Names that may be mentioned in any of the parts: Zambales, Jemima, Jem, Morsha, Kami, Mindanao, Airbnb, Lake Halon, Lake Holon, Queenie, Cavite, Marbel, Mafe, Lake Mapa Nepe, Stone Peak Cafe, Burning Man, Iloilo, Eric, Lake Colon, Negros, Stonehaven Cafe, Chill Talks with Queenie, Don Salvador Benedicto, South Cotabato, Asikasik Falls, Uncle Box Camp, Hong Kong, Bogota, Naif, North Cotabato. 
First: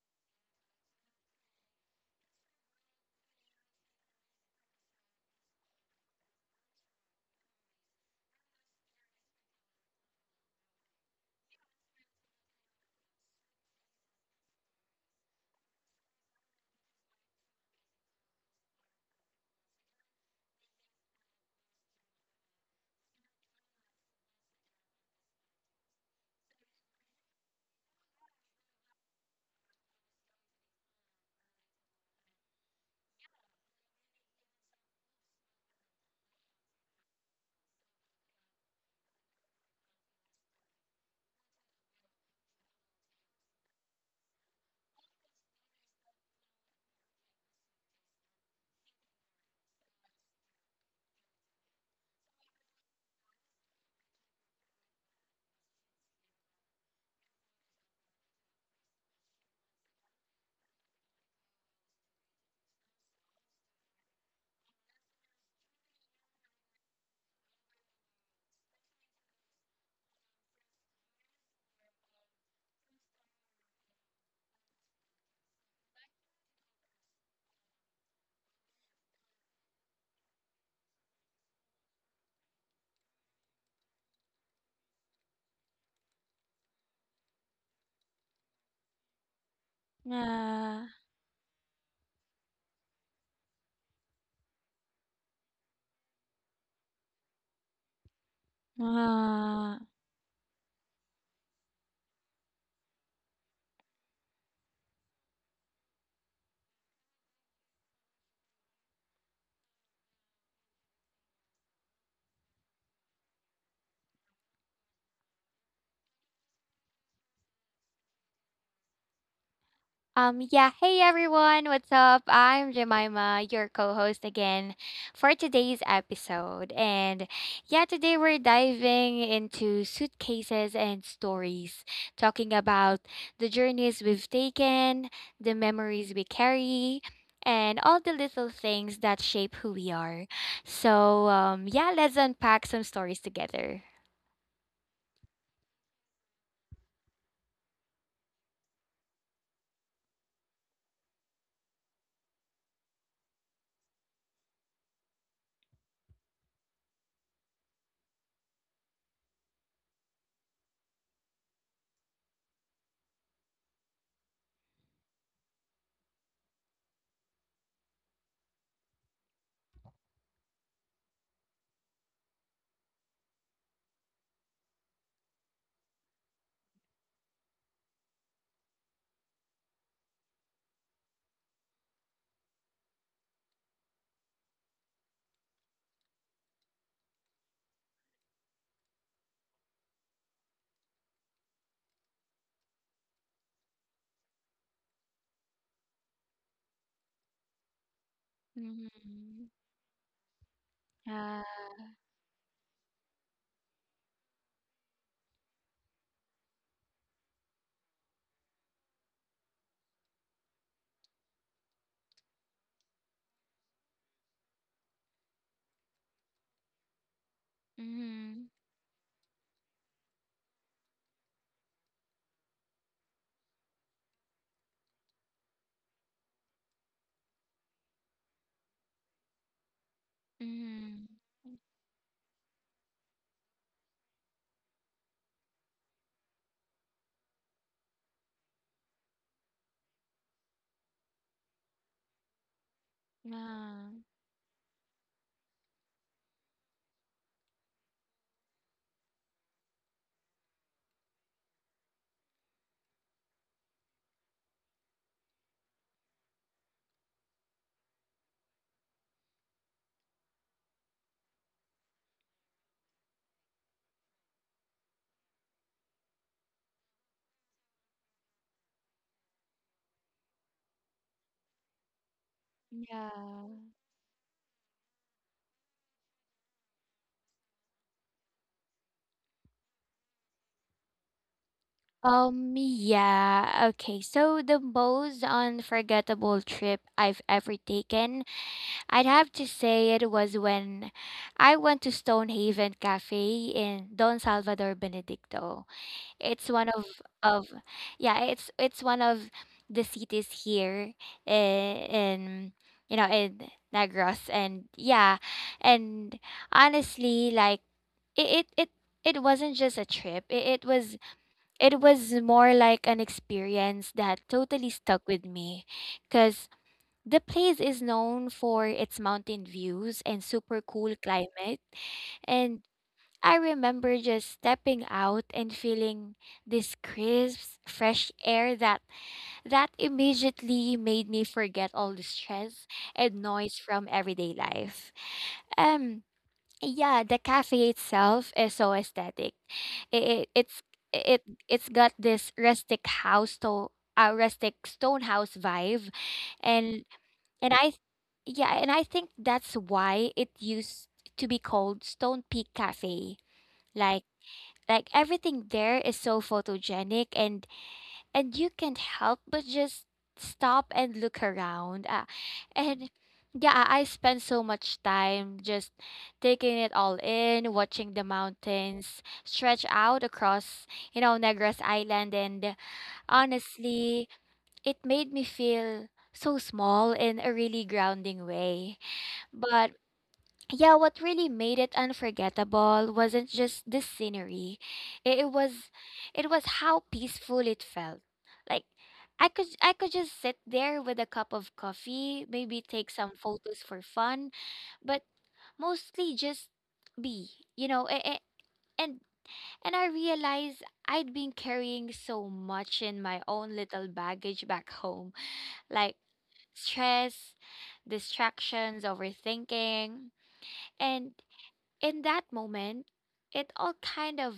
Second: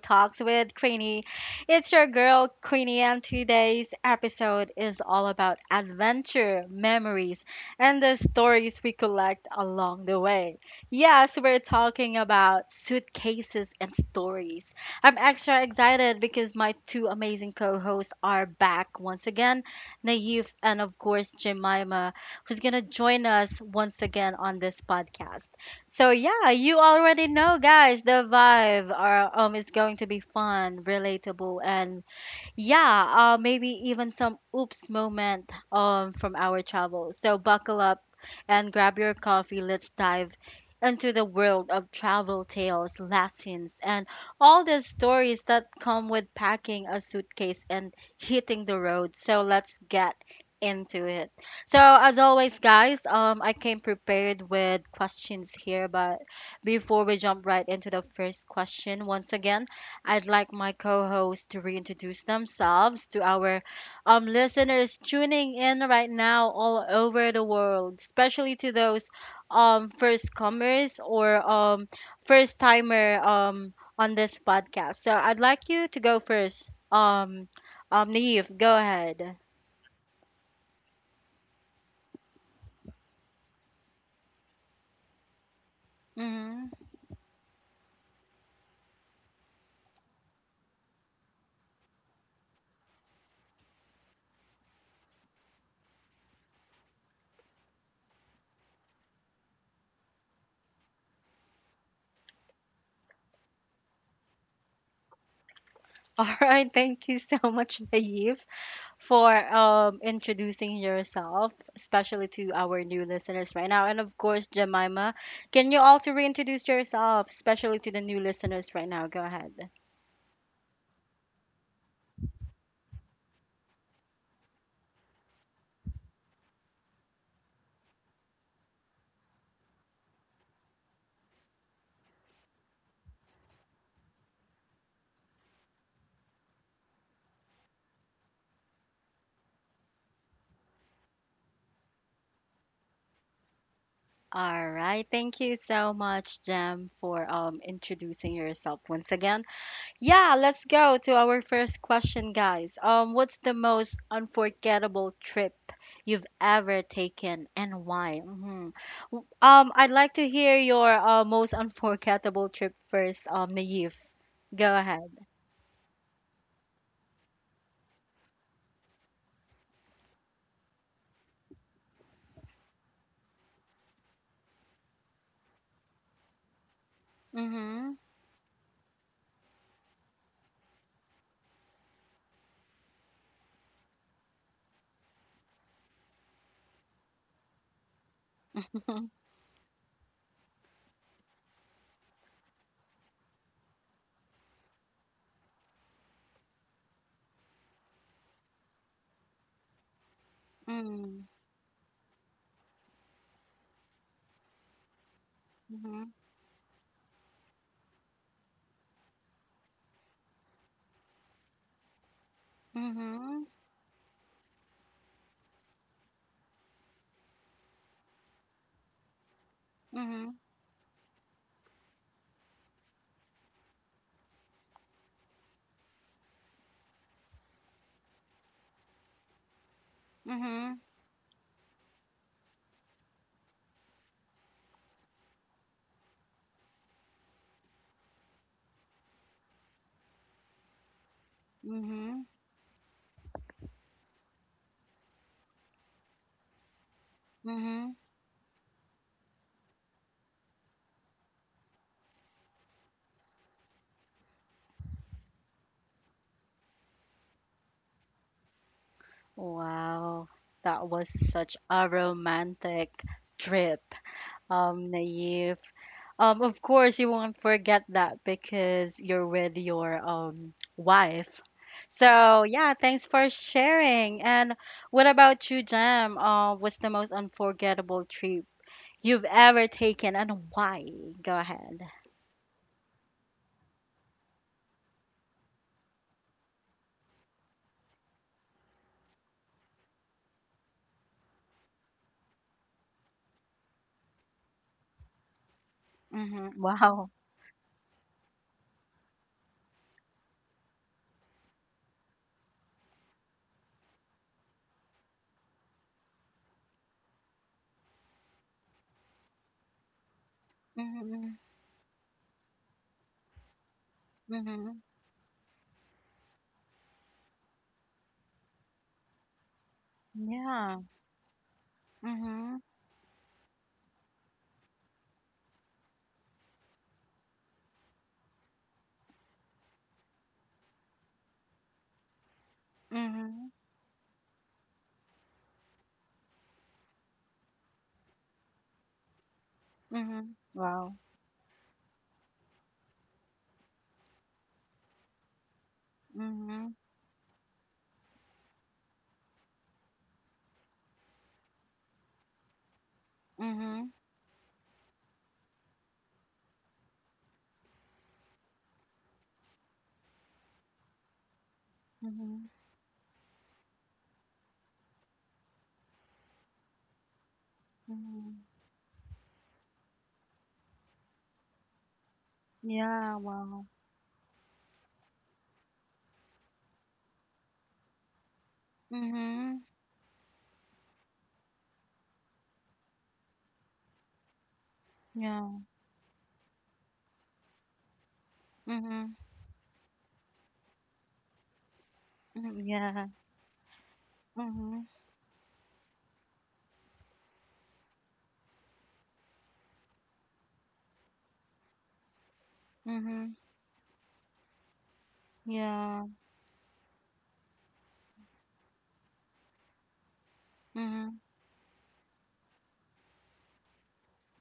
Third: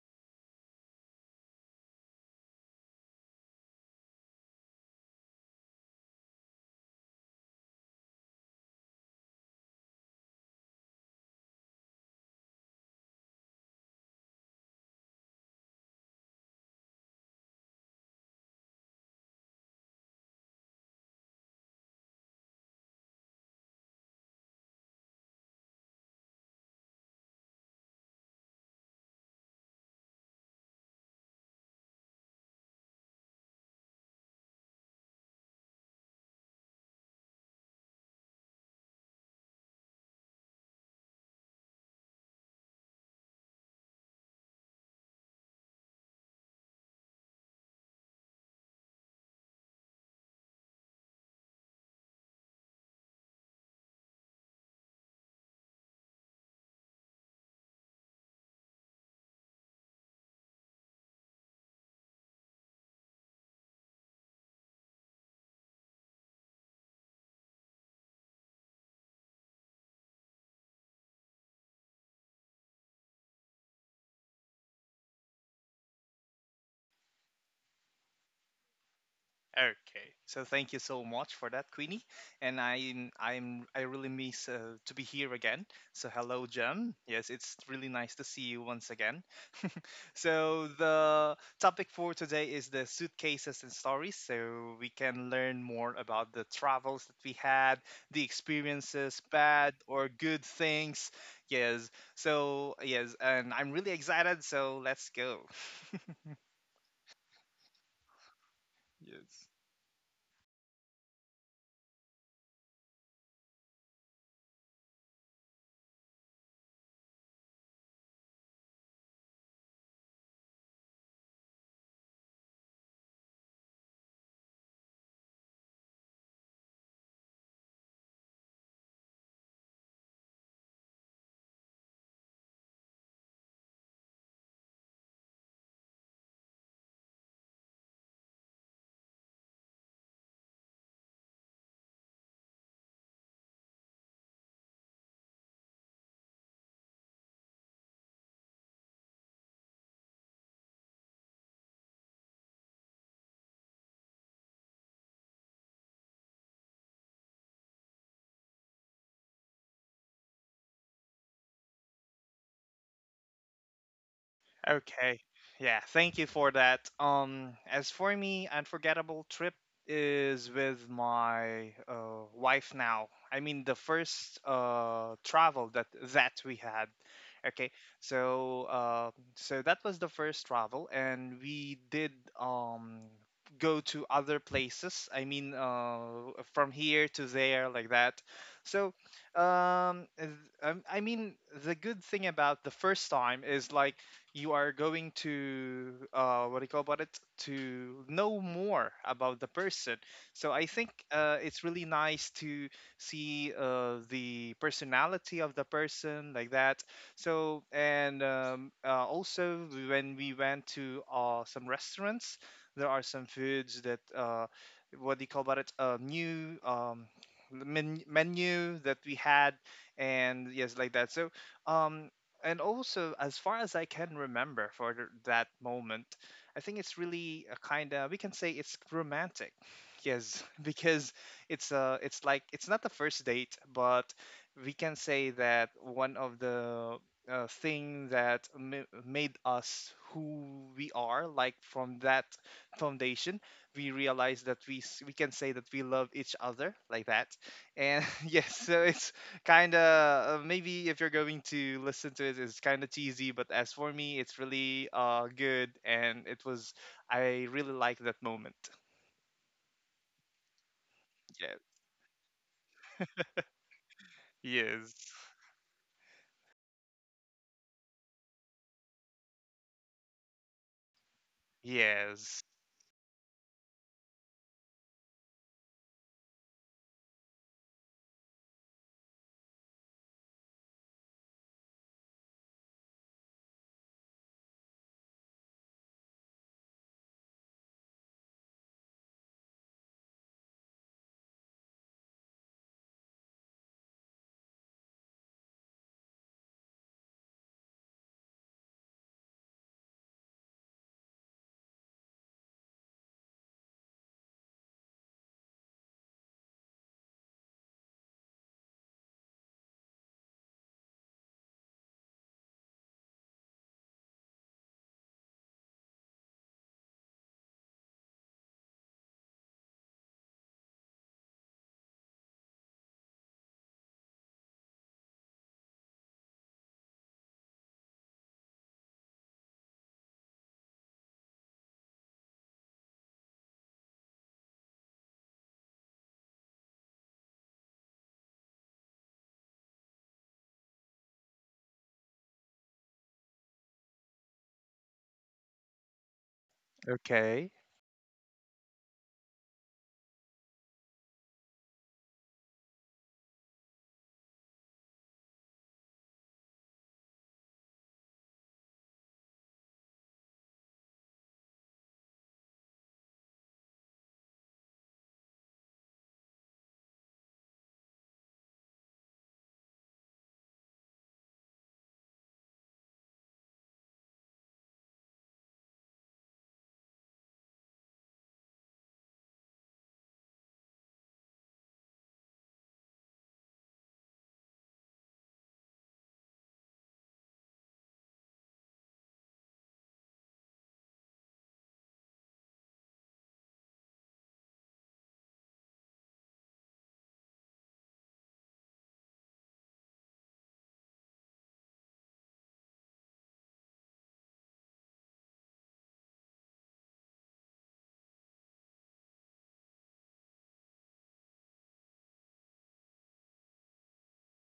Talks with Queenie. It's your girl Queenie, and today's episode is all about adventure, memories, and the stories we collect along the way. Yes, we're talking about suitcases and stories. I'm extra excited because my two amazing co hosts are back once again Naif and, of course, Jemima, who's gonna join us once again on this podcast. So yeah, you already know, guys, the vibe is going to be fun, relatable, and yeah, maybe even some oops moment from our travels. So buckle up and grab your coffee. Let's dive into the world of travel tales, lessons, and all the stories that come with packing a suitcase and hitting the road. So let's get into it. So as always, guys, I came prepared with questions here, but before we jump right into the first question, once again. I'd like my co hosts to reintroduce themselves to our listeners tuning in right now all over the world, especially to those first comers or first timer on this podcast. So I'd like you to go first. Naive, go ahead. Okay, so thank you so much for that, Queenie. And I really miss to be here again. So hello, Mhm. Jem. Yes, it's really nice to see you once again. So Nah, the topic for today is the suitcases and stories. So we can learn more about the travels that we had, the experiences, nah. bad or good things. Yes. So yes, and I'm really excited. So let's go. All right, thank you so much, Naive, for Yes. Introducing yourself, especially to our new listeners right now. And of course, Jemima, can you also reintroduce yourself, especially to the new listeners right now? Go ahead. Yeah, hey everyone, what's up? I'm Jemima, your co host again for today's episode. And yeah, today we're diving into suitcases and stories, talking about the journeys we've taken, the memories we carry, and all the little things that shape who we are. So, yeah, let's unpack some stories together. All right. Thank you so much, Jem, for introducing yourself once again. Yeah, let's go to our first question, guys. What's the most unforgettable trip you've ever taken, and why? I'd like to hear your most unforgettable trip first, Naive. Go ahead. Okay. Yeah, thank you for that. As for me, unforgettable trip is with my wife now. I mean, the first travel that we had. Okay, Mm-hmm. so so that was the first travel, and we did um go to other places. I mean, from here to there, like that. So, um, th- I mean, the good thing about the first time is like you are going to what do you call about it, to know more about the Mm-hmm. person. So I think Mm-hmm. Yeah. it's really nice to see the personality of the Mm-hmm. person, like that. So and also when we went to some restaurants, there are some Mm-hmm. foods that what do you call about it, new, Mm-hmm. menu that we had. Mm-hmm. And yes, like that. So um and also, as far as I can remember for that moment, I think it's really a kind of, we can say, it's romantic. Yes, Mm-hmm. because Mm-hmm. It's like, it's not the first date, but we can say that one of the thing that made us who we are, like from that Mm-hmm. foundation, Yeah. we realize that we can say that we love each other, like that. Mm-hmm. And yes, so it's kind of maybe if you're going to listen to it, it's kind of cheesy, but as for me it's really good, and it was, I really like that moment. Wow, that was Yeah. such a romantic trip, Yes. Naive. Of course you won't forget that because you're with your wife. Yes. So yeah, thanks for Yeah. sharing. And what about you, Jam? What's the most unforgettable trip you've ever taken and why? Go ahead. Yeah. Okay. So the most unforgettable trip I've ever taken, I'd have to say it was when I went to Stonehaven Cafe in Don Salvador Benedicto. Mm-hmm. It's one of Wow. of yeah, it's one of the cities here in you know, in Negros and yeah, and honestly like it it it, it wasn't just a trip. It was Mm-hmm. it was more like an experience that totally Mm-hmm. stuck with me because the place is known for its mountain views and super Yeah. cool climate. Mm-hmm. And I remember just stepping out and feeling this crisp, fresh air that immediately made me forget all the stress and Mm-hmm. noise from everyday life. Um yeah, the cafe itself is so aesthetic. It, it Mm-hmm. it's Wow. it it's got this rustic stone house vibe, Mm-hmm. and Okay. and I yeah, and I think that's why it used to be called Stone Peak Cafe. Mm-hmm. Like like everything there is so photogenic and you can't help but just stop and look around, Mm-hmm. and yeah, I spend so much time just taking it all in, watching the Mm-hmm. mountains stretch out across you know Negros island, and Yeah, wow. honestly it made me feel so small in a really grounding way. Mm-hmm. But yeah, what really made it unforgettable wasn't just the scenery. It Yeah. was it was how peaceful it felt. Like Mm-hmm. I could just sit there with a cup of coffee, maybe take Yeah. some photos for fun, Mhm, but mostly just be, you know, and and I realized I'd been carrying so much in my mhm, own little baggage back home, like yeah, stress, distractions, overthinking, and mhm, in that moment, it all kind of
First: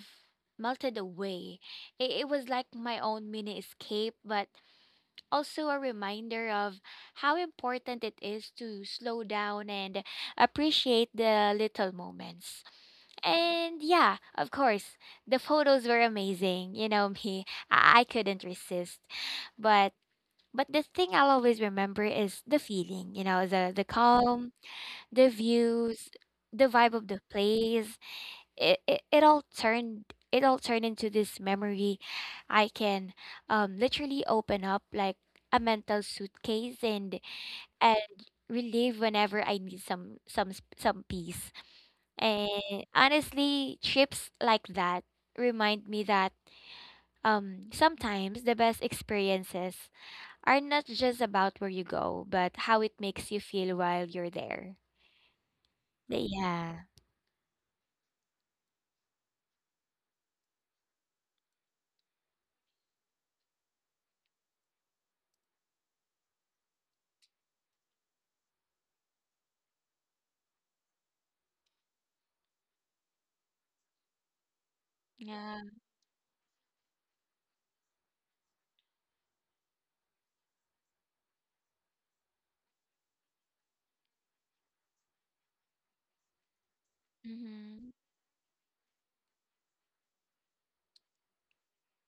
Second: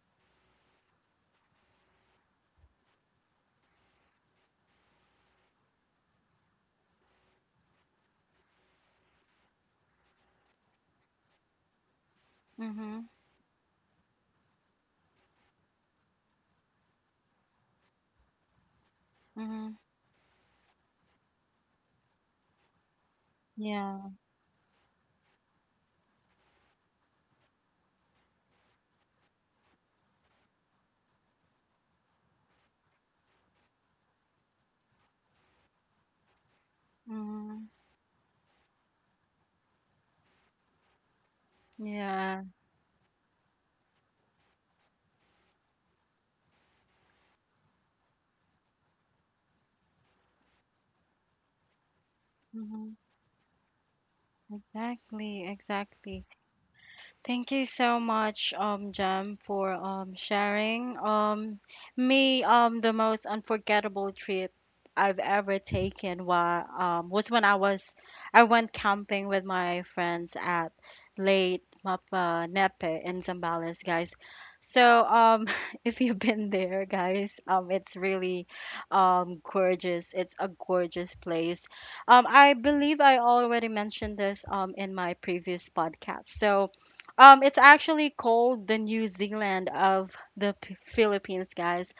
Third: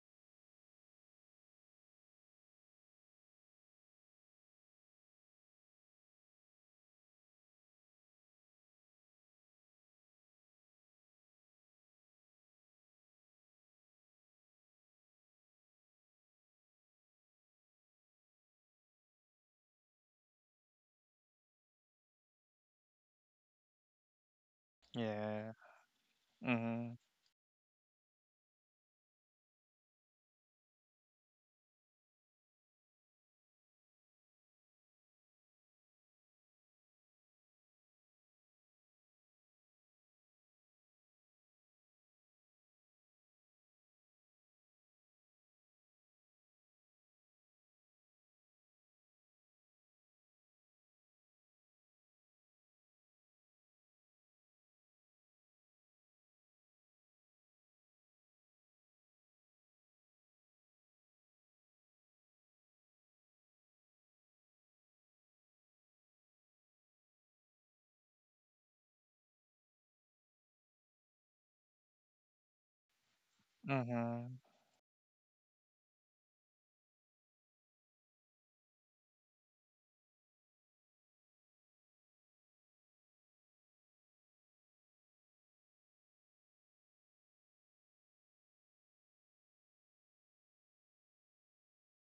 melted away. It was like my own mini escape, but also a reminder of how important it is to slow down and appreciate the little moments. mhm, And yeah, of course, the photos were amazing. You know me, I couldn't resist. mhm, But but the thing I'll always remember is the feeling, you know, the yeah, calm, the Yeah. views, the vibe Mm-hmm. of the place. It, it, it all turned it all turned into this memory I can literally open up like a mental suitcase mhm, and relive whenever I need some peace. yeah, And honestly trips like that remind me that sometimes the best experiences are not just about where you go but how it mhm, makes you feel while you're there. exactly, exactly. Yeah. Thank you so much, Jam, for sharing. Me, the most unforgettable trip I've ever taken wa was when I went camping with my friends at Lake Mapa Nepe in Zambales, guys. Mm-hmm. So, Yeah. if you've been there, guys, it's really gorgeous. It's a gorgeous place. I believe I already mentioned this in my previous podcast. So it's Mm-hmm. actually called the New Zealand of the P- Philippines, guys.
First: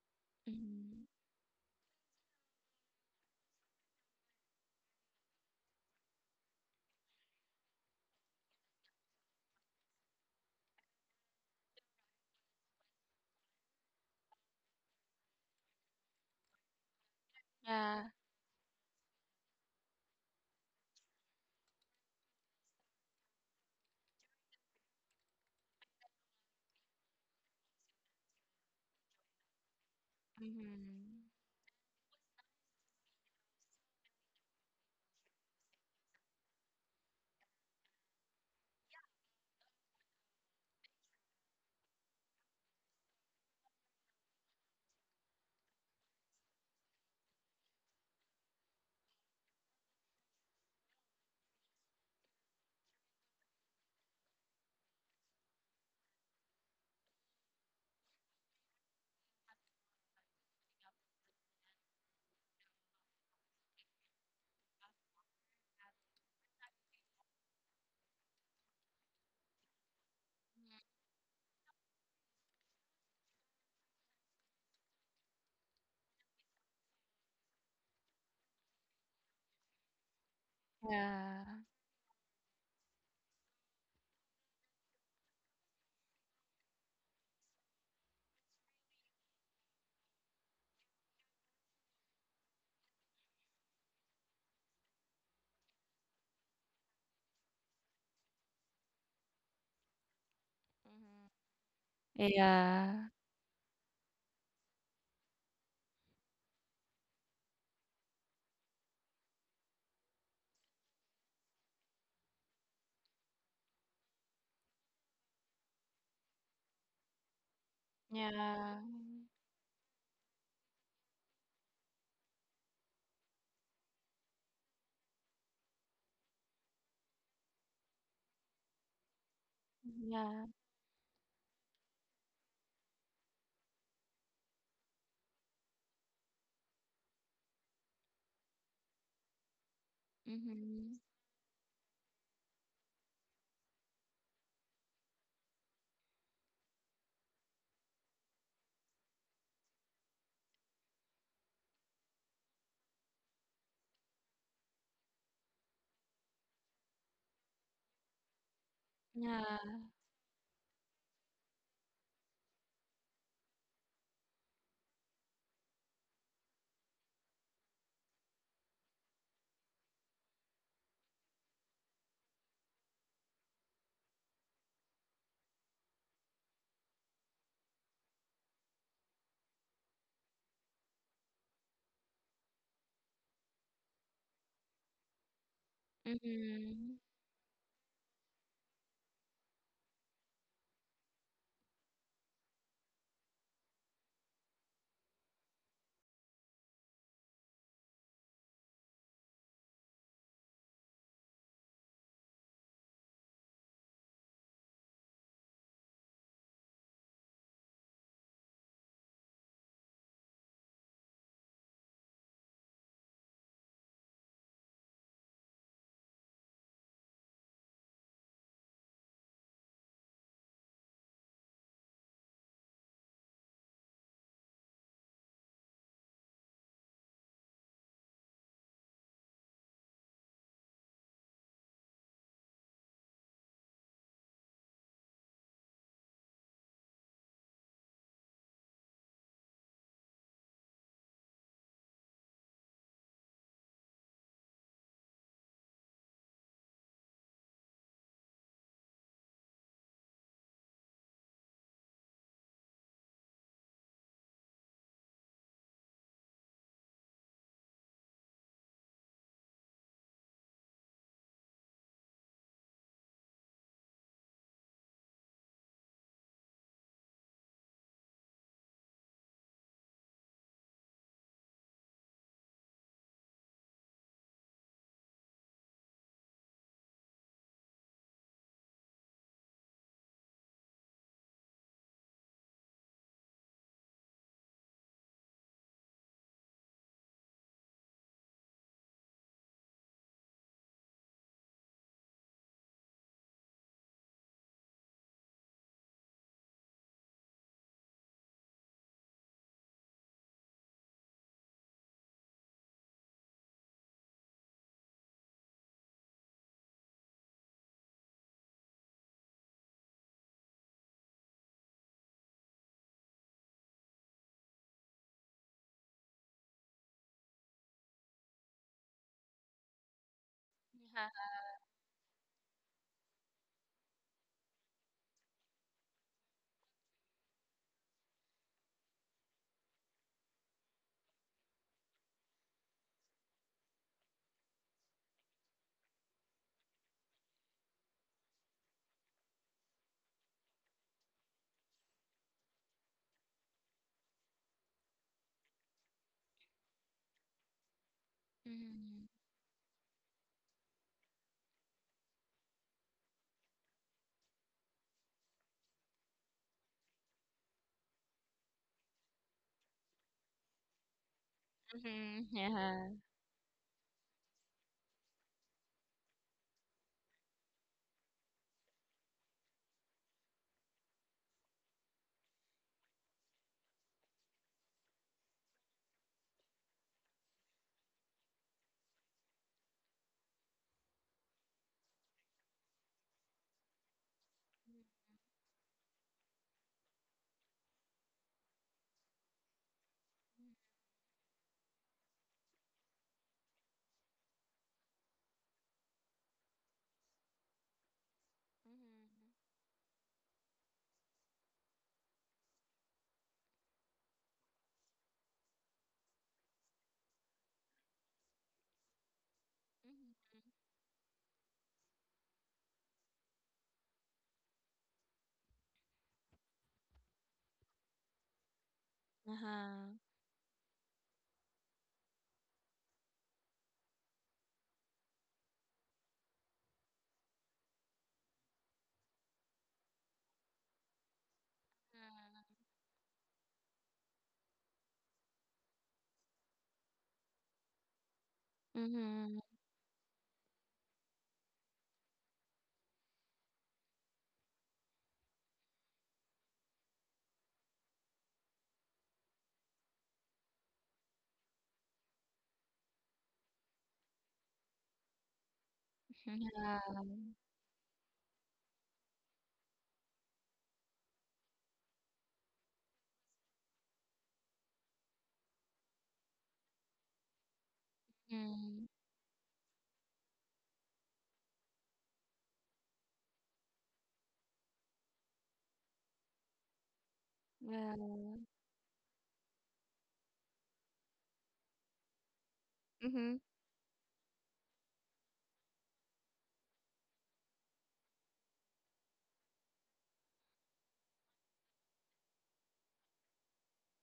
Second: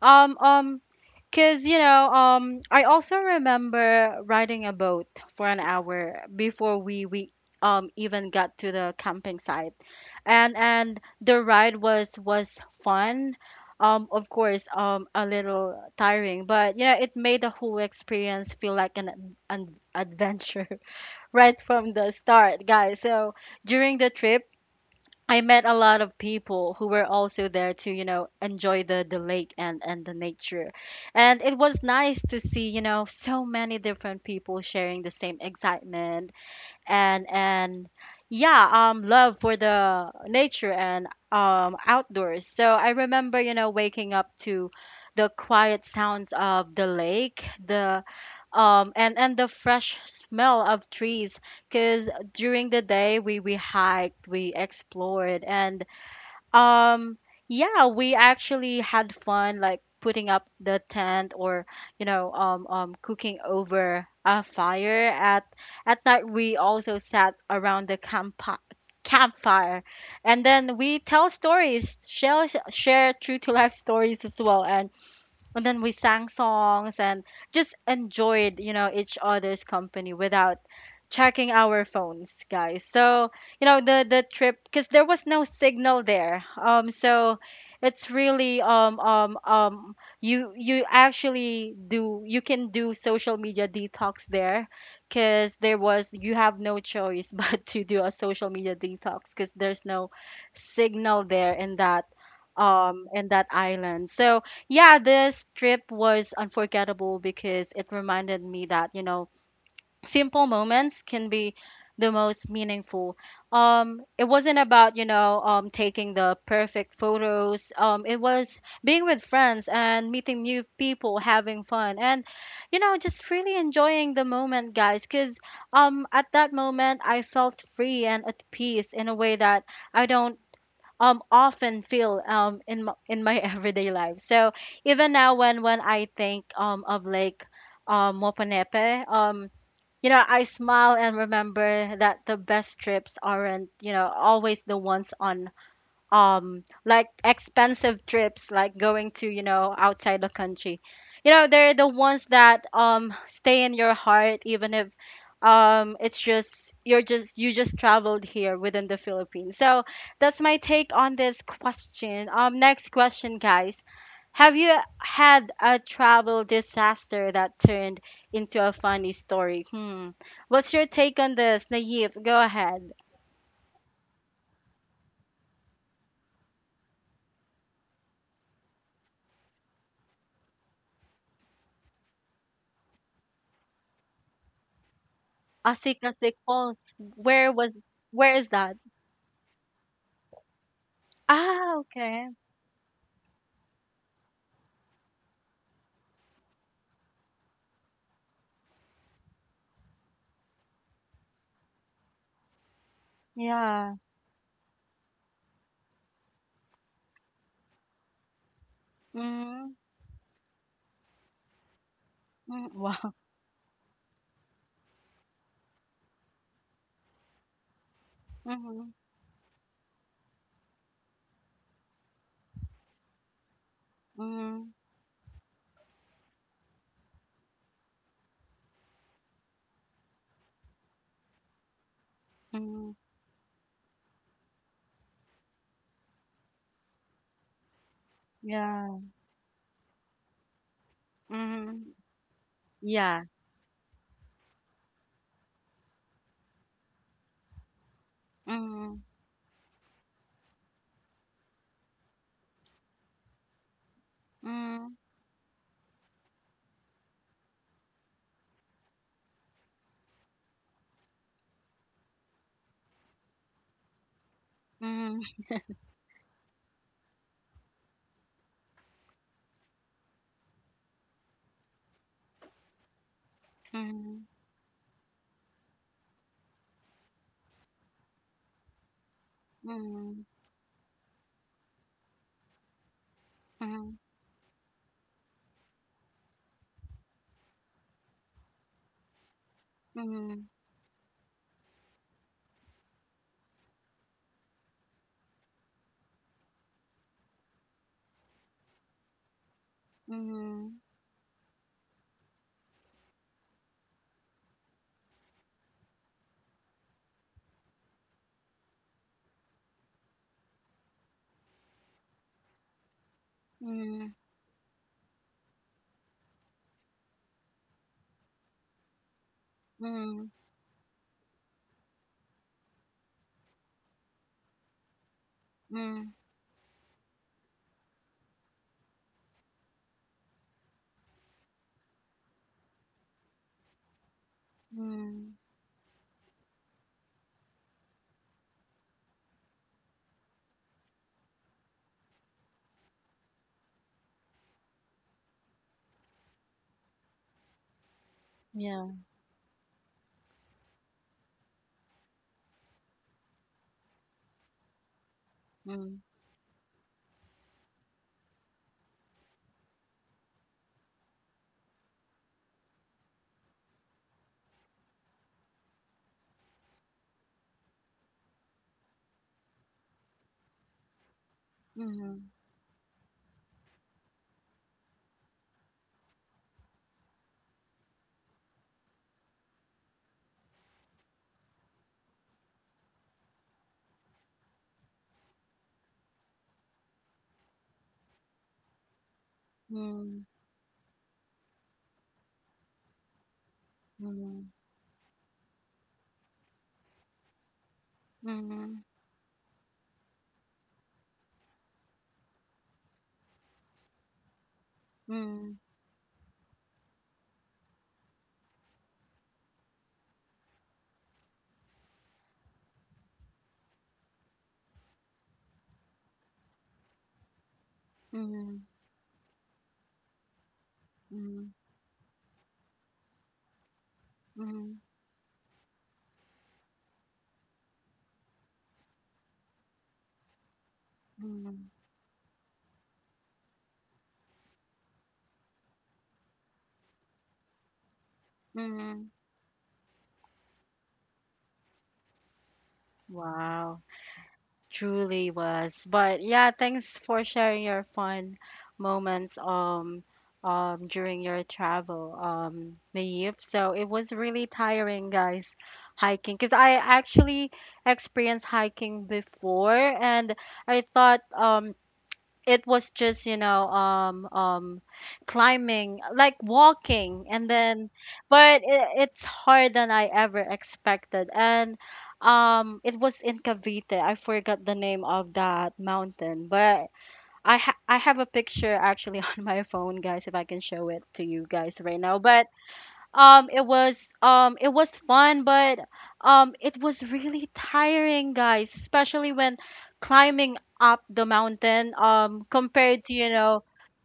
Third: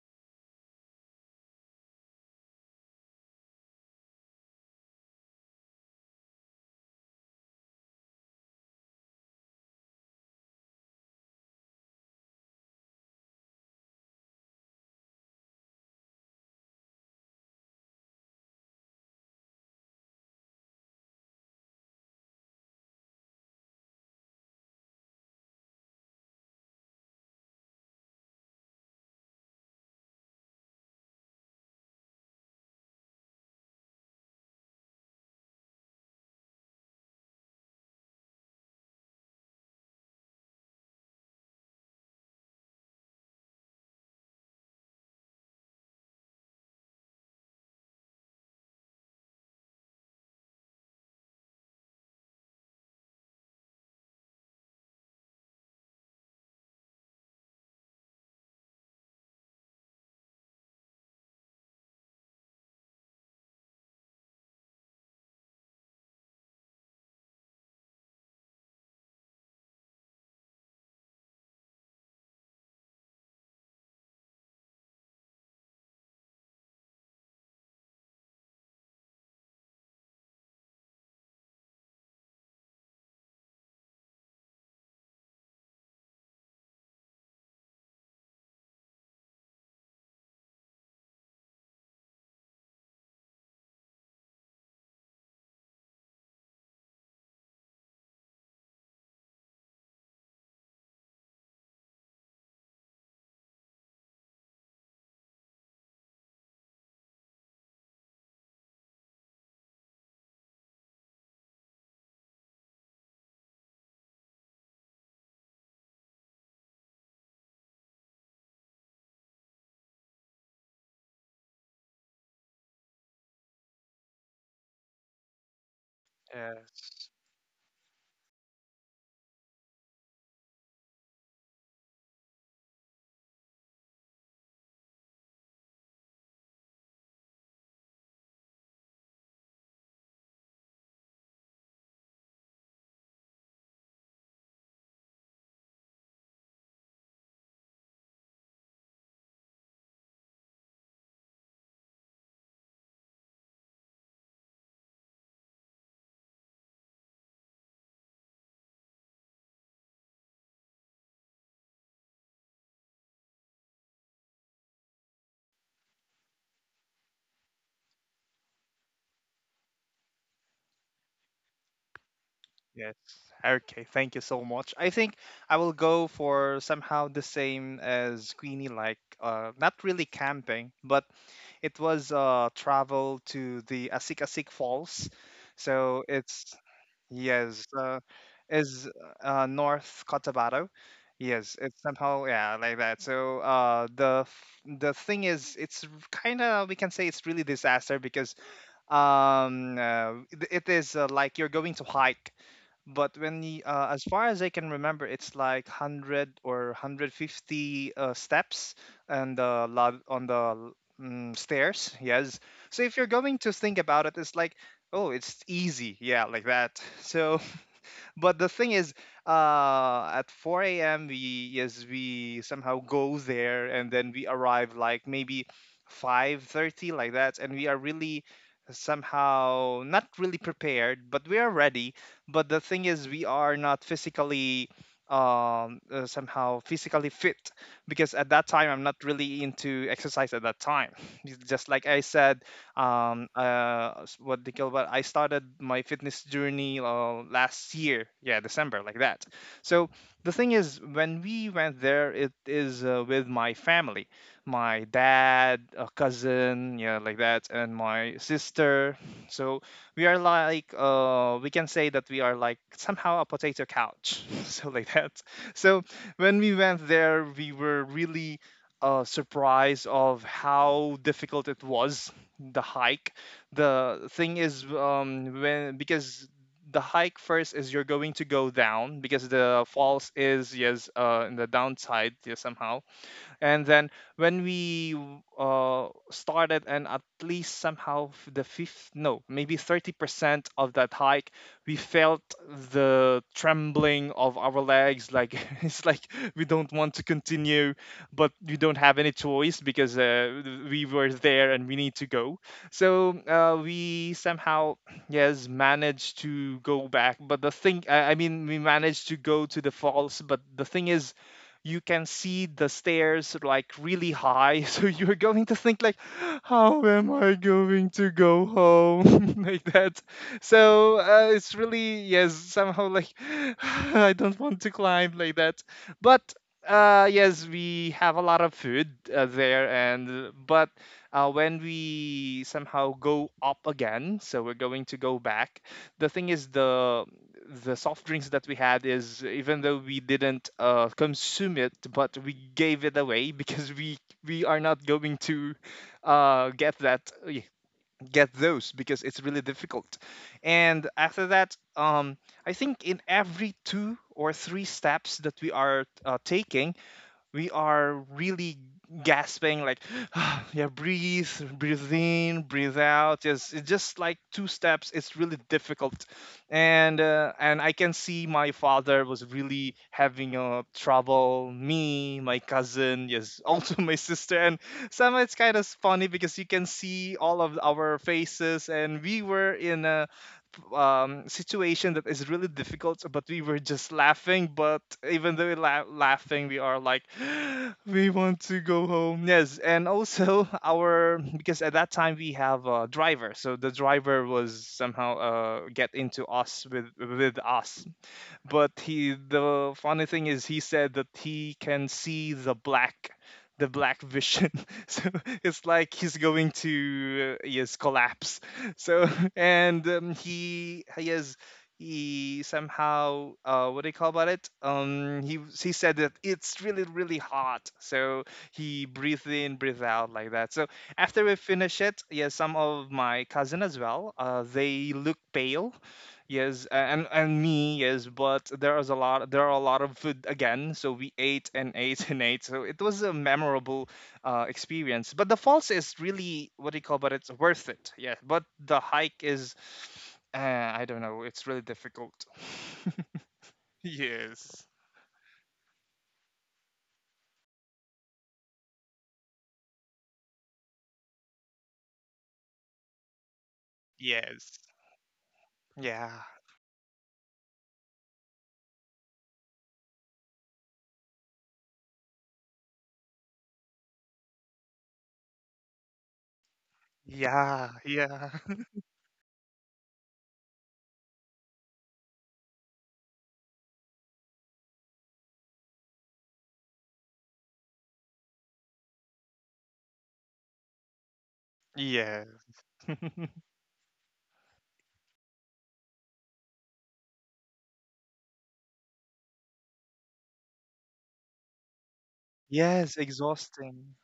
Um, um, Mm-hmm. cause you know, I also remember riding a boat for an hour before we even got to the camping site, and the ride was fun. Of course, a little tiring, but you know, it made the whole Yeah. experience feel like an adventure right from the start, guys. So during the trip I met a lot of people who were also there to, you know, enjoy the lake and the nature. Mm-hmm. And it was nice to see, you know, so many different people sharing the same excitement and yeah, love for the nature and outdoors. So I remember, you know, waking up to the quiet sounds of the lake, the and the fresh smell of trees because during the day we hiked we explored and um yeah we actually had fun like putting up the tent or you know cooking over a fire at night we also sat around the campfire and then we tell stories share true to life stories as well and then we sang songs and just enjoyed you know each other's company without Yeah. checking our phones guys. So you know the trip, because there was no signal there, so it's really you you actually do you can do social media detox there because there was you have no choice but to do a social media detox because there's no signal Mhm. there in Yeah. That island. So yeah, this trip was unforgettable because it reminded me that, you know, simple moments can be the most meaningful. It wasn't about, you know, taking the perfect photos. It was Yeah. being with friends and meeting new people, having fun, and, you know, just really enjoying the moment, guys. Because at that Yeah. moment, I felt free and at peace in a way that I don't Yeah. Often feel in my everyday life. So even now when I think of Lake Moponepe, you know I smile Mhm. and remember that the best trips aren't you know always the ones on like expensive trips like going to you know outside the country, you know they're the ones that stay in your heart even if it's just you're just you just traveled here within the Philippines. Yeah. So that's my take on this question. Um, next question, guys, have you had a travel disaster that turned into a funny story? What's your take on this, Naive? Go ahead. Yes. Okay. Thank you so much. I think I will go for somehow the same as Queenie, like not really camping, but it was travel to the Asikasik Falls. So Asikasik it's, Falls. Mhm. Where yes, was where is that? is North Cotabato. Yes, Ah, it's somehow, okay. yeah, like that. So the the thing is, it's kind of, we can say, it's really disaster because it is like you're going to hike. But when you, Yeah. as far as I can remember, it's like 100 or 150 steps, and the Mm-hmm. lot on the, stairs. Yes. mm So if you're Wow. going to think about it, it's like, oh, it's easy. Yeah, like that. So but the thing Mm-hmm. is, at 4 a.m. we, yes, we somehow go there and then we Mm-hmm. arrive like maybe 5:30, like that, and we are really somehow not really prepared, but we are ready. But the thing Mm-hmm. is, we are not physically, somehow physically fit, because at that time I'm not Yeah. really into exercise at that time. Just like Mm-hmm. I said, Yeah. What they call, what I started my fitness journey last year, yeah, December, Mm-hmm. like that. So the thing is when we went there, it is with my family, my dad, a cousin, yeah, like that, and my sister. So we are like we can say that we are like somehow a potato couch. So like that. Mm-hmm. So when we went there, we were really surprised of how difficult it was, the hike. The thing is when, because the hike first is you're going to go down, because the falls Mm-hmm. is, yes, in the downside, yeah, somehow. And then Mm-hmm. when we started, and at least somehow the fifth, no, maybe Mm-hmm. 30% of that hike, we felt the trembling of our legs, like, it's like we don't want to continue, but we don't have any choice because Mm-hmm. we were there and we need to go. So we somehow yes managed to go back. But the thing I mean, we managed to go to the falls, but the thing is, you can see the stairs like Mm-hmm. really high. So you're going to think like, how am I going to go home? Like that. Mm-hmm. So Yeah. It's really, yes, somehow like, I don't want to climb, like that. Mm-hmm. But yes, we have a lot of food there. And but when we somehow go up again, so we're going to go Mm-hmm. back, the thing is, the soft drinks that we had is, even though we didn't consume it, but we gave it away, because we are not going to uh, get that get those, Yeah. because Mhm. it's really difficult. And after that, I think in every two or three steps that we are Mm-hmm. Taking, we are really gasping, like, yeah, breathe, breathe Mhm. in, breathe Yeah. out. Just, it's just like two steps, it's really difficult. And and I can see my father was really having trouble, Mm-hmm. me, my cousin, yes, also, my sister. And somehow it's kind of funny, because you can see all of our faces, and we were in a situation that is really difficult, but we were just laughing. But even though laughing, we are like, we want to go home. Yes. And Mm-hmm. also, our, because at that time we have a driver, so the driver was somehow get into us, with us. But Mm-hmm. he, Mhm. the funny thing is, he said that he can see the black, the black vision. So Mm-hmm. it's like he's going to, yes, collapse. So and Mhm. he has, he somehow what do you call about it, he said that it's really, really hot. So Mm-hmm. he breathed in, breathe Uh-huh. out, like that. So after we finish it, yeah, some of my cousin as well, Mm-hmm. they look pale. Yes. And me, yes, but there was a lot, there are a lot of food again, so we ate Mm-hmm. and ate and ate. So it was a memorable experience. But the falls is really, what do you call, but it's worth it. Yeah, but the Mm-hmm. hike Mhm. is, I don't know, it's really difficult. Wow. Yes. Truly was. But yeah, thanks for sharing your fun moments during your travel, Maeve. So it was really Yes. tiring, guys, Yeah. hiking. Because I Yeah. actually experienced hiking before and I thought it was just you know climbing like walking and Yeah. then Yeah. but it, Mhm. it's harder than I ever expected and it was in Cavite. I forgot the name of that mountain, but i ha- Yeah. i have a picture actually on my phone, guys, if I can show it to you guys right now. Yeah. But Mhm. It was fun, but it was really tiring, guys, especially when climbing up the mountain Yes, compared to you know exhausting.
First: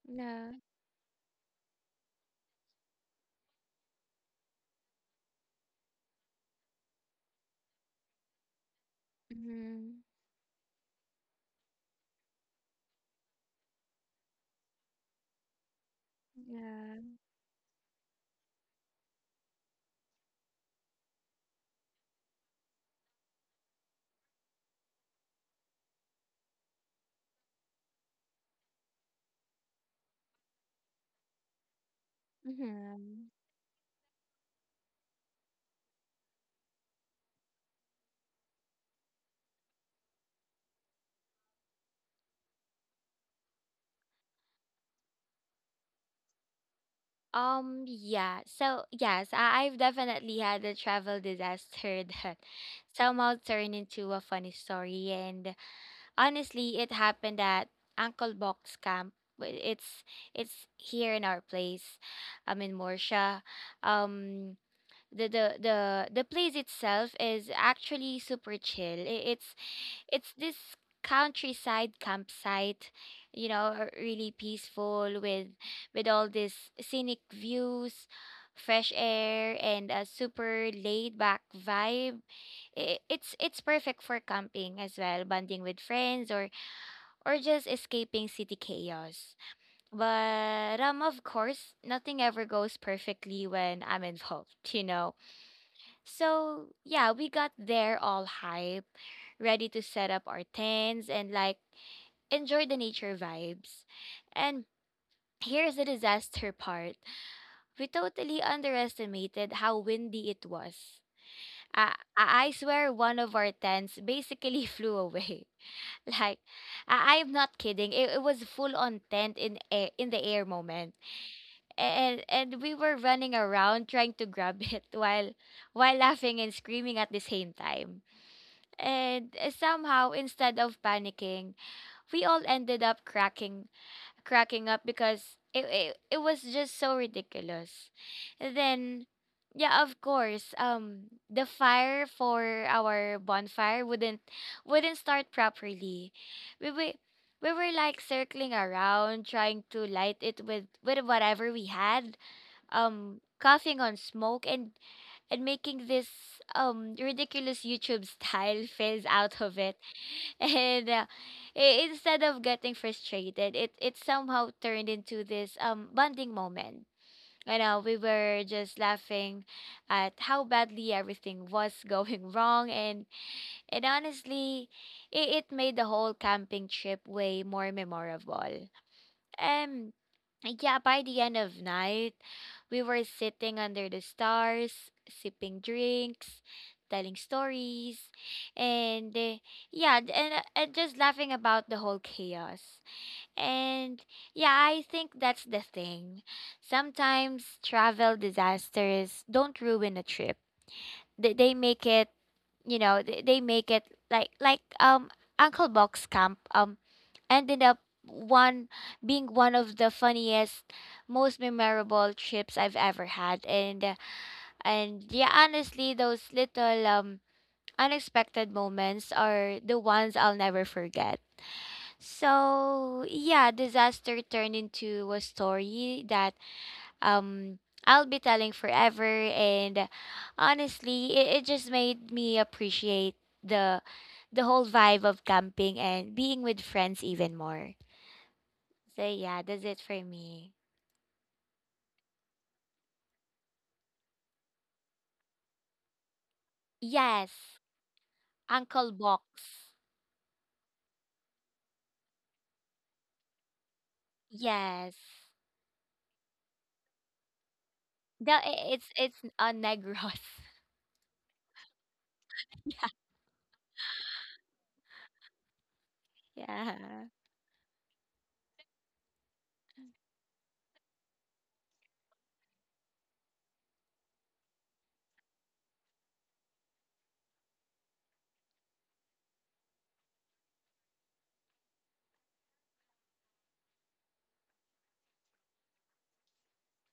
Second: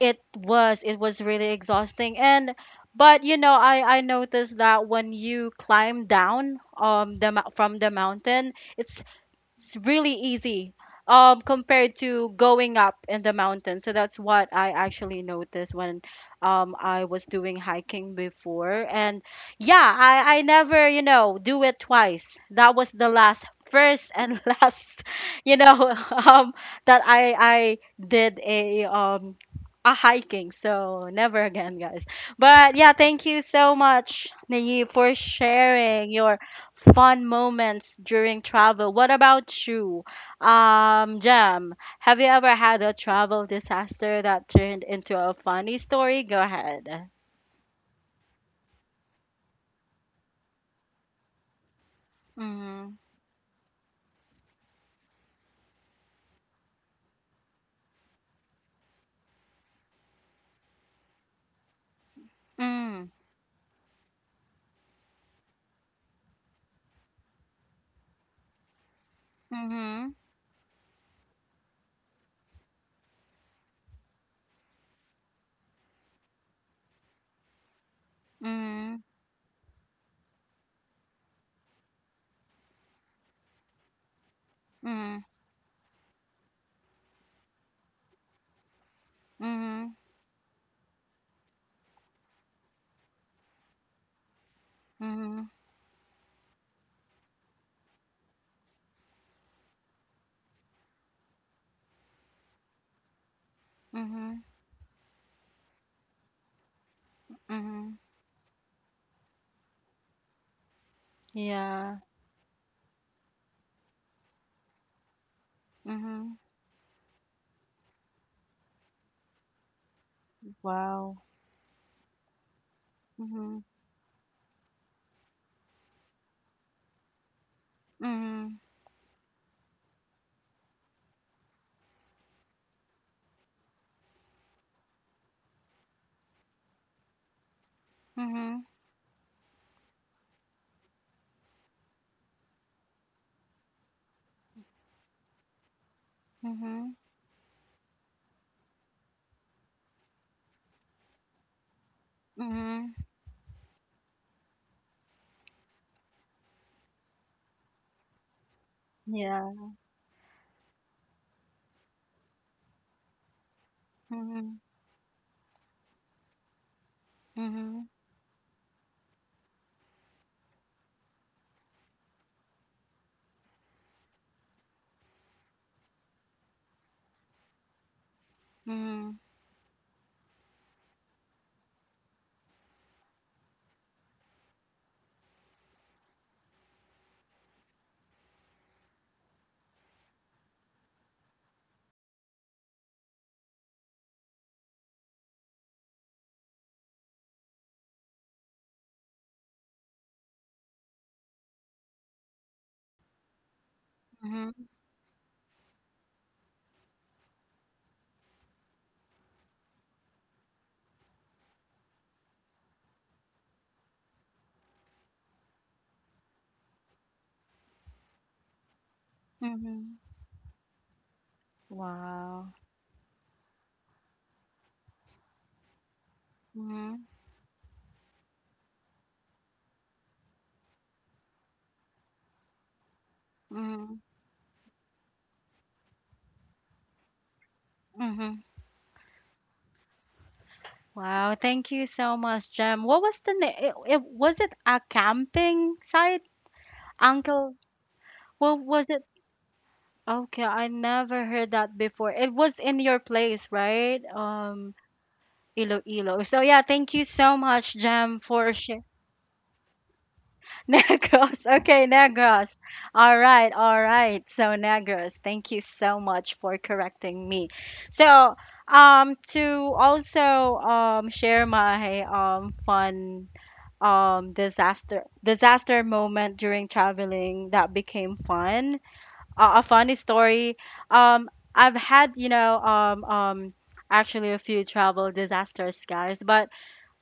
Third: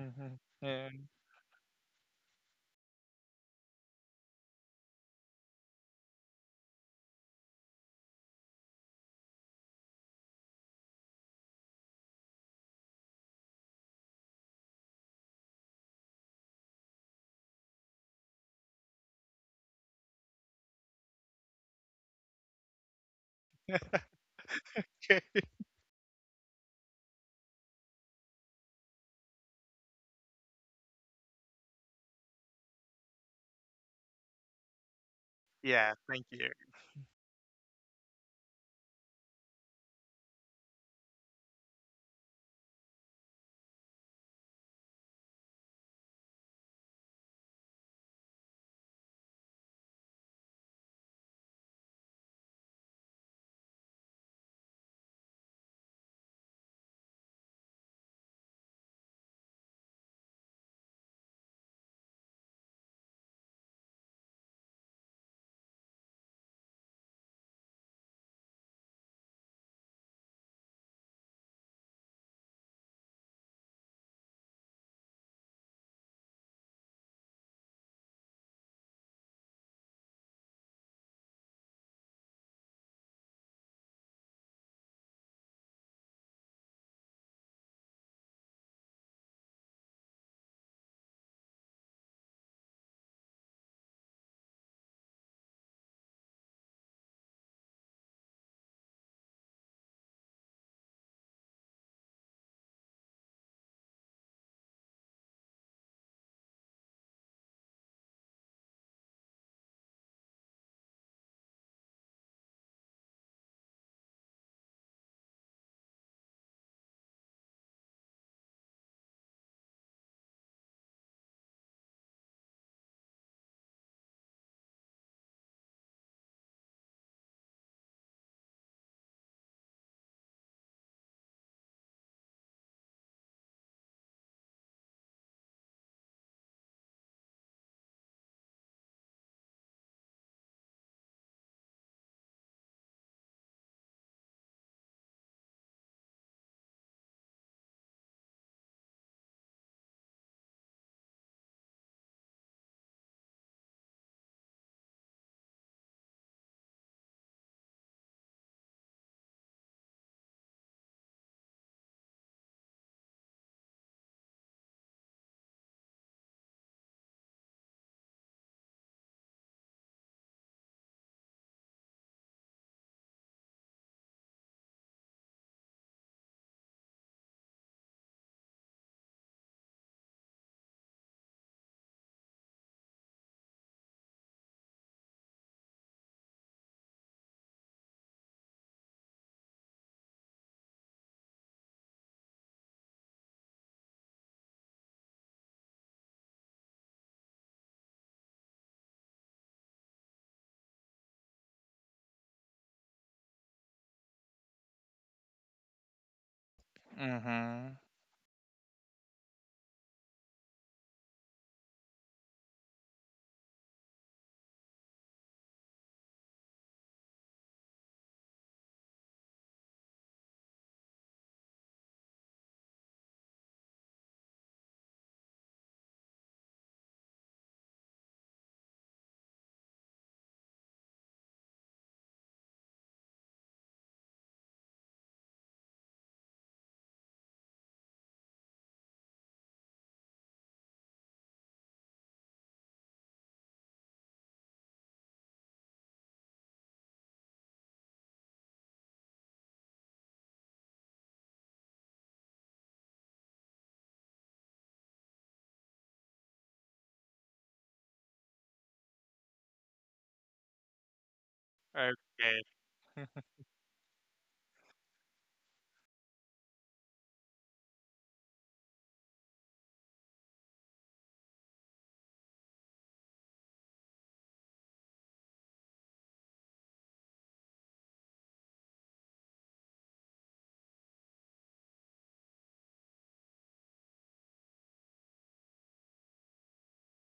Yeah. Yeah. it was really exhausting. And but you know I noticed that when you climb down from the mountain it's Mhm. really easy compared to going up in the mountain. So that's what I actually noticed when Yeah. I was doing hiking before. And yeah, I never you know do it twice. That was the last first and last, you know, um that I did a hiking. So never again, guys. But yeah, thank Mhm. you so much, Naive, for Yeah, sharing thank your you. fun moments during travel. What about you, Jam? Have you ever had a travel disaster that turned into a funny story? Go ahead. Yeah. So, yes, I've definitely had a travel disaster that Mm-hmm. somehow turned into a funny story. And honestly, it happened at Uncle Box Camp. Wi- It's it's here in our place, in Mm-hmm. Morsha. Um, the the place itself is actually super chill. Mm-hmm. It's this countryside campsite, you know, really peaceful with all these scenic views, fresh air, and a super laid back vibe. It's perfect for camping as well, Mm-hmm. bonding with friends, or just escaping city chaos. Mm-hmm. But of course nothing ever goes perfectly when I'm involved, you know. Mm-hmm. Mm-hmm. So, yeah, we got there all hype, ready to set up our tents and like enjoy the nature vibes. Mm-hmm. And here's the disaster part. We Mm-hmm. totally underestimated how windy it was. Yeah. I I swear one of our tents basically flew away. Mm-hmm. Like, I'm not kidding. It was full on tent in air, in the air moment. Wow. And we were running Mhm. around trying to grab it while laughing and screaming at the same time. Mhm. And somehow, instead of panicking, we all ended up cracking up because it was just so ridiculous. Mhm. And then, yeah, of course, the fire for our bonfire wouldn't start properly. We Mhm. we, we were like circling around, trying to light it with whatever we had, Mhm. Coughing on smoke and making this ridiculous YouTube style fizz out of Yeah. it. And instead of getting frustrated, it Mhm. somehow turned into this bonding moment. You Mhm. know, we were just laughing at how badly everything was going wrong, and honestly, it made the whole camping trip way more memorable. Mhm. Um, yeah, by the end of night, we were sitting under the stars, sipping drinks, telling stories, and and just laughing about the whole chaos. And yeah, I think that's the thing. Sometimes travel disasters don't ruin a trip. They make it, you know, they make it like Mhm. like Uncle Box Camp ended Mhm. up one being one of the funniest, most memorable trips I've ever had. And yeah, honestly, those little unexpected moments are the Mhm. ones I'll never forget. Wow. So yeah, disaster turned into a story that Mhm. um I'll be telling forever, and honestly it just made me appreciate the Mhm. the whole vibe of camping and being with friends even more. Mhm. So yeah, that's it for me. Wow. Thank you so much, Jem. What was the name? It was it a camping site, Yes, Uncle? What was Uncle it? Box. Okay, I never heard that before. It was in your place, right? Yes. Iloilo. So yeah, thank you so much, Jem, No, for sharing. It's a Negros. Negros. Okay, Okay. Negros. All right, all right. So Negros, thank you so much for Yeah. correcting me. So, to also share my fun disaster disaster moment during traveling that became fun. A funny story. I've had you know actually a few travel disasters, guys, but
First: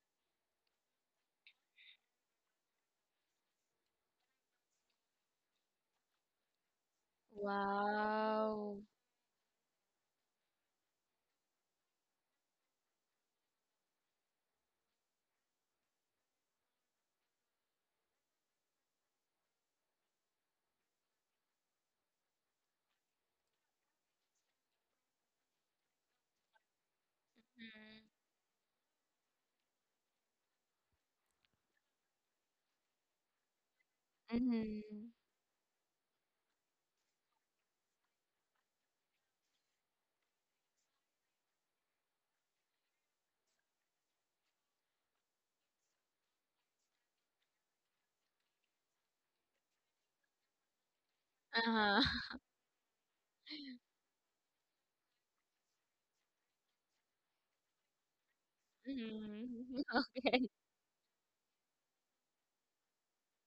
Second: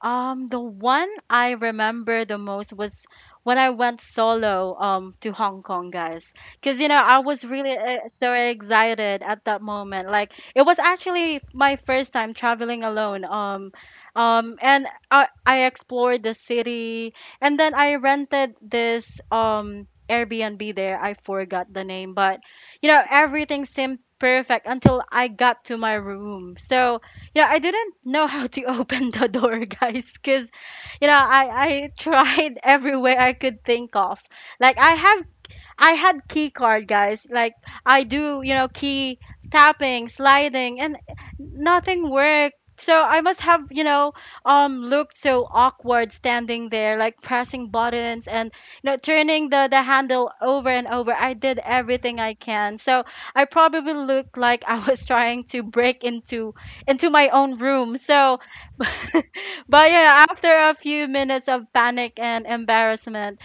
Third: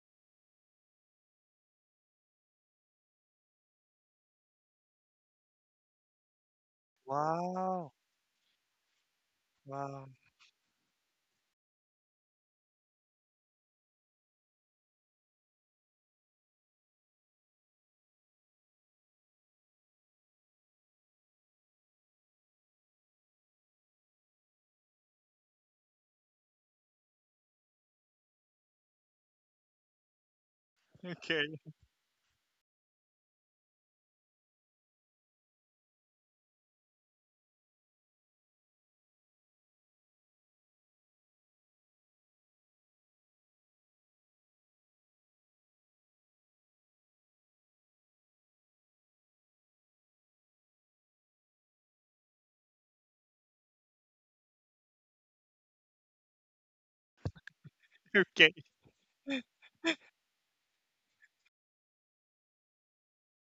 the one I remember the most was when I went solo to Hong Kong, guys. Because you know I was really Wow. So Wow. excited at that Wow. moment. Like it was actually my first time traveling alone. And I explored the city, and then I rented this Airbnb there. I forgot the name, but you know everything seemed perfect until I got to my room. So yeah, I didn't know how to open the door, guys, because you know, I Okay. I tried every way I could think of. Like I Mm-hmm. have I had key card, guys. Like I do, you know, key tapping, sliding, and nothing worked. So I must have, you know, looked so awkward standing there, like pressing buttons and you know turning the handle over and over. I did Uh-huh. everything I can. So I probably looked like I was trying to break into my own room. So, Okay. but Mm-hmm. yeah, after a few minutes of panic and embarrassment,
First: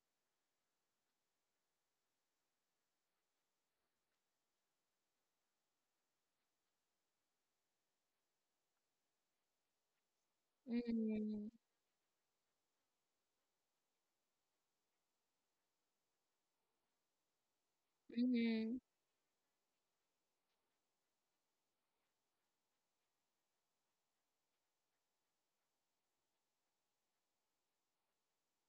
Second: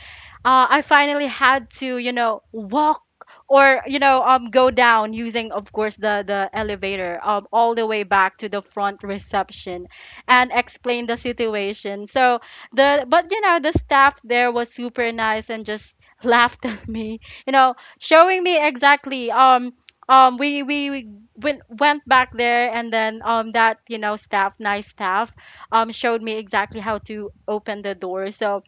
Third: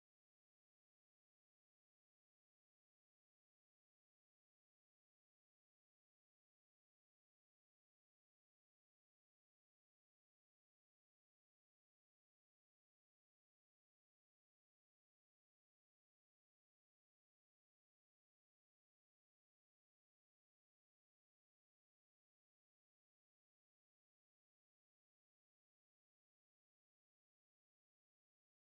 I finally had to, you know, walk or you know, go down using, of course, the elevator, all the way back to the front reception, and explain the Mm-hmm. situation. So the but the staff there was super nice and just laughed at me, you know, showing me Mm-hmm. exactly. We went back there, and then that you know staff, nice staff, showed me exactly how to open the door. So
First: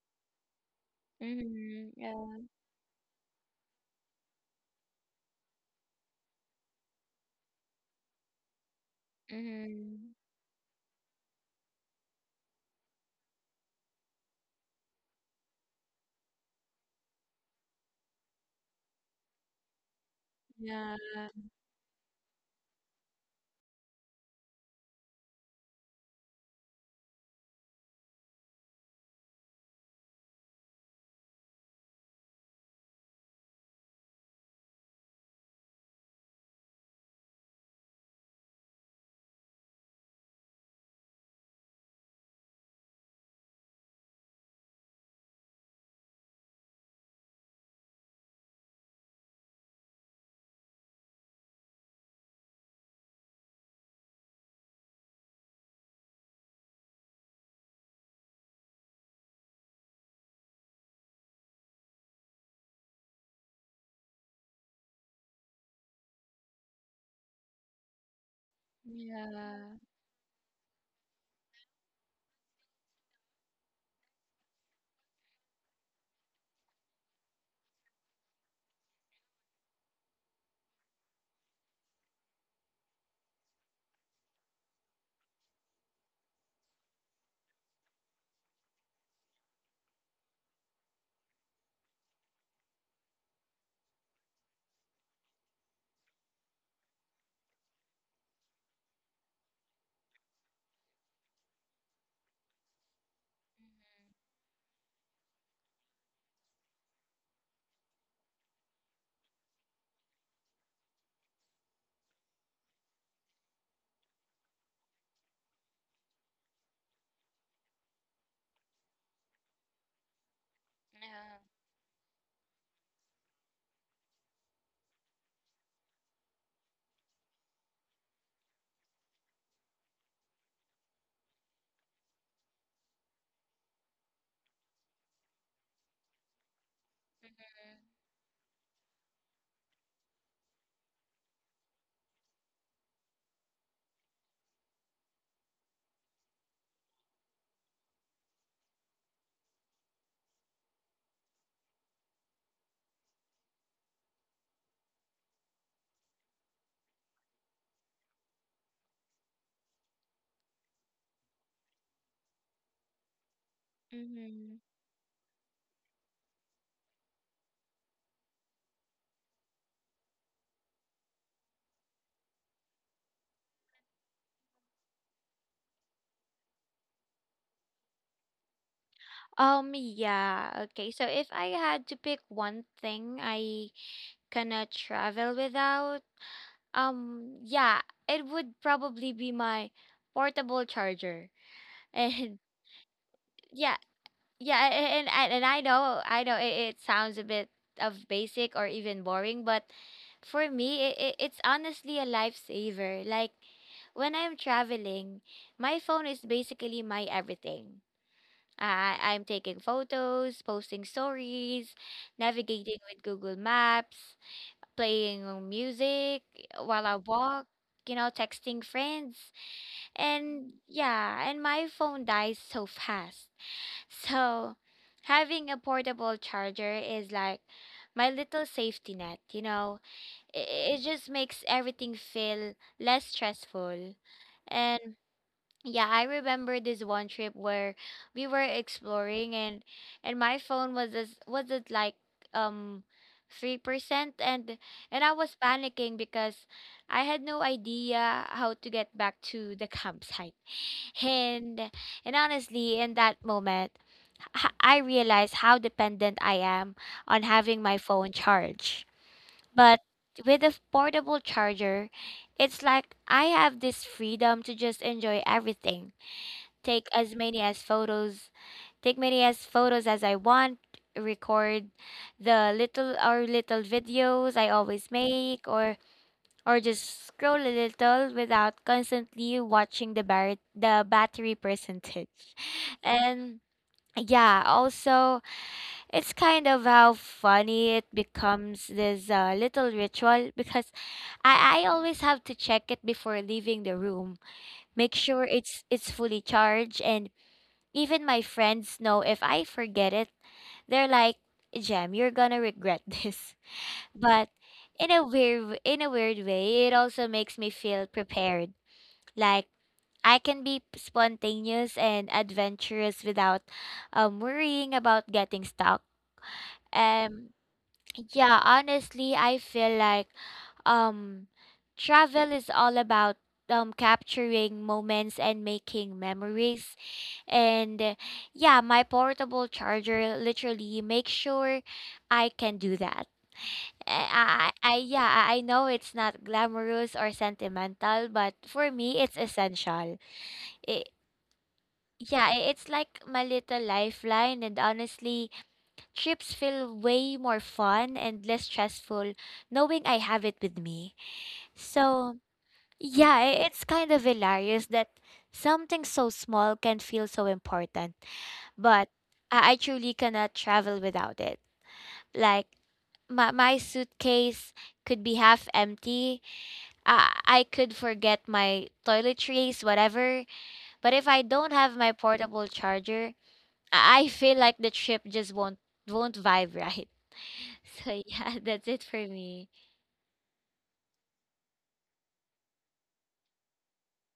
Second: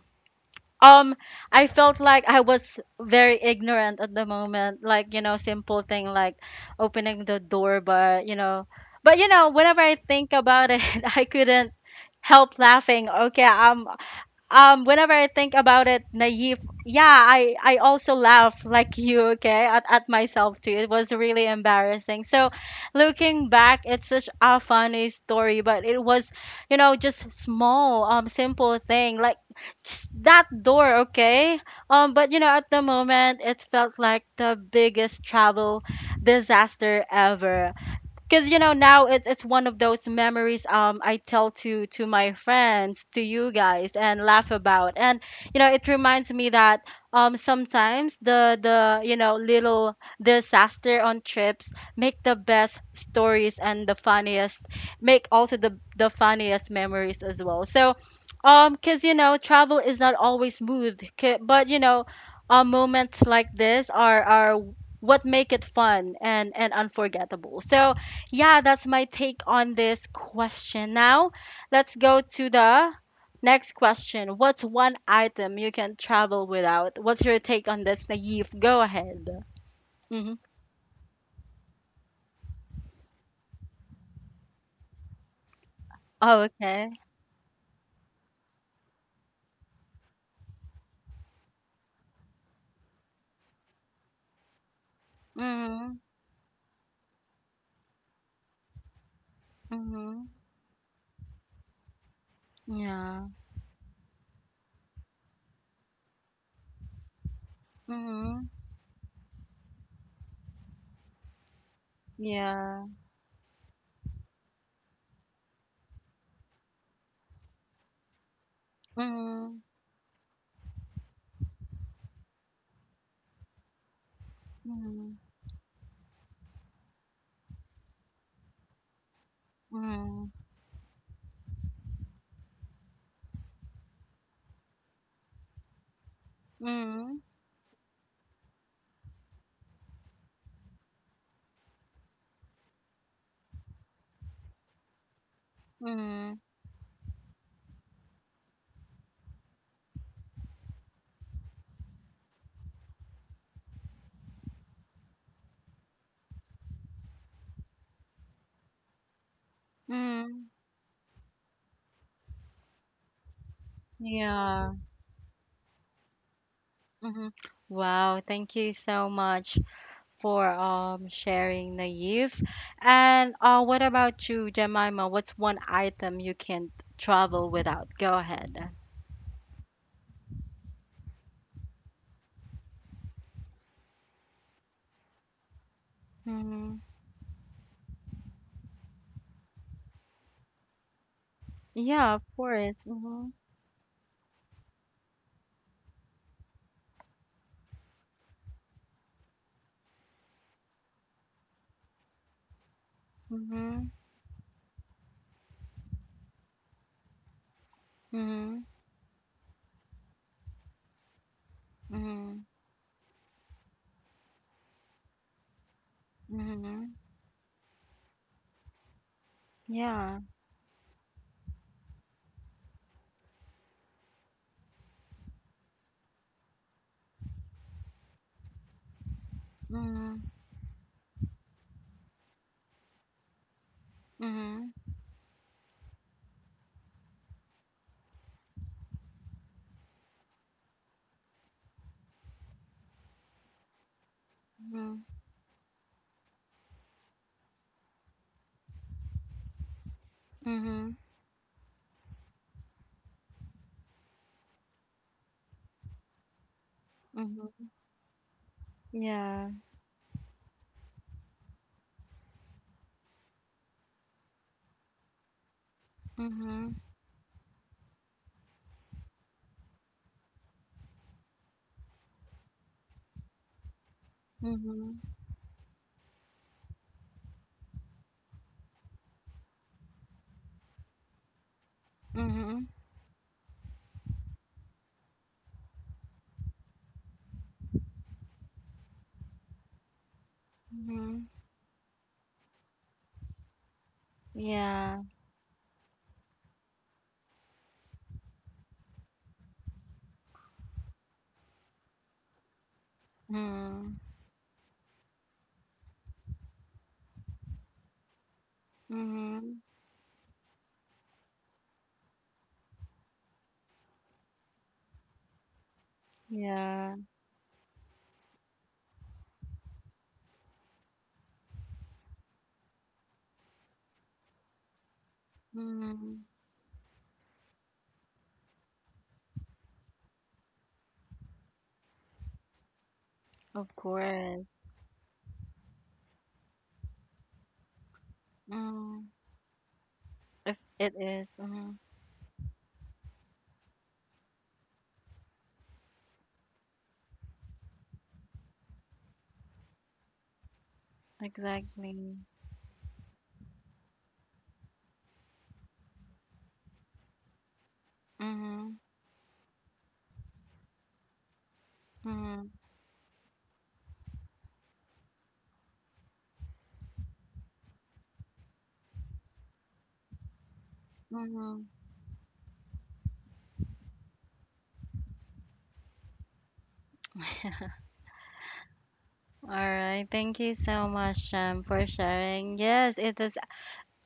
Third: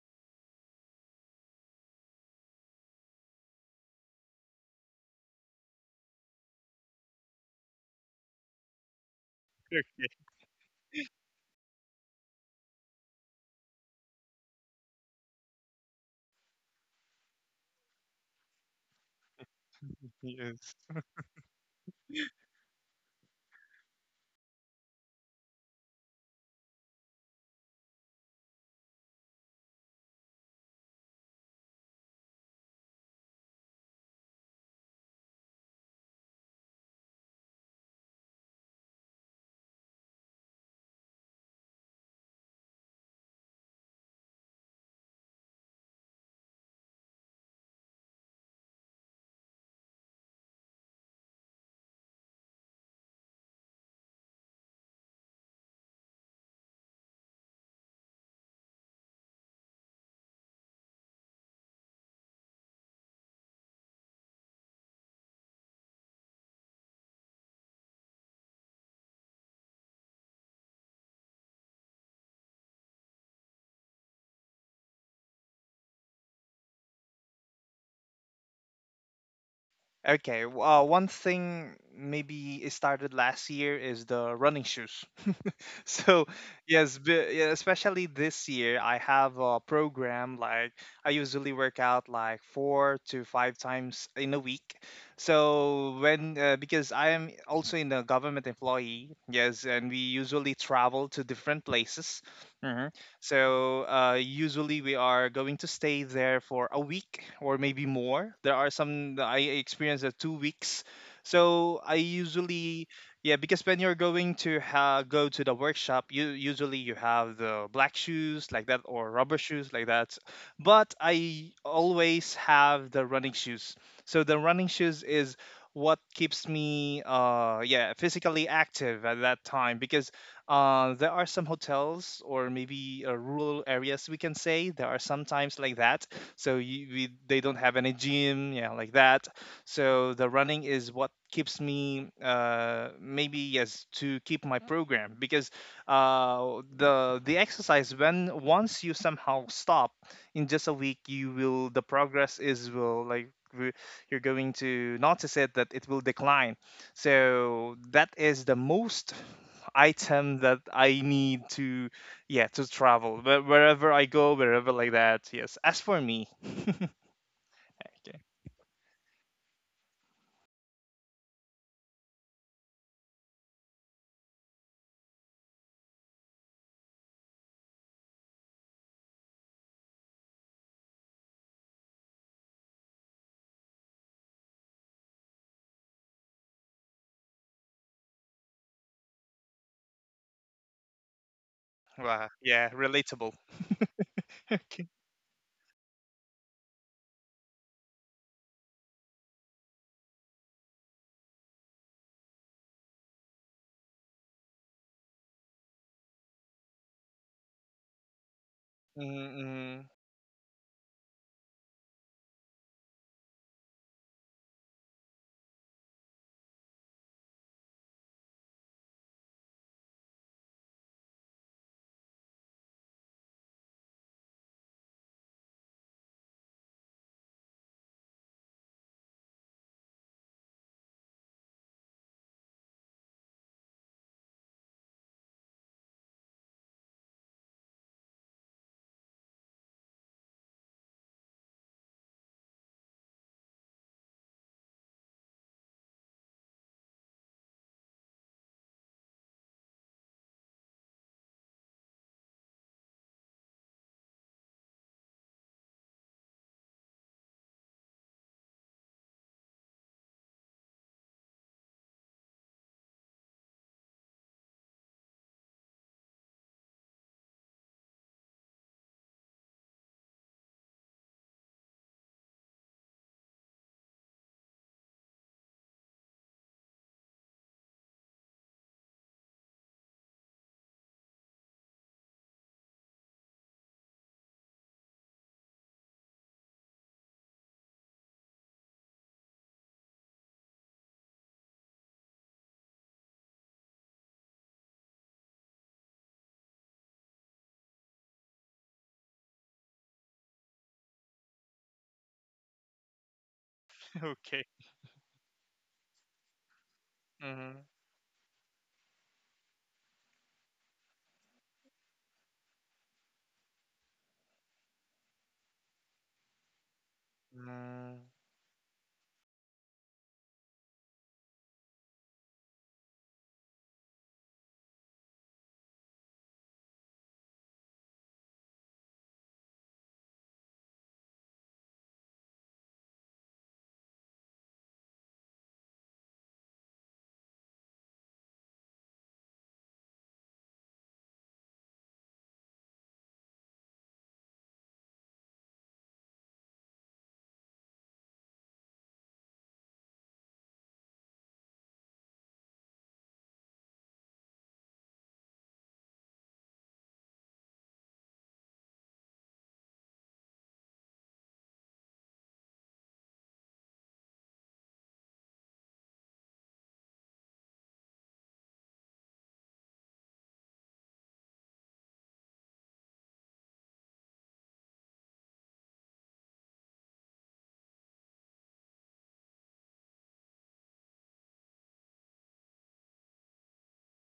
um, I Mm-hmm. felt like Yeah. I was very ignorant at the moment. Like, simple thing like opening the door, but whenever I Mm-hmm. think about it, I couldn't help laughing. Okay, I'm whenever I think about it, Naive, yeah, I also laugh like you, okay, at myself too. Yes. It Yeah. was really embarrassing. So looking back, it's such a funny story, but it was, just small, simple thing like just that door, okay? But at the moment, it felt like the biggest travel disaster ever, because now it's one of those memories. I tell to my friends, to you guys, and laugh about, and it reminds me that sometimes the little disaster on trips make the best stories, and the funniest, make also the funniest memories as well. So because travel is not always smooth, but moments like this are what make it fun and unforgettable. So yeah, that's my take on Yeah. this question. Now, let's go to the next question. What's one item you can travel without? What's your take on this, Naive? Go ahead. Mm-hmm. Okay. One thing, maybe it started last year, is the running shoes. So Oh, okay. yes, yeah, especially this year, I have a program, like I usually work out like four to five times in a week. Mm-hmm. So when, because I am also in a government employee, yes, and we Mm-hmm. usually travel to different places. Yeah. So usually we are going to stay there for a week or maybe more. Mm-hmm. There are some that I experienced at 2 weeks. So I Yeah. usually, yeah, because when you're going to go to the workshop, you usually, you have the black shoes, like that, or rubber Mm-hmm. shoes, like that. But Yeah. I always have the running shoes. So the running shoes Mm-hmm. is what keeps me yeah physically active at that time, because Mm-hmm. There are some hotels or maybe rural areas, we can say, there are sometimes, like that. So Mm-hmm. they don't have any gym, yeah, like that. So the running is what keeps me maybe, yes, to keep my program, because Mm-hmm. the the exercise, when once you somehow stop in just a week, you will, the progress is, will, like, you're going to notice it that it will decline. So that is the most item Mm-hmm. that I need to, yeah, to travel. Wherever I go, Mm-hmm. wherever, Yeah. like that, yes, as for me. Okay. Mm-hmm. Wow, thank you so much for sharing, Naive. And what about you, Jemima? What's one item you can't travel without? Go ahead. Yeah. Okay. So if I had to pick one thing I cannot travel without, Mm-hmm. um, yeah, it would probably be my portable charger. Yeah, of Wow, And yeah, course. Mm-hmm. relatable. yeah, yeah, and I know it sounds a bit of basic or even boring, but for me, it's honestly a lifesaver. Like Mm-hmm. when I'm traveling, my phone is basically my everything. I'm taking Mm-hmm. photos, posting stories, Mm-hmm. Mm-hmm. navigating with Google Maps, playing music while I Mm-hmm. walk, you know, texting friends. Yeah. And yeah, and my phone dies so fast. So having a portable charger is like my little safety net, you know. Mm-hmm. It just makes everything feel less stressful. Mm-hmm. Yeah, I remember this one trip where we were exploring and my phone was as was it like um 3% and and I Mm-hmm. was panicking because I had no idea how to get back to the campsite. Mm-hmm. And and honestly, in that moment, I realized how dependent I am on having Mm-hmm. my phone charged. Yeah. But with a portable charger, it's like I have this freedom to just enjoy everything, Mm-hmm. take as many as photos take many as photos as I want, record the little or little videos I always Mm-hmm. make, or just scroll a little without constantly watching the battery percentage. Mm-hmm. And yeah, also it's kind of how funny it becomes this little ritual because Mm-hmm. I always have to check it before leaving the room, make Yeah. sure it's fully charged, and even my friends know if I forget it, they're like, "Jam, you're gonna regret this." Mm-hmm. But Okay. In a weird way, it also makes me Mm-hmm. feel prepared. Like Mm-hmm. I can be spontaneous and adventurous without um worrying about getting stuck. Yeah. Um, Mm-hmm. yeah, honestly, I feel like um travel is all about um capturing moments and making Mm-hmm. memories. And yeah, my portable charger literally makes sure I can do that. Of course. I yeah, I know it's not glamorous or sentimental, but for me, Mm-hmm. it's essential. If It, it is, mhm, yeah, it's like my little lifeline, and honestly, trips feel way more fun and less stressful knowing I have it with me. exactly. So, yeah, it's kind of hilarious that something so small can feel so important, Mhm. but I truly cannot travel without it. Like Mhm. my suitcase could be half empty. I could forget my toiletries, whatever. But if I don't have Mhm. my portable charger, I feel like the trip just won't vibe right. So yeah, that's it for me. All right, thank you so much, for sharing. Yes, it is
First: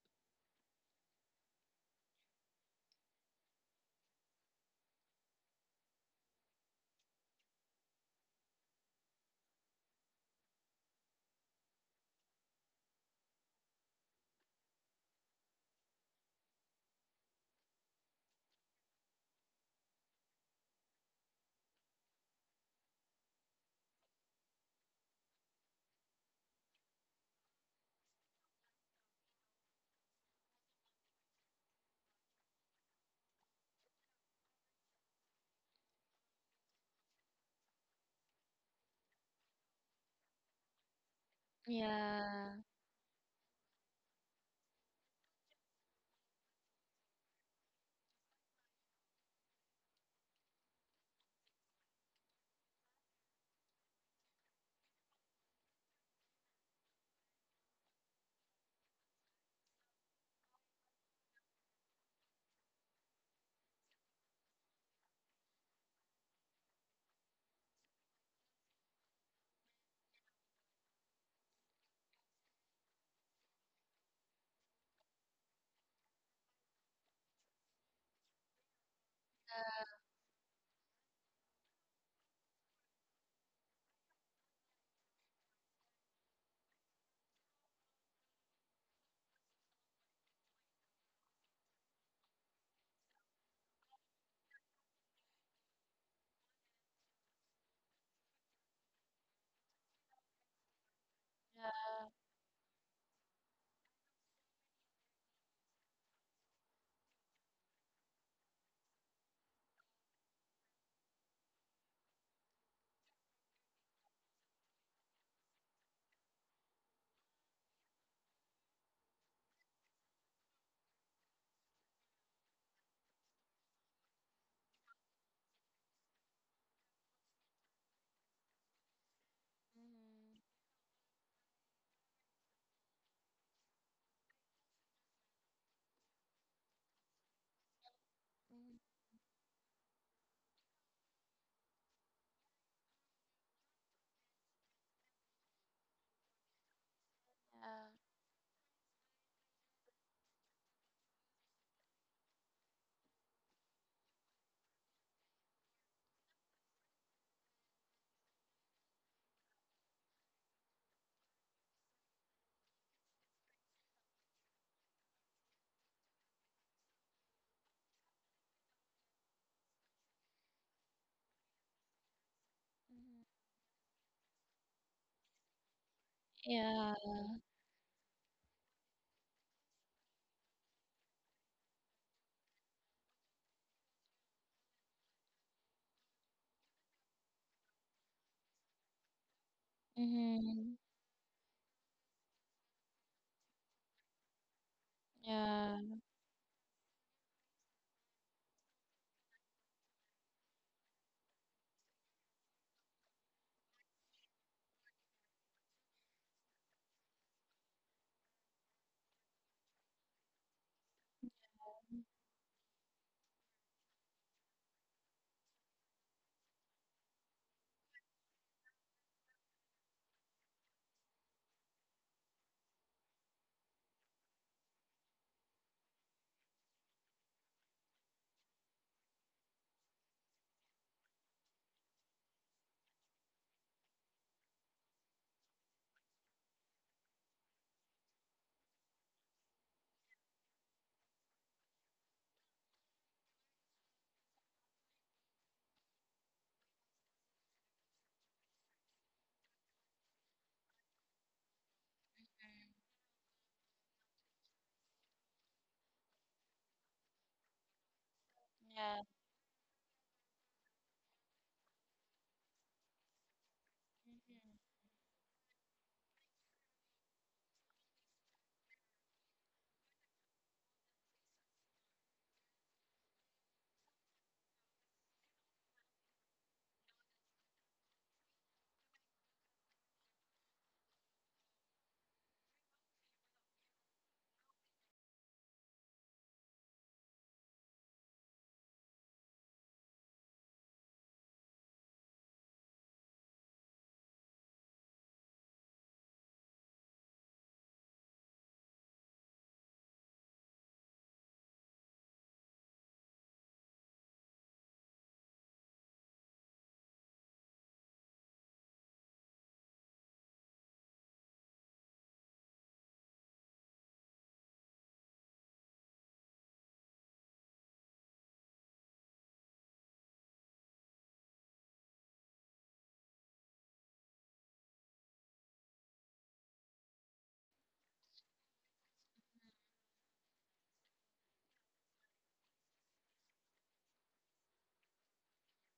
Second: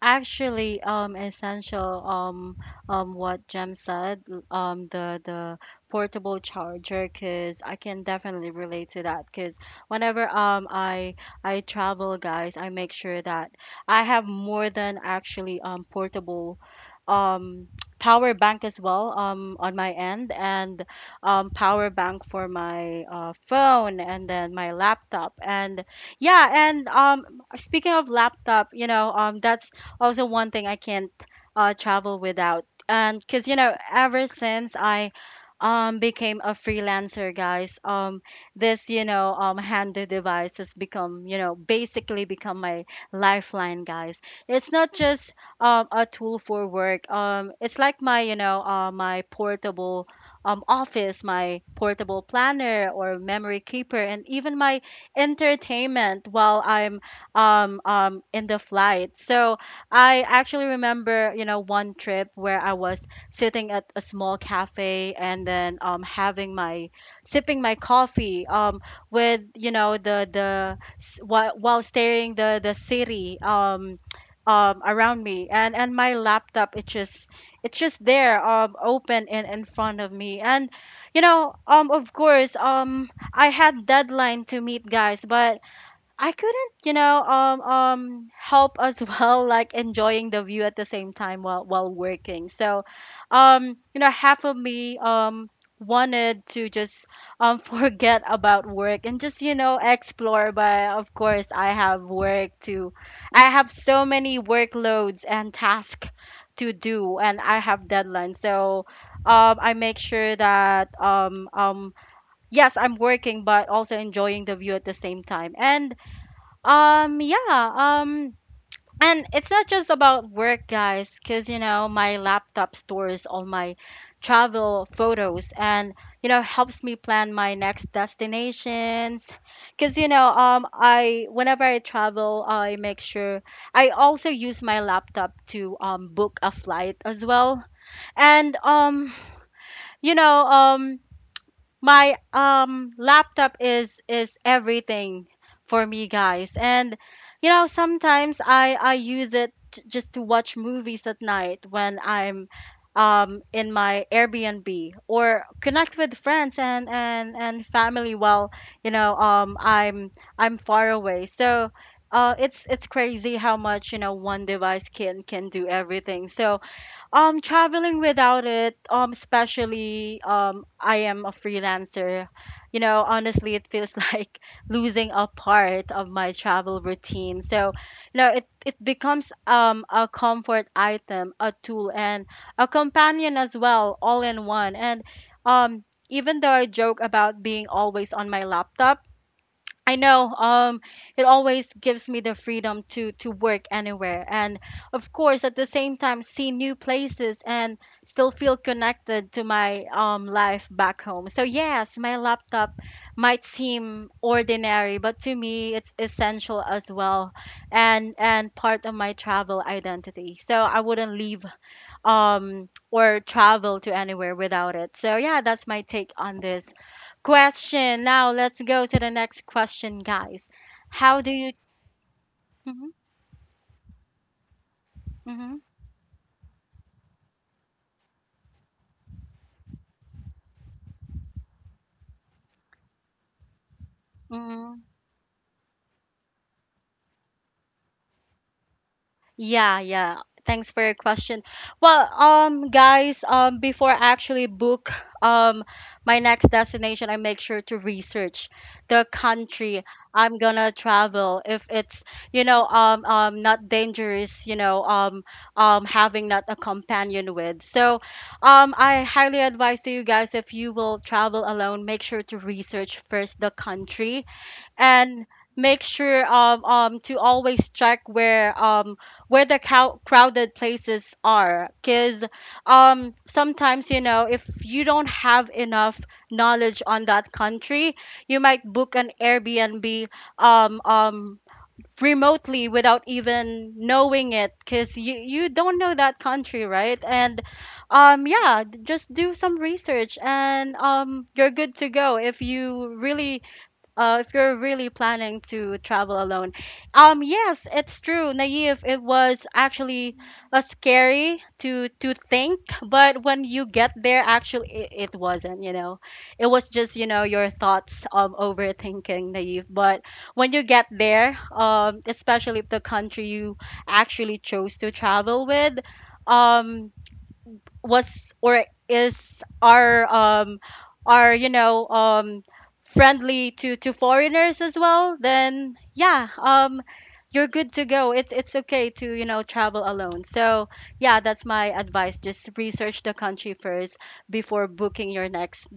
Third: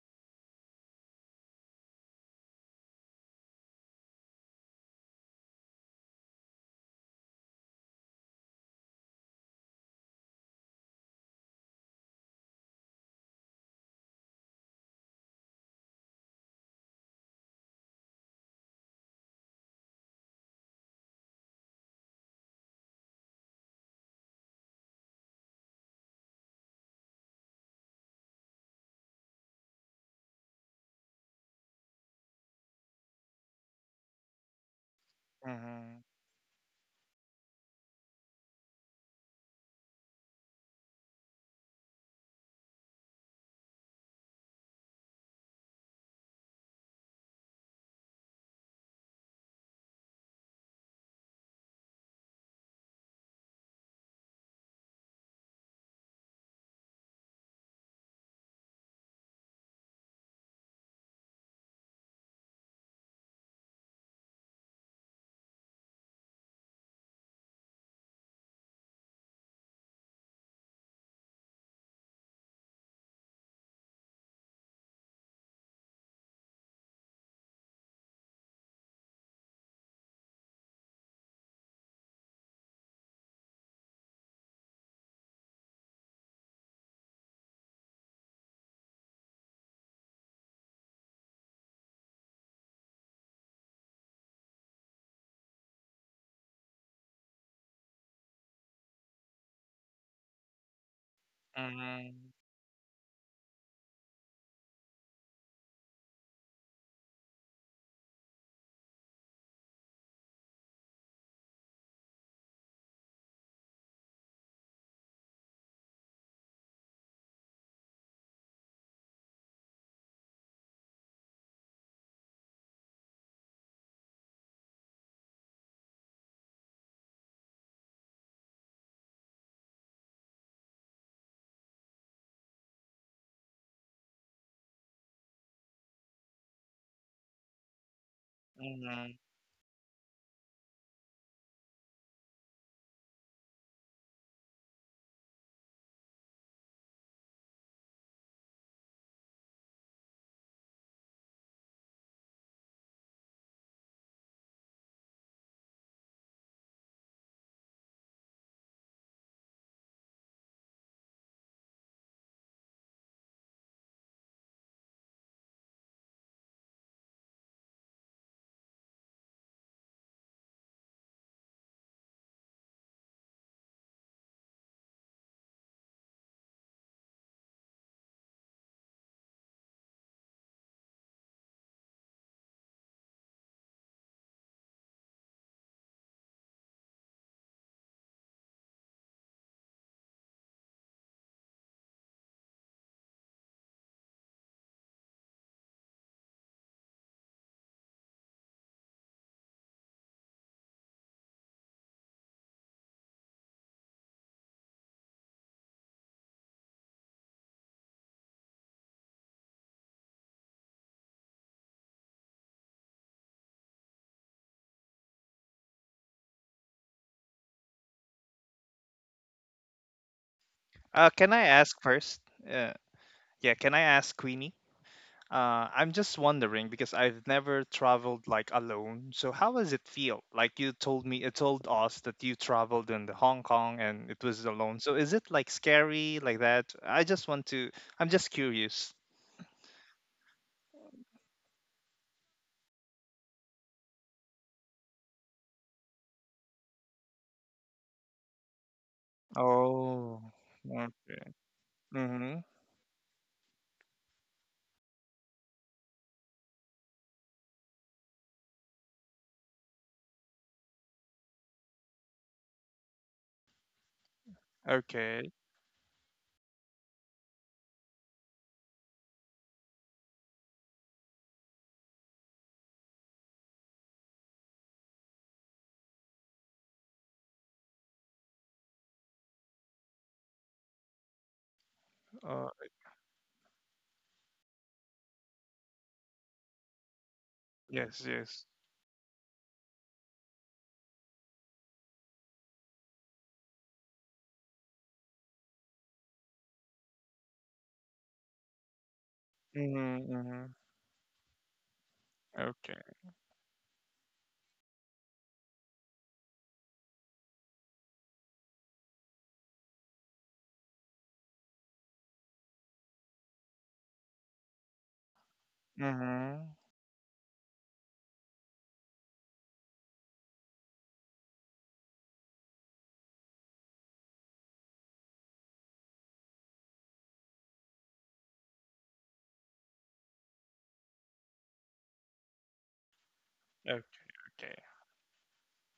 actually essential, what Jem said, the portable charger, because I can definitely relate to that, because whenever I travel, guys, I make sure that I have more than actually portable um power bank as well, on my end, and power bank for my phone, and then my laptop. And yeah, and speaking of laptop, that's also one thing I can't travel without. And because, ever since I became a freelancer, guys, this, handy device has become, basically Yeah. become my lifeline, guys. It's not just a tool for work. It's like my portable office, my portable planner or memory keeper, and even my entertainment while I'm in the flight. So I actually remember, one trip where I was sitting at a small cafe and then having my sipping my coffee, with the while staring the city, around me. And my laptop, it's just there, open in front of me. And of course, I had deadline to meet, guys, but I couldn't, help as well, like enjoying the view at the same time while working. So, half of me wanted to just forget about work and just explore. But of course, Mm-hmm. I have so many workloads and tasks to do, and I have deadlines. So, I make sure that yes, I'm working, but also enjoying the view at the same time. And um, yeah, um, it's not just about work, guys, because my laptop stores all my travel photos, and helps me plan my next destinations. Because I whenever I travel, I make sure I also use my laptop to book a flight as well. And Mm-hmm. You know, um, my laptop is everything for me, guys. And sometimes I use it, just to watch movies at night when I'm in my Airbnb, or connect with friends, and family, while you know um i'm I'm far away. So it's crazy how much, one device can do everything. So traveling without it, especially I am a freelancer. Honestly, it feels like losing a part of my travel Yeah. Yeah. routine. So, it becomes a comfort item, a tool, and a companion as well, all in one. And um, even though I joke about being always on my laptop, I know. Mm-hmm. It always gives me the freedom to work anywhere, and of course, at the Yeah. same time, see new places and still feel connected to my life back home. So yes, my laptop might seem ordinary, but to me, it's essential as well, and part of my travel identity. So I wouldn't leave or travel to anywhere without it. So yeah, that's my take on this question. Now let's go to the next question, guys. How Can do I you? ask first, uh, Mm-hmm. yeah, can I ask Queenie, Mm-hmm. I'm just wondering, because I've never traveled like alone. So how does it feel? Like you told me, it told us that you traveled in the Hong Kong and it was alone. Mm-hmm. So is it like scary, like that? I just want to. I'm just curious. Yeah, yeah. Thanks for your question. Well, guys, before I actually book um my next destination, I make sure to research the country Oh. I'm gonna travel. If it's, Mm-hmm. Not dangerous, having not a companion with. So, I Yeah. highly advise to you guys, if you will travel alone, make sure to research first the country, and Okay. make sure to always check where the crowded places are, because sometimes, if you don't have enough knowledge on that country, you might book an Airbnb um um Uh, remotely without even knowing it, because you don't know that country, right? And yes. Yes. yeah, just do some research, and you're good to go, if you're really planning to travel alone. Yes, it's true, Naive. It was Mm-hmm, actually mm-hmm. Scary to think, Okay. but when you get there, actually, it wasn't. It was just your thoughts of overthinking, Naive. But when you get there, especially if the country you actually chose to travel with, Mm-hmm. um, was or is, are friendly to foreigners as well, then yeah, you're good to go. It's okay to, travel alone. So yeah, that's my advice. Just research the country first Okay. before booking your next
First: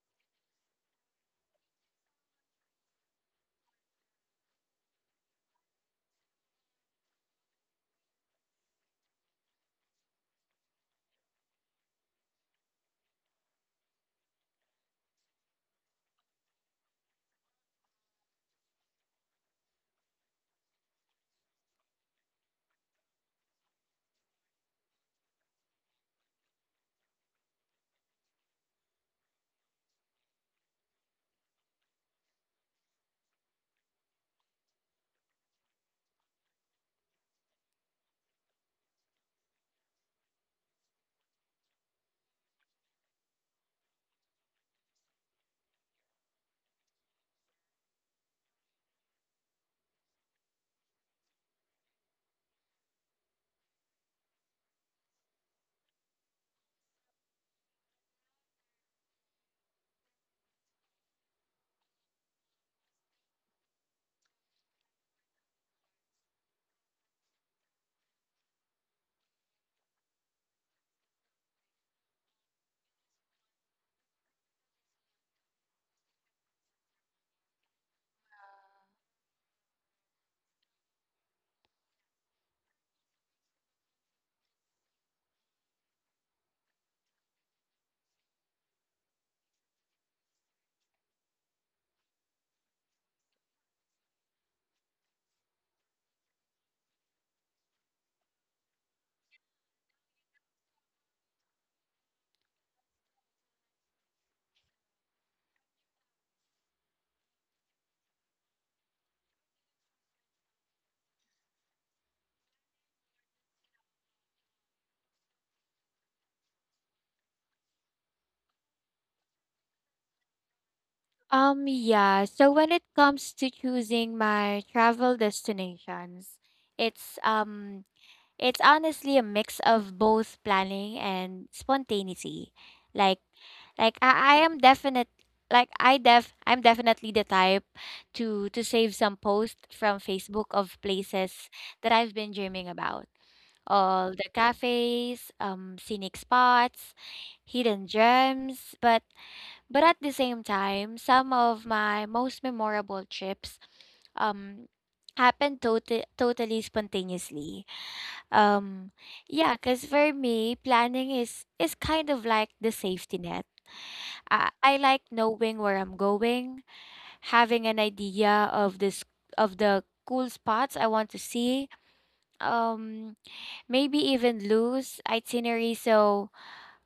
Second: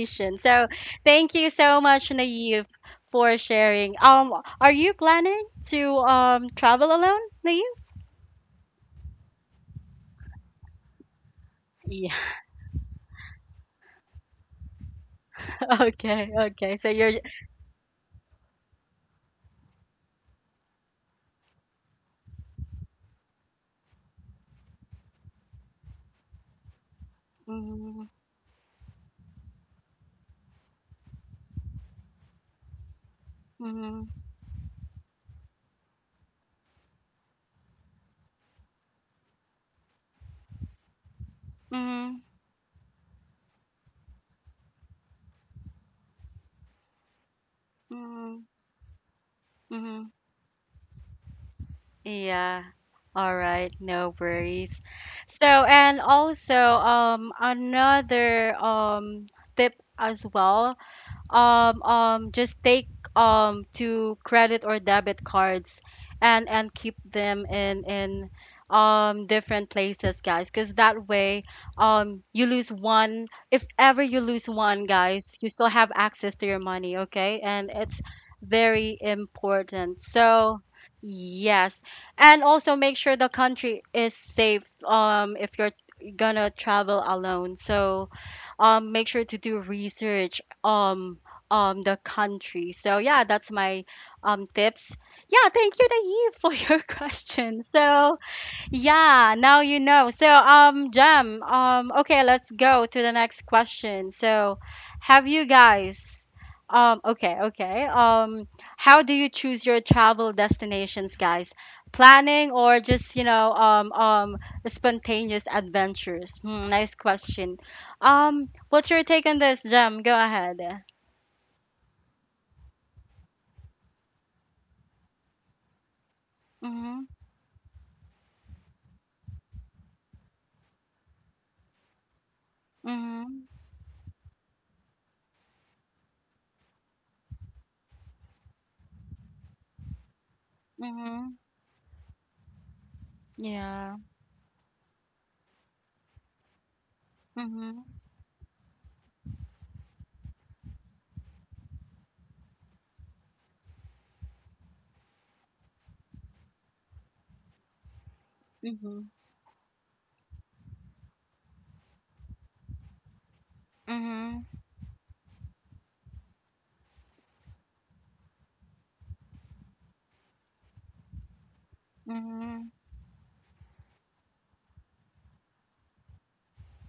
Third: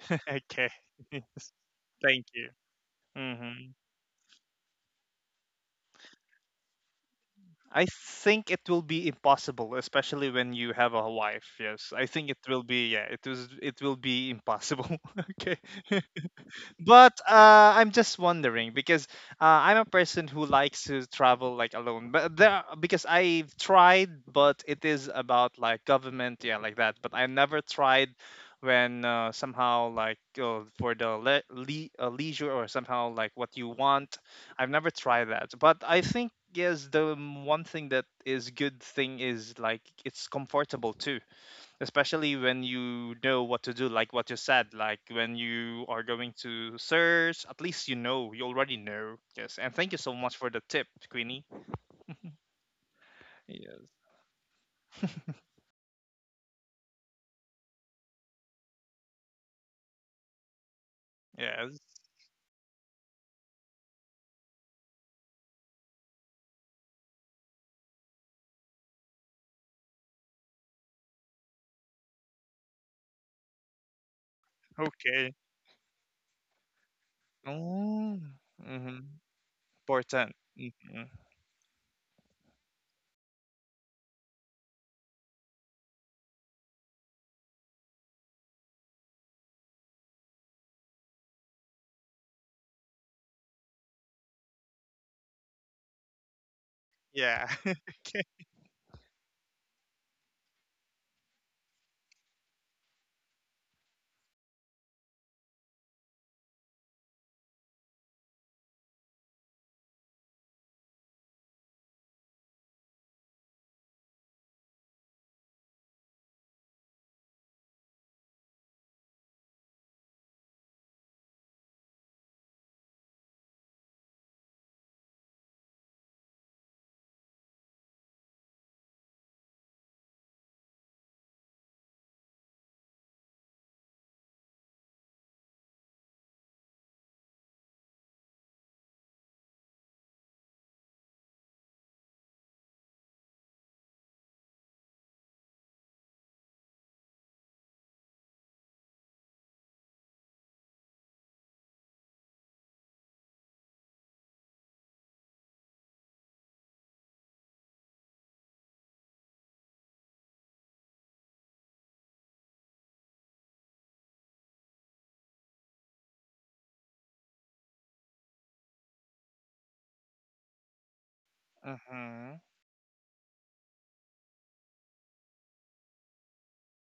So Okay. thank you so much, Thank you. Naive, for Mm-hmm. sharing. Are you planning to travel alone, Naive? I think it will be impossible, especially when you have a wife. Yes, I Yeah. think it will be. Yeah, it was. It will be impossible. Okay. Okay, okay. So you're But I'm just wondering, because I'm a person who likes to travel like alone. But there, because I've tried, but it is about like government, yeah, like that. But I never tried when somehow, like, for the leisure or somehow like what you Mhm. want. I've never tried that, but I think yes, one thing that is good thing is like it's comfortable too, Mhm. especially when you know what to do, like what you said, like when you are going to search, at least you know, Mhm. you already know. Yes, and thank you Mhm. so much for the tip, Queenie. Yeah. All right, Yes, no worries. So, and also another tip as well, yes, just take to credit or debit cards, and keep them in different places, guys, because that way, you lose one if ever you lose one, guys, okay. you still have access to your money, okay? And it's Oh, very mm-hmm. important. Important. So hmm yes, and also make sure the country is safe, if you're gonna travel alone. So make sure to do research, the country. So yeah, that's my tips. Yeah, thank you, Naive, for your yeah. question. So yeah, now you know. So Jam, okay, let's go to the next question. So have you guys okay, okay. How do you choose your travel destinations, guys? Planning or just, spontaneous adventures? Hmm, nice question. What's your take on this, Jam? Go ahead. Yeah. So when it comes to choosing my travel destinations, Mm-hmm. it's um it's honestly a mix of both planning and spontaneity. Like Mhm. like I am definite like I def I'm definitely the type to save some posts from Facebook of Mhm. places that I've been dreaming about. Yeah. All the cafes, scenic spots, Mhm. hidden gems, but at the same time, some of my most memorable trips um happened totally spontaneously. Um Mhm. yeah, cuz for me, planning is kind of like the safety net. Mhm. I like knowing where I'm going, having an idea of this of the cool spots I want to see. hmm Mhm. Um, maybe even loose itinerary so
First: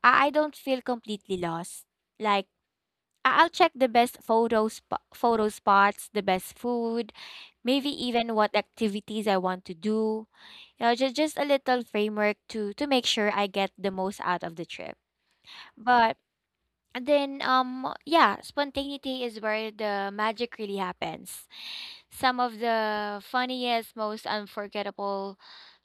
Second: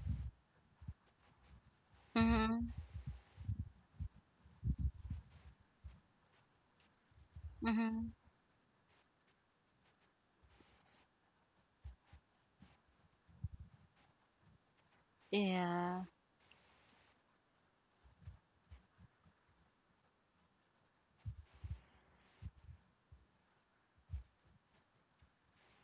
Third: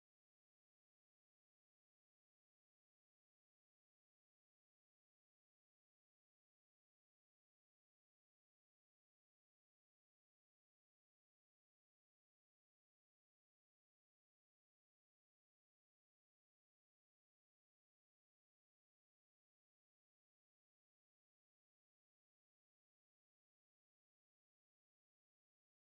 I don't feel completely lost. Like Mhm. I'll check the best photos, photo spots, the best food, maybe Mhm. even what activities I want to do. You know, just a little framework to make sure I get the most out of the trip. Yeah. But then yeah, spontaneity is where the magic really happens. Some of the funniest, most unforgettable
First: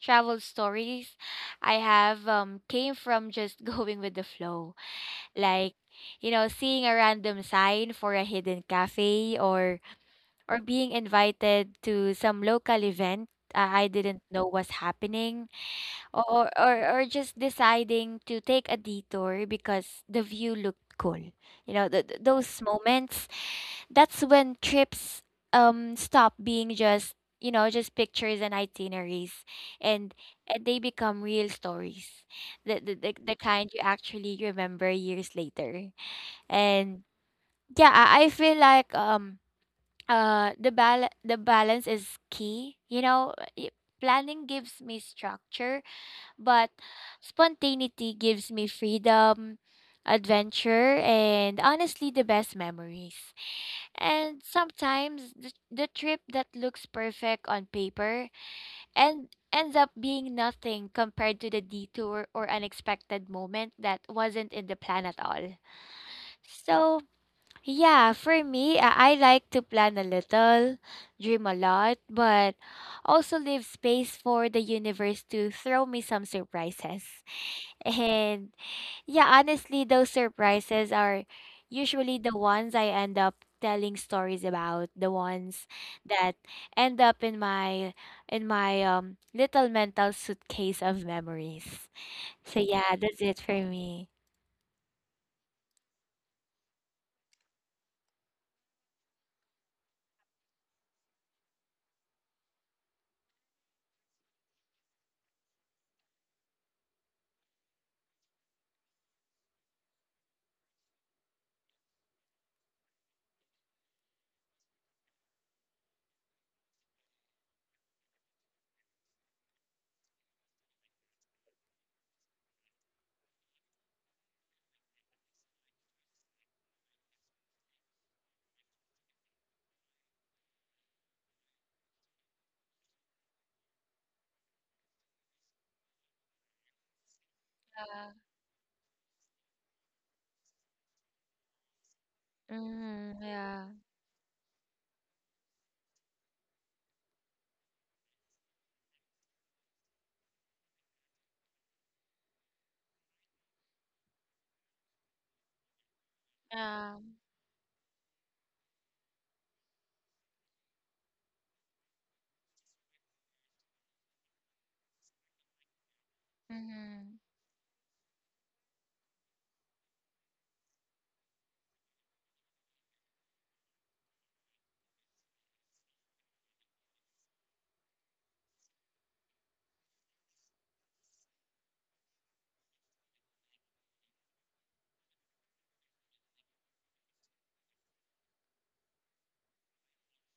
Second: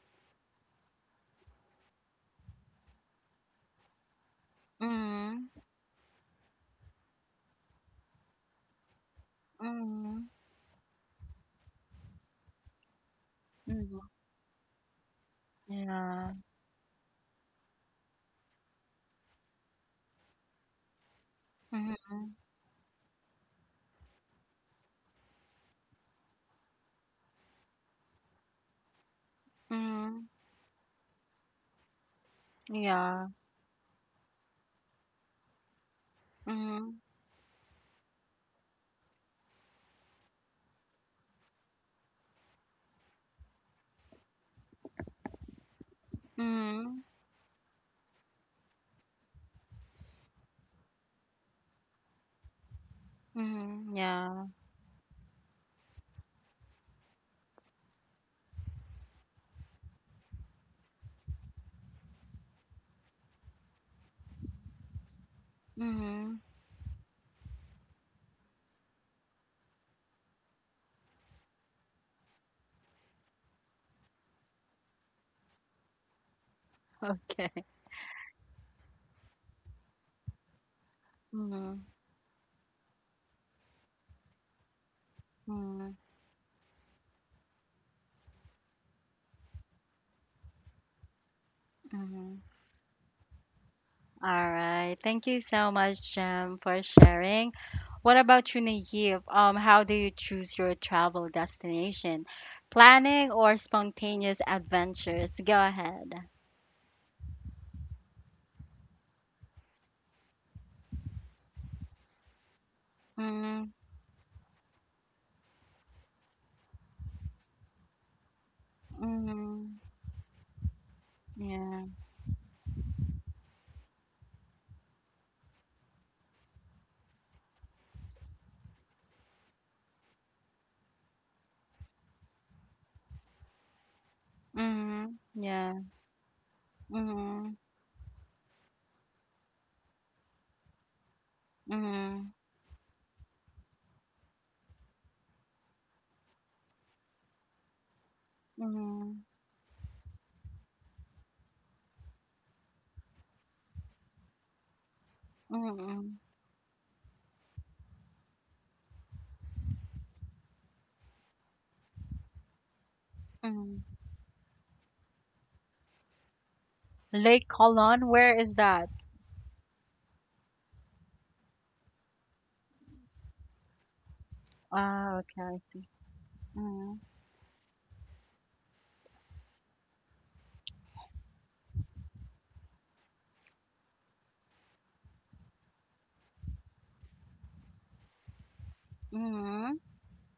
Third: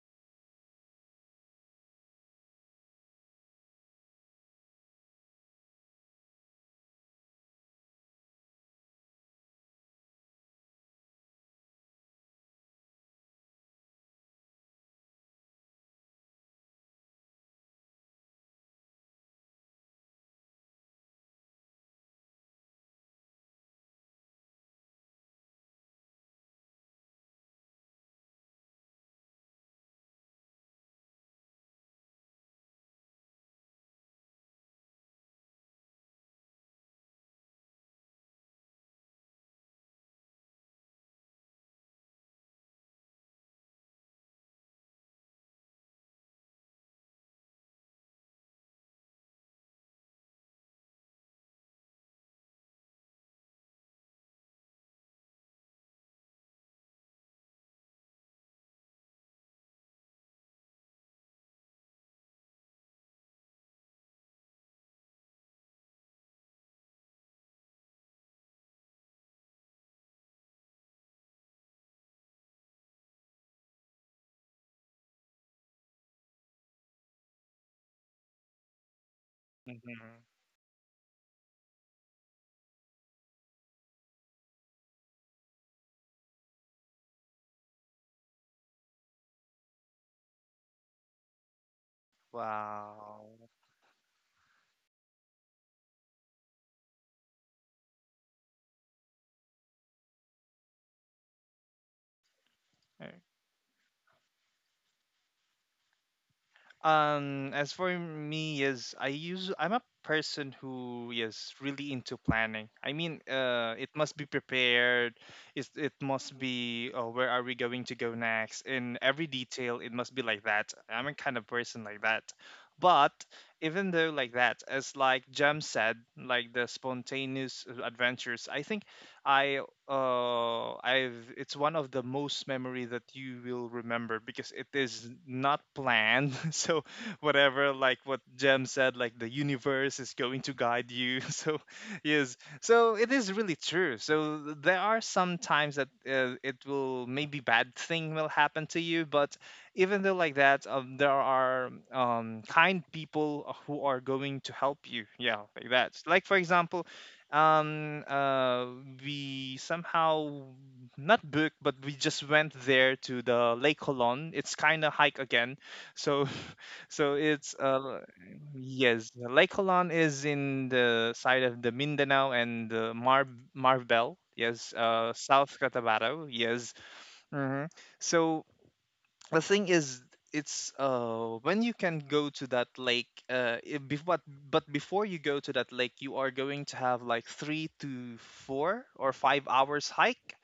travel stories I have came from just going with the flow, Mhm. like you know seeing a random sign for a hidden cafe, Mhm. or being invited to some local event I Mhm. didn't know was happening, Yeah. or, or or just deciding to take a detour because the view looked cool. You know Mhm. those moments, that's when trips stop being just you know just pictures and itineraries, and Mhm. and they become real stories, the the, the, Yeah. the kind you actually remember years later. Mhm. And yeah, I feel like the balance is key. You know, planning gives me structure, but Mhm. spontaneity gives me freedom, adventure, and honestly the best memories. Mhm. And Yeah. sometimes the trip that looks perfect on paper and ends up being nothing compared to the detour or unexpected moment that wasn't in the plan at all. Mhm. So, yeah, for me, I like to plan a little, dream a lot, but also leave space for the universe to throw me some surprises. Okay. And yeah, honestly, those hmm surprises are Mhm. usually the ones I end up telling stories about, the ones Mhm. that end up in my little mental suitcase of memories. Mhm. So yeah, wow. that's it for me. All right. Thank you so much, Jem, for sharing. What about you, Naive? How do you choose your travel destination? Planning or spontaneous adventures? Go ahead. As for me, yes, I use. I'm a person who is really into planning. I mean, Mm-hmm. It must be prepared. It must be. Oh, where are we going to go next? In every detail, Mm-hmm. it must be like that. I'm a kind of person Yeah. like that. But even though like that, as like Jam said, like the spontaneous adventures, I think I I've it's one of the most memory that you will remember because it is Mm-hmm. not Yeah. planned. So Mm-hmm. whatever like Yeah. what Jem said, like the universe is going to guide you. So Mm-hmm. yes, so it Mm-hmm. is really Yeah. true. So there are some times that it will maybe bad thing will happen to you. Mm-hmm. But even though like that, there are kind people who are going to help you, yeah, like that, Mm-hmm. like for example. Yeah. um uh we somehow not booked, but we just went there to the Lake Mm-hmm. Colon. It's kind of hike again. So so Mm-hmm. Lake it's Colon, where is that? yes, the Lake Colon is in the side of the Mindanao and the Marbel. Yes, Ah, South okay. Cotabato. Yes. Mm-hmm. hmm so the thing is, it's when you can go to that lake, but before you go to that lake, you are going to have like three to four or five Mm-hmm. hours hike.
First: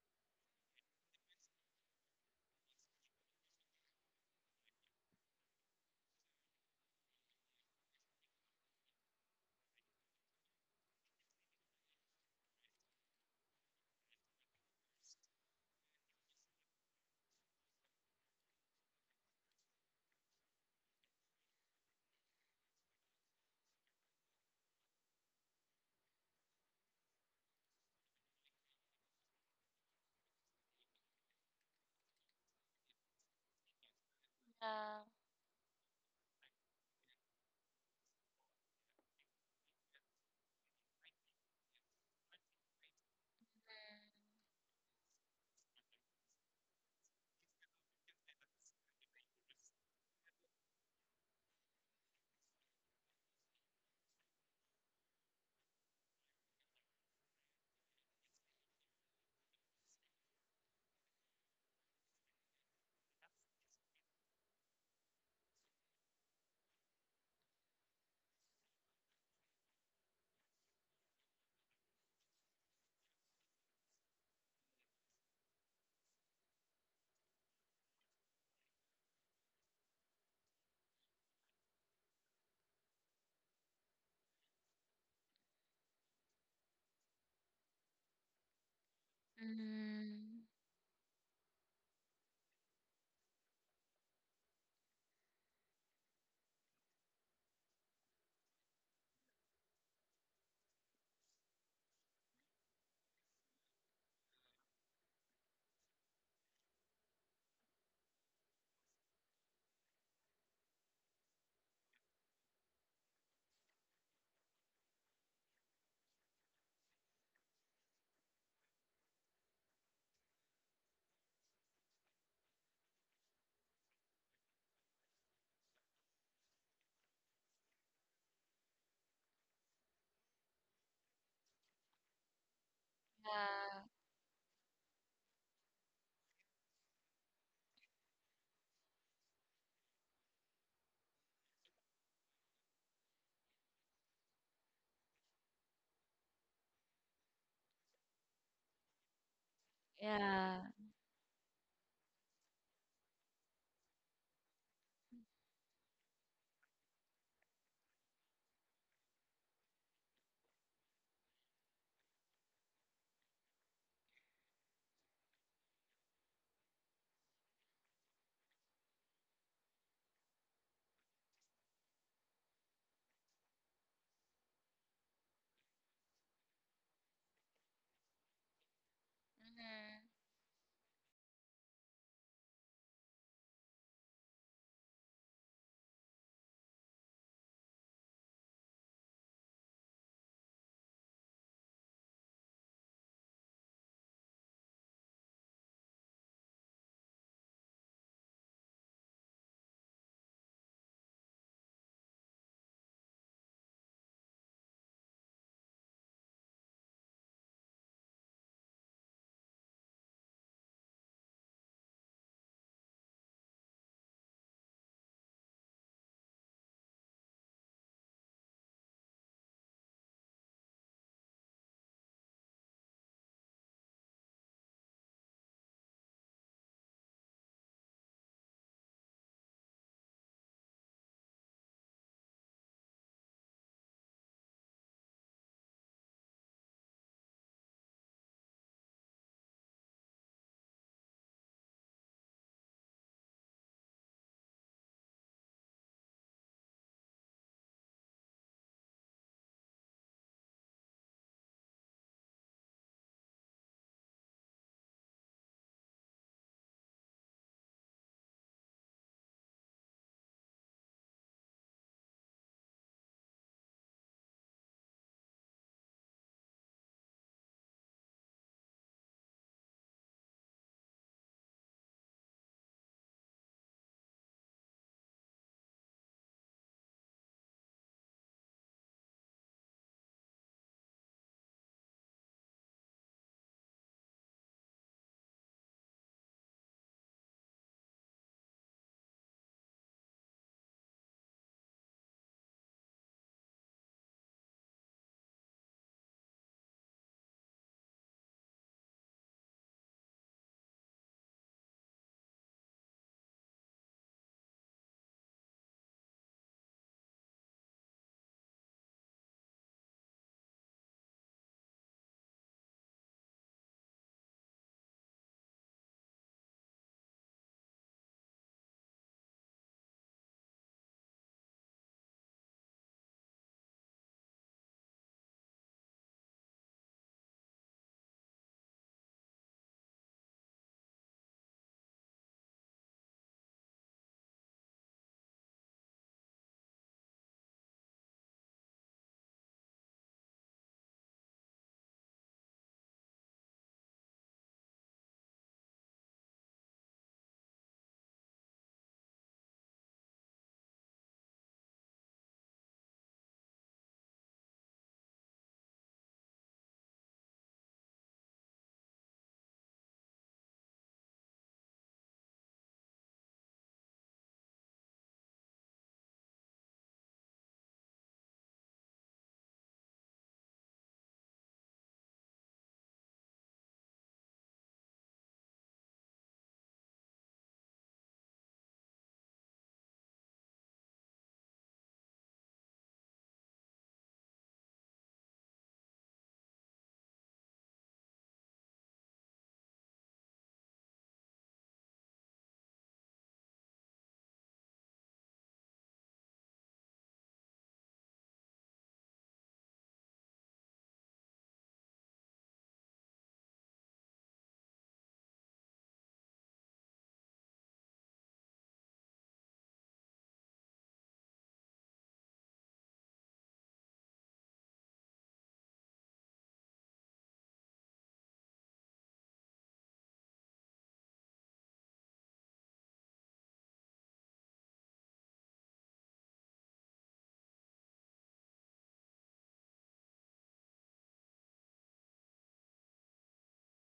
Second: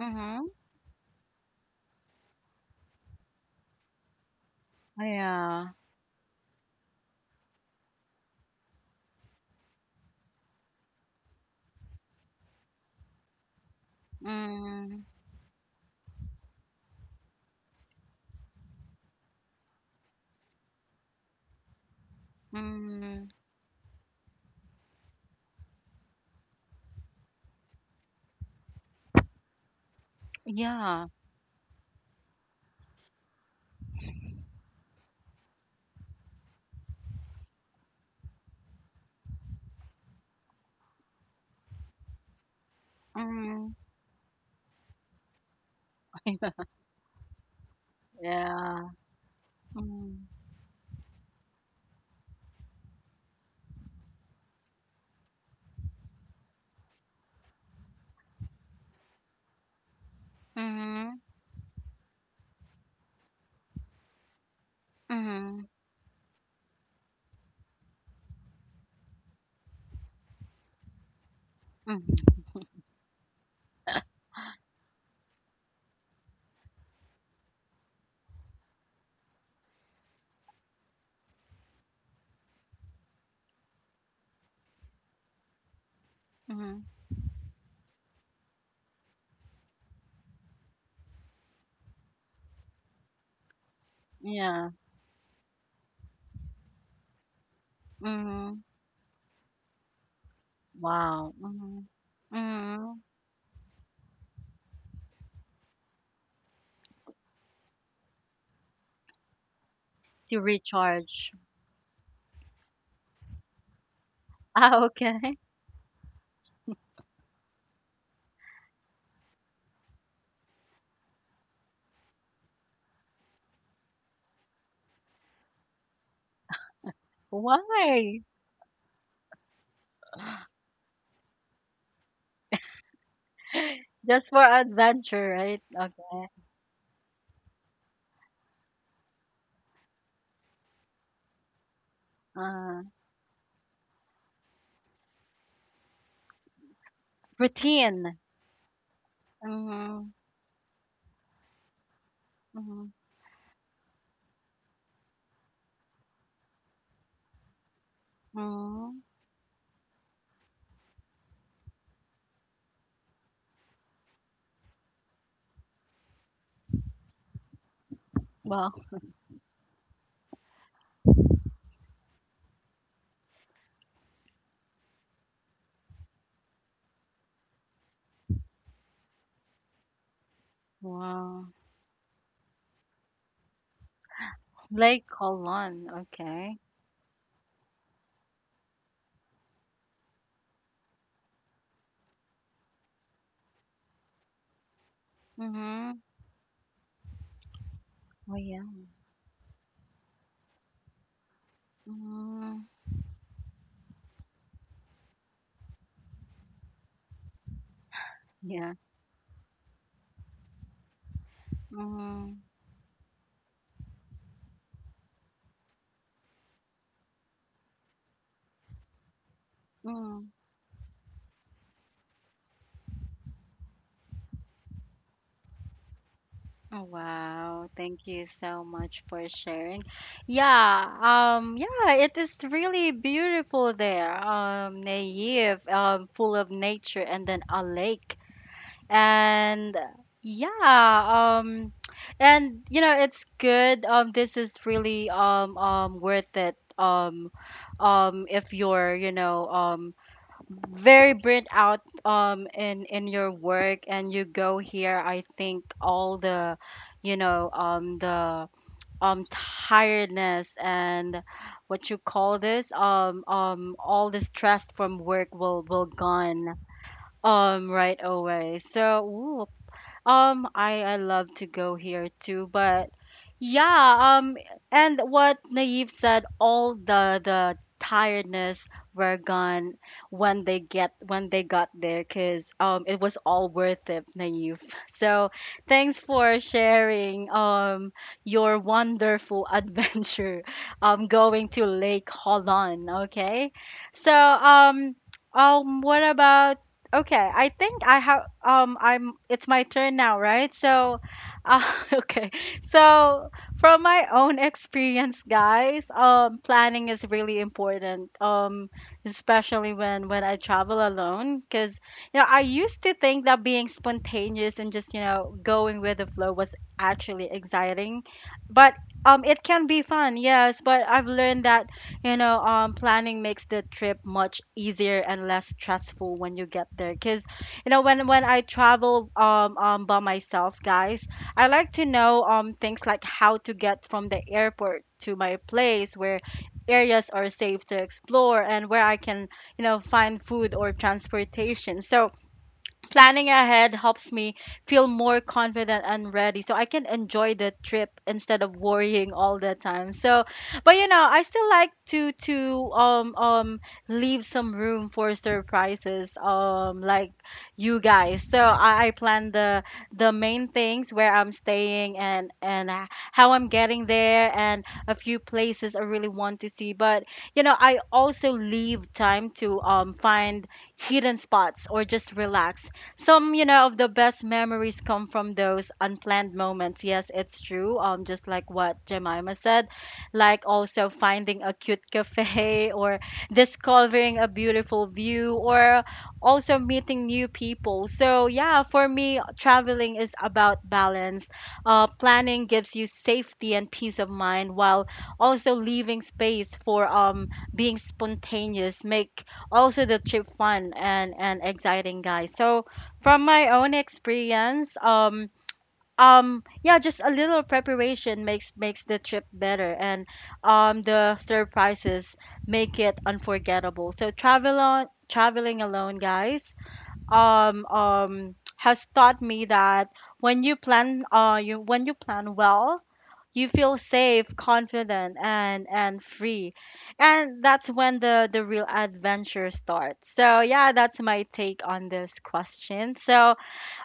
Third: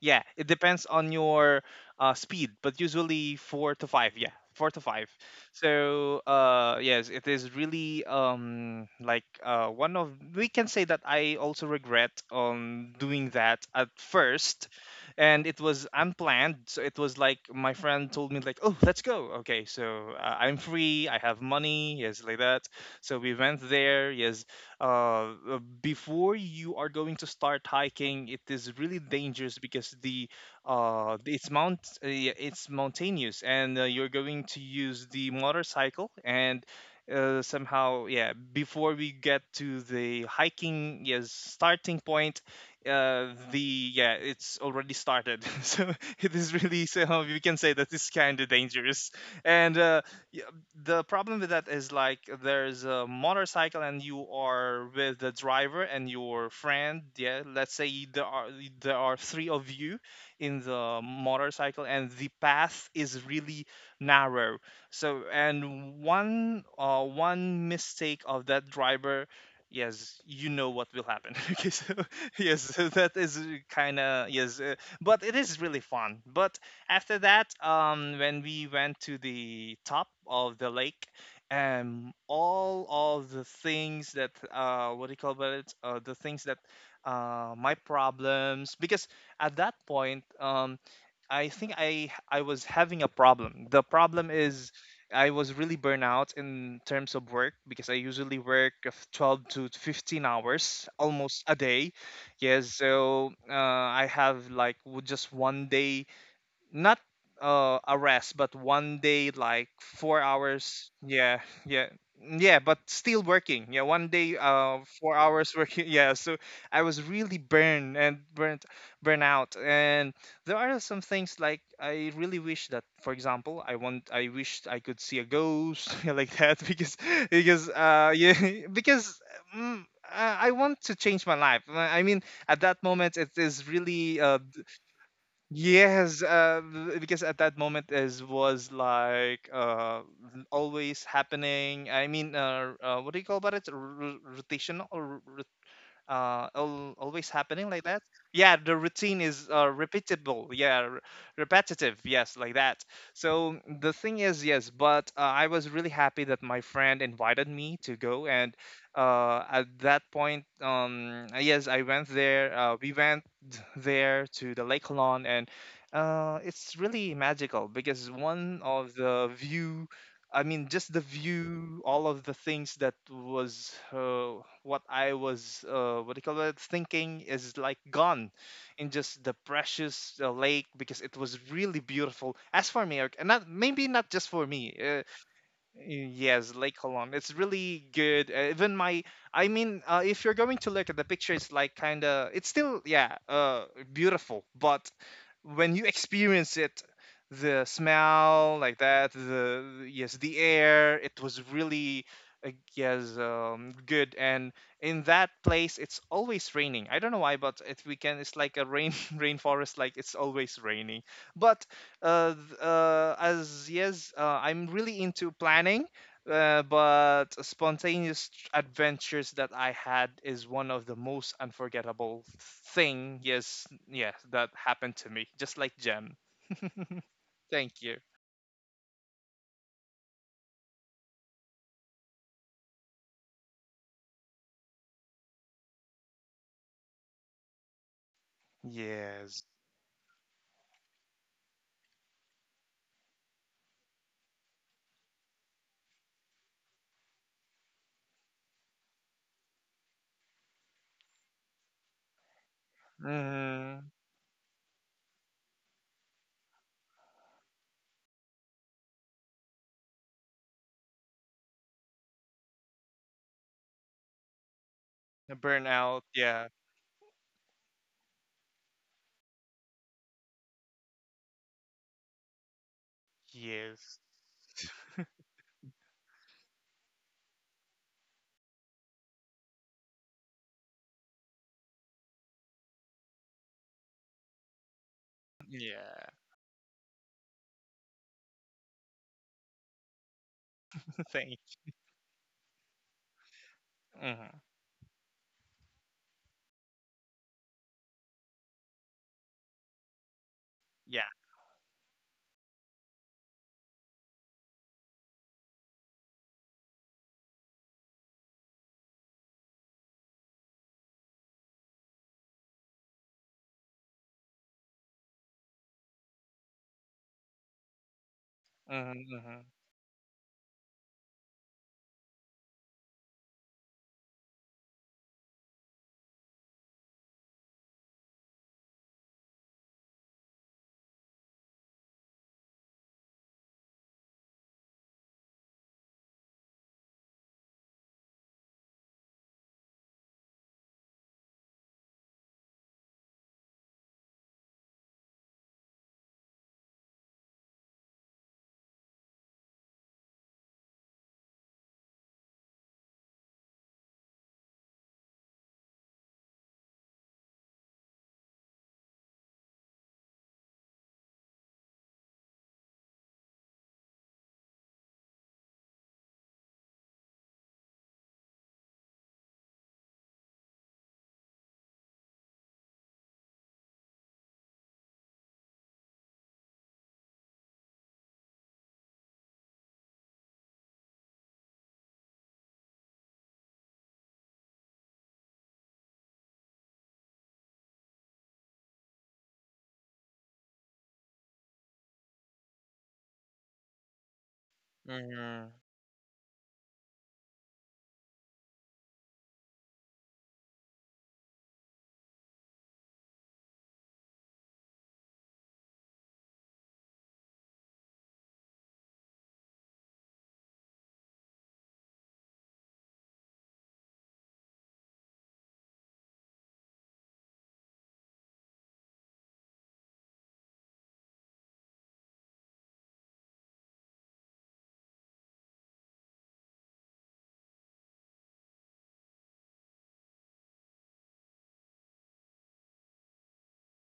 Yeah, it depends on your speed, but usually four to five. Yeah, four to five. Yeah. So yes, it is really one of, we can say that I also regret on doing that at first, Mm-hmm. and it was unplanned. So it was like my friend told me like, oh, let's go. Okay, so I'm free. I have money. Yes, like that. So Mm-hmm. we went there. Yes, uh, before you are going to start hiking, it is really dangerous because the Yeah. It's mount yeah, it's mountainous and you're going to Yeah. use the motorcycle. And somehow, yeah, before we get to the hiking, yes, starting point, Mhm. the yeah, it's already started. So it is really, so we can say that it's kind of Yeah. dangerous. And Mhm. the problem with that is like there's a motorcycle and you are with the driver and your friend. Yeah, let's say there are, three of you in the Mhm. motorcycle and the path is really narrow. So, Mhm. and one mistake of that driver, yes, you know what will happen. Okay, so Mhm. yes, so that is kind of, yes, but it is really fun. But after that, when we went to the top of the lake, and all of the things that what do you call about it? The things that Mhm. My problems, because at that point, Mm-hmm. I think I was having a problem. The problem Yeah. is I was really burnout in terms of work because I usually Mhm. work of 12 to 15 hours Wow. almost a Mhm. day. Yes, Mhm. so I have like just one day, not a rest, but one day like four To hours recharge. Yeah, yeah, yeah, but still working. Yeah, one day, Ah, okay. four hours working. Yeah, so I was really burned and burnt, burnt out. And there are some things like I really wish that, for example, I want, I wish I could see a ghost like that. Because Why? yeah because mm, I want to change my life. I mean, at that moment, it is Yeah. really Just for adventure, right? yes. Okay. Because at that moment, is was like always happening. I mean, Uh, what do you call about it? Rotational or always happening like that. Routine. Yeah, the routine is Mhm. repeatable, Yeah. yeah, repetitive, yes, like that. Mhm. So the thing is, yes, but I was really happy that my friend invited me to go. And Mhm. At that point, yes, I went there. We went there to the Lake Halon, and it's really magical because one Wow. of the view, I mean, just the view, all of the things that was what I was, what do you call it, thinking is like gone in just the precious lake because it was Wow. really beautiful. As for me, Eric, and not, maybe not just for me. Lake Colon. Yes, Okay. Lake Holon. It's really good. Even my, I mean, if you're going to look at the picture, it's like kind of, it's still, yeah, beautiful, but when you Mhm. experience it, the Oh smell yeah. like that, the, yes, the air, it was really uh, Mhm. yes, good. And in that place, it's always raining. I don't know why, but it, we can, it's like a Yeah. rain rainforest, like it's always raining. But Mhm. As yes, I'm really into planning, but spontaneous adventures that I had Mhm. is one of the most unforgettable thing. Yes, yes, that happened to me, just like Jem. Oh, wow. Thank you. Thank you so much for sharing. Yeah, yeah, it is really beautiful there. Naive, full of nature, and then a lake. Yes. And yeah, it's good. This is really worth it. If you're, very burnt out in your work Mm-hmm. and you go here, I think all the the tiredness and what you call this all the stress from work will Burnout. Yeah. gone right away. So ooh, I love to go here too, but Yes. yeah, and what Naive said, all the tiredness were gone when they get when they got there, cause it was all worth it, Naive. So thanks Yeah. for sharing your wonderful adventure, Thank. going to Lake Holon. Okay, so Mm-hmm. What about Okay, I think I'm it's my turn now, right? So Yeah. Okay. So from my own experience, guys, planning is really important. Especially when I travel alone because you know, I used to think that being spontaneous and just, you know, going with the flow was actually exciting. But Mm-hmm, mm-hmm. it can be fun, yes, but I've learned that you know, planning makes the trip much easier and less stressful when you get there. Cause you know, when I travel by myself, guys, I like to know things like how to get from the airport to my place, where areas are safe to explore and where I can, you know, find food or transportation. So planning ahead helps me feel more confident and ready so I can enjoy the trip instead of worrying all the time. So but you know, I still like to leave some room for surprises like you guys. So I plan the main things, where I'm staying and how I'm getting there and a few places I really want to see. But you know, I also leave time to find hidden spots or just relax. Some, you know, of the best memories come from those unplanned moments. Yes, it's true, just like what Jemima said, like also finding a cute cafe, or discovering a beautiful view, or also meeting new people. So yeah, for me traveling is about balance. Planning gives you safety and peace of mind, while Mm-hmm. also leaving space for being spontaneous make also the trip fun and exciting, guys. So from my own experience, yeah, just a little preparation makes the trip better, and the surprises make it unforgettable. So traveling alone, guys, has taught me that when you plan, you when you plan well, you feel safe, confident, and free, and that's when the real adventure starts. So yeah, that's my take on this question. So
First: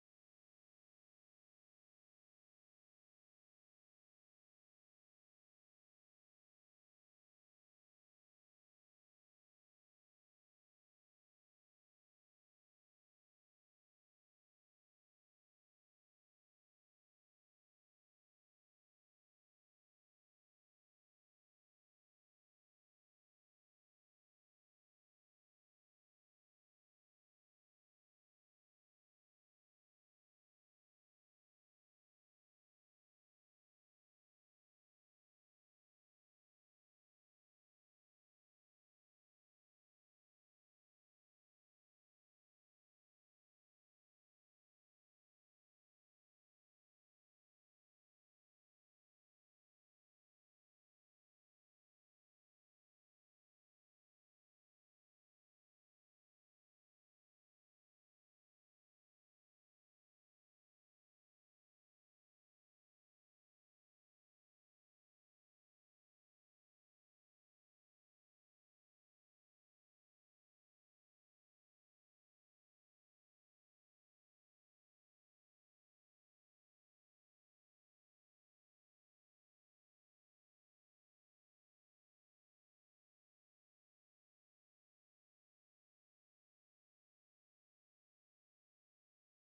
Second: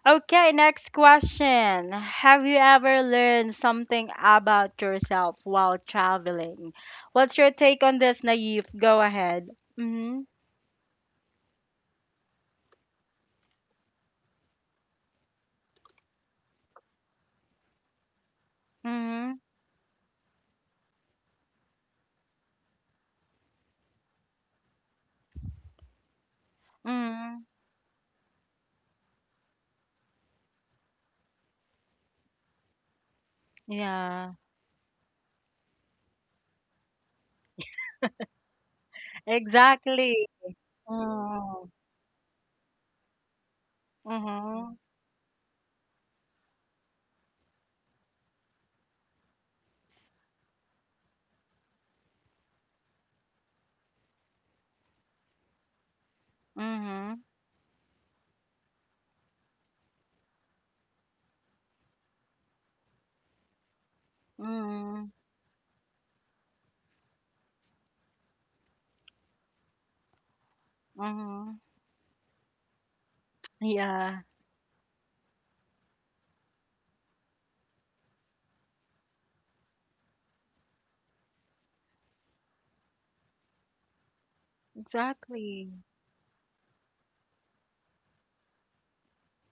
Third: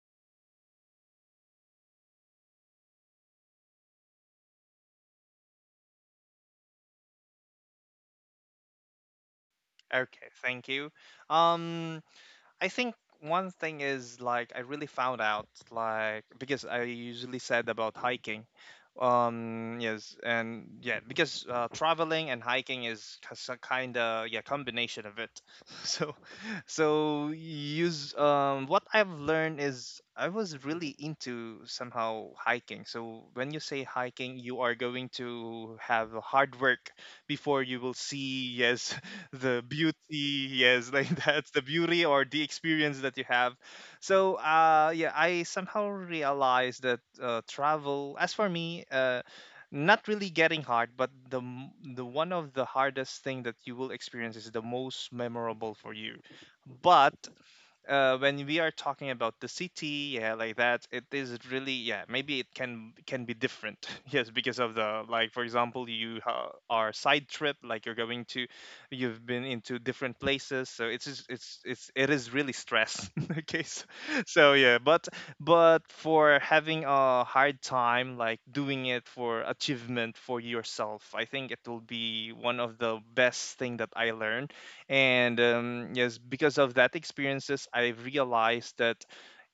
okay, next question. Have you ever learned something about yourself while traveling? What's your take on this, Naive? Go ahead. Mm-hmm. Okay. Thank you. Um. I think one thing is like I really found out like because I usually said about hiking. Mm-hmm. Yes. And yeah, because traveling and hiking is a kind of, yeah, combination of it. So Mm-hmm. use what I've learned is I was really into somehow hiking. So when you say Yeah. hiking, you are going to have a hard work before you will see, yes, the Exactly. beauty, yes, like that's the Mm-hmm. beauty or the experience that you have. So Mm-hmm. Yeah, I somehow realized that travel, as for me, not really getting hard, but the one of the hardest thing that you will experience is the most memorable for you. But Mm-hmm. When we are talking about the city, yeah, like that, it is really, yeah, maybe it can be different, yes, because of the, Mm-hmm. like for example, you are side trip, like you're going to, you've been into different places, so it's just, Mm-hmm. It is really stress. Okay, so Yeah. so yeah, but for having a hard time, like doing it for achievement for yourself, I think it will be one of the best thing that I learned. And Exactly. Yes, because of that experiences I realized that,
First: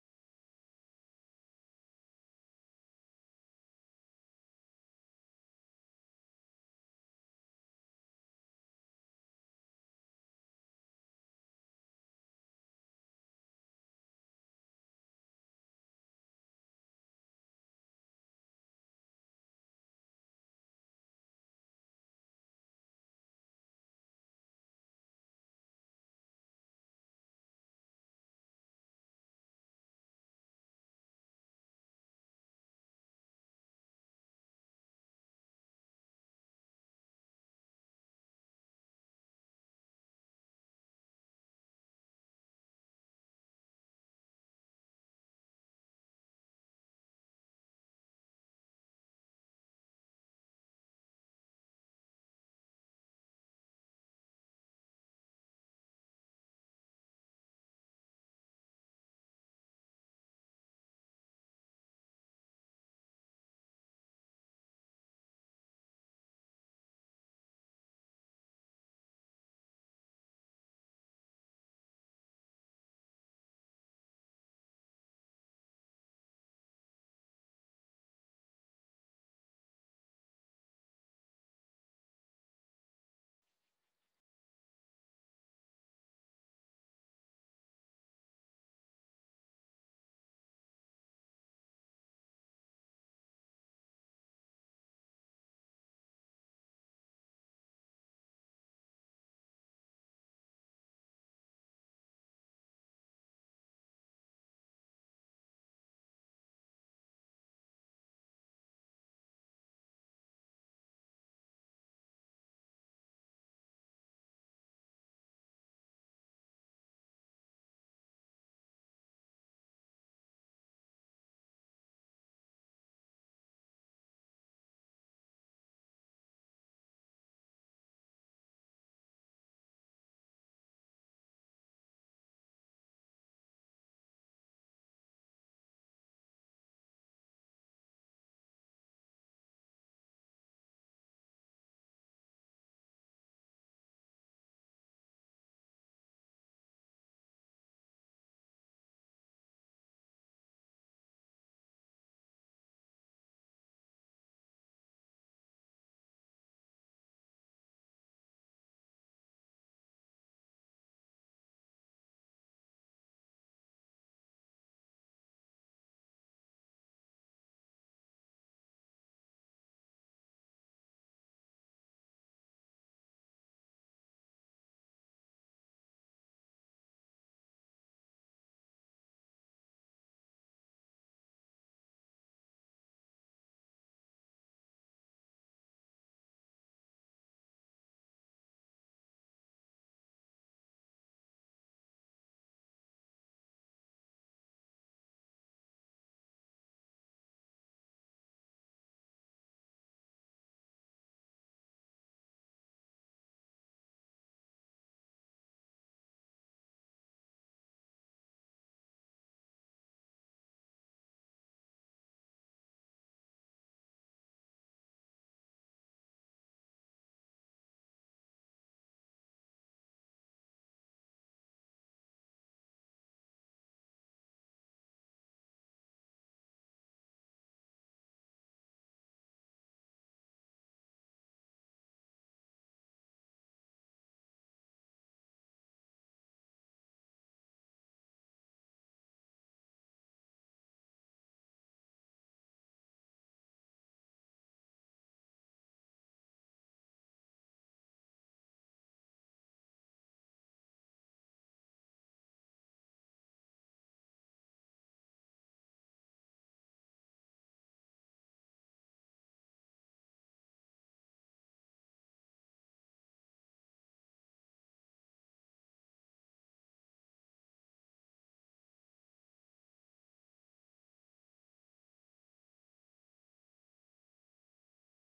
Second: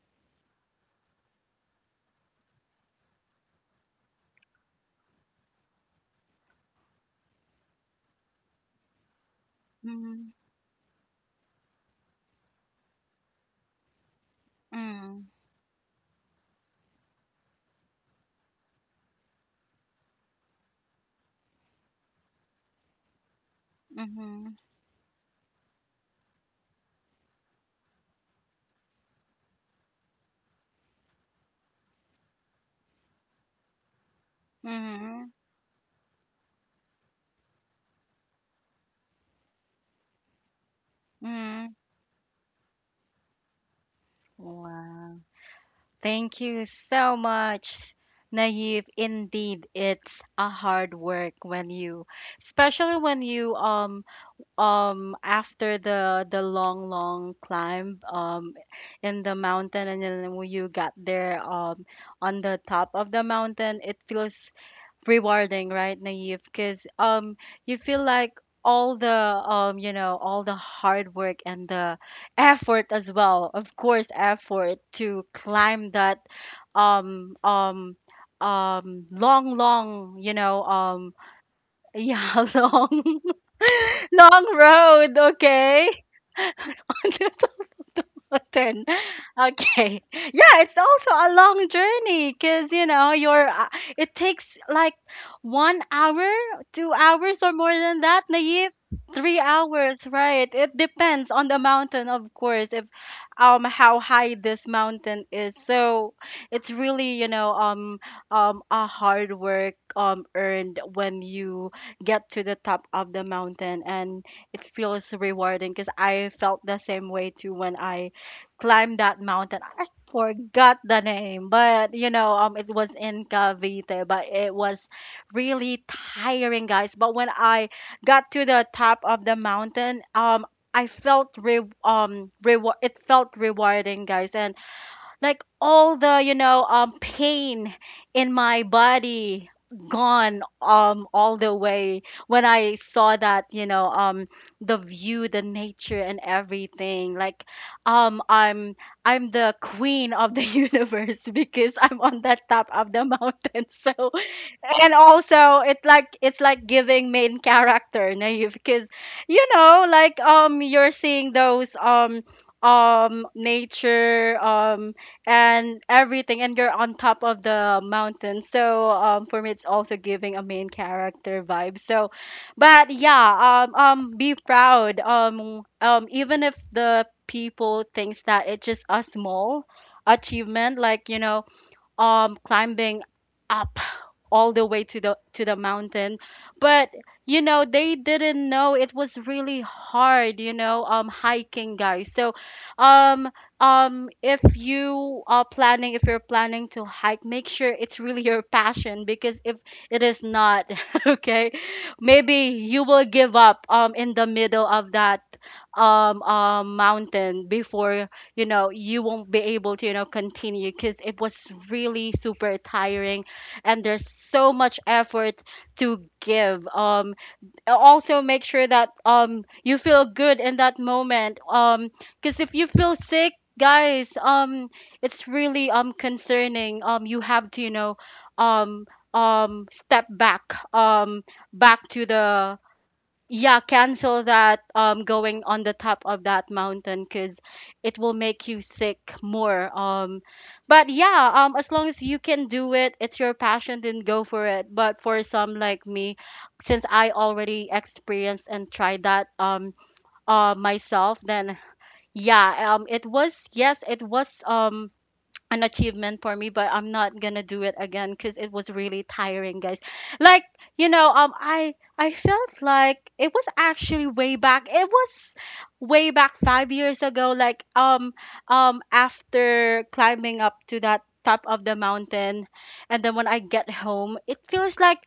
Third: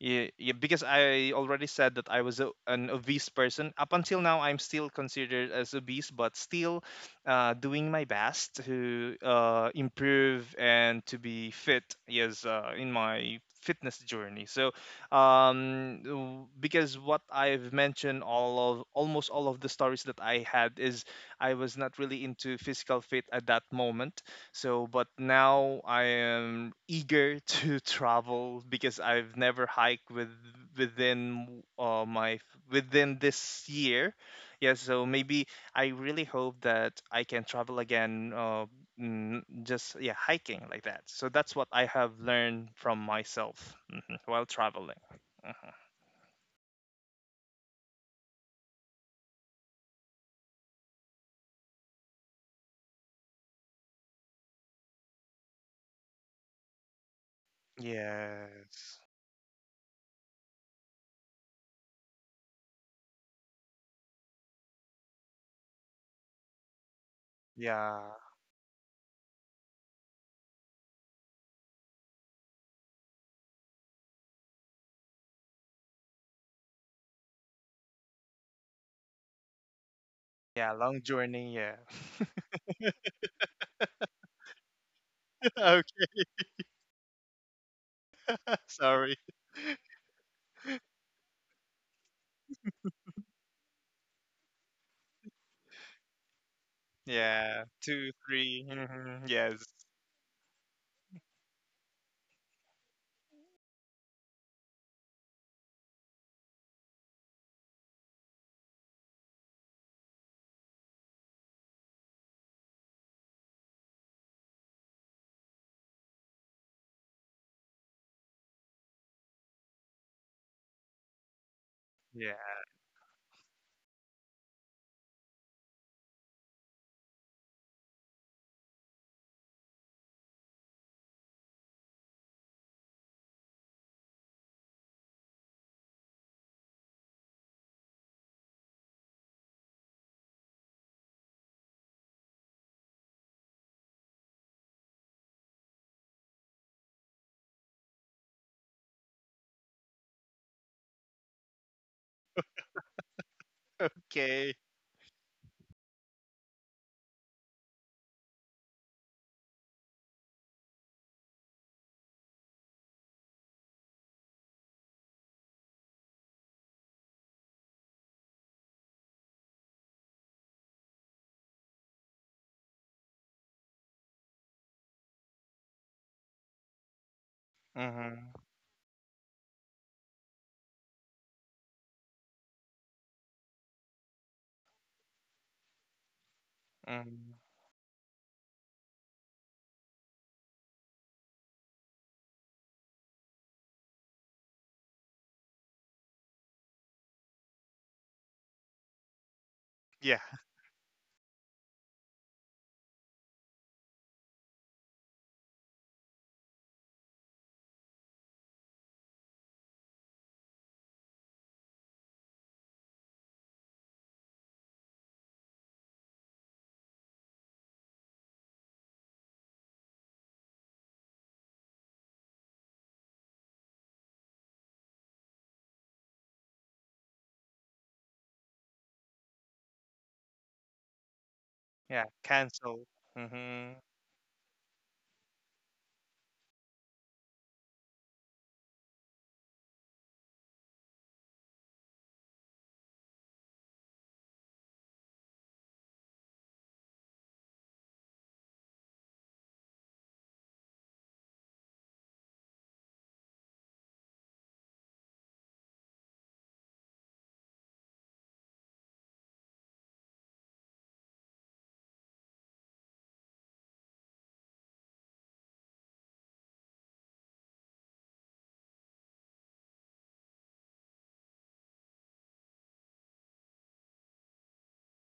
yeah, yeah, because I already said that I was a, an obese person. Up until now, I'm still considered as obese, but still doing my best to Mm-hmm. improve and to be fit. Yes, in my fitness journey. So, Mm-hmm. Because what I've mentioned, all of almost all of the stories that I had is I was not really into physical fit at that moment. Mm-hmm. So, but now I am eager to travel because I've never hiked with within my within this year. Yeah, so maybe I really hope that I can travel again. Just yeah, hiking like that. So that's what Mm-hmm. I have learned from myself, mhm, while traveling. Wow. Mhm. Thank you so much, Naive. Indeed, it's a hard work when you, especially when you after the long long climb Yes. in the mountain and then when you got there on the top of the mountain, it feels rewarding, right, Naive? Because you feel Yeah. like all the you know, all the hard work and the effort as well. Of course, effort to climb that um um long long, you know, Yeah. Long journey. Yeah. yeah, long long road. Okay. Okay. Then, Sorry. okay. Yeah, it's also a long journey because, you know, you're, it takes like 1 hour, 2 hours, or Yeah. more than Two, that, three. Naive. Mhm. Three Yes. hours, right? It depends on the mountain, of course, if how high this mountain is. So it's really, you know, a hard work earned when you get to the top of the mountain, and it feels rewarding because I felt the same way too when I climbed that mountain. I forgot the name, but you Yeah. know, it was in Cavite, but it was really tiring, guys. But when I got to the top of the mountain, I felt re reward. It felt rewarding, guys, and like all the, you know, pain in my body gone all the way when I saw that, you know, the view, the nature, and everything. Like um I'm I'm the queen of the universe because I'm on that top of the mountain. So Okay. and also it like it's like giving main character, Naive, because you know, like, you're seeing those nature and everything, and you're on top of the mountain. So for me, it's also giving a main character vibe. So but yeah, be proud even if the people thinks Mm-hmm. that it's just a small achievement like, you know, climbing up all the way to the mountain. But Mm-hmm. you know, they didn't know it was really hard, you know, hiking, guys. So um if you're planning to hike, make sure it's really your passion, because if it Yeah. is not, okay, maybe you will give up in the middle of that mountain before, you know, you won't be able to, you know, continue because it was really super tiring, and there's so much effort to give. Also make sure that you feel good in that moment, because if you feel sick, guys, it's really concerning. You have to, you know, um step back, um back Yeah. to the Cancel. yeah, Mm-hmm. cancel that going on the top of that mountain, because it will make you sick more. But yeah, as long as you can do it, it's your passion, then go for it. But for some like me, since I already experienced and tried that myself, then yeah, it was, yes, it was an achievement for me, but I'm not gonna do it again because it was really tiring, guys. Like, you know, I felt like it was actually way back, it was way back 5 years ago, like after climbing up to that top of the mountain, and then when I get home, it feels like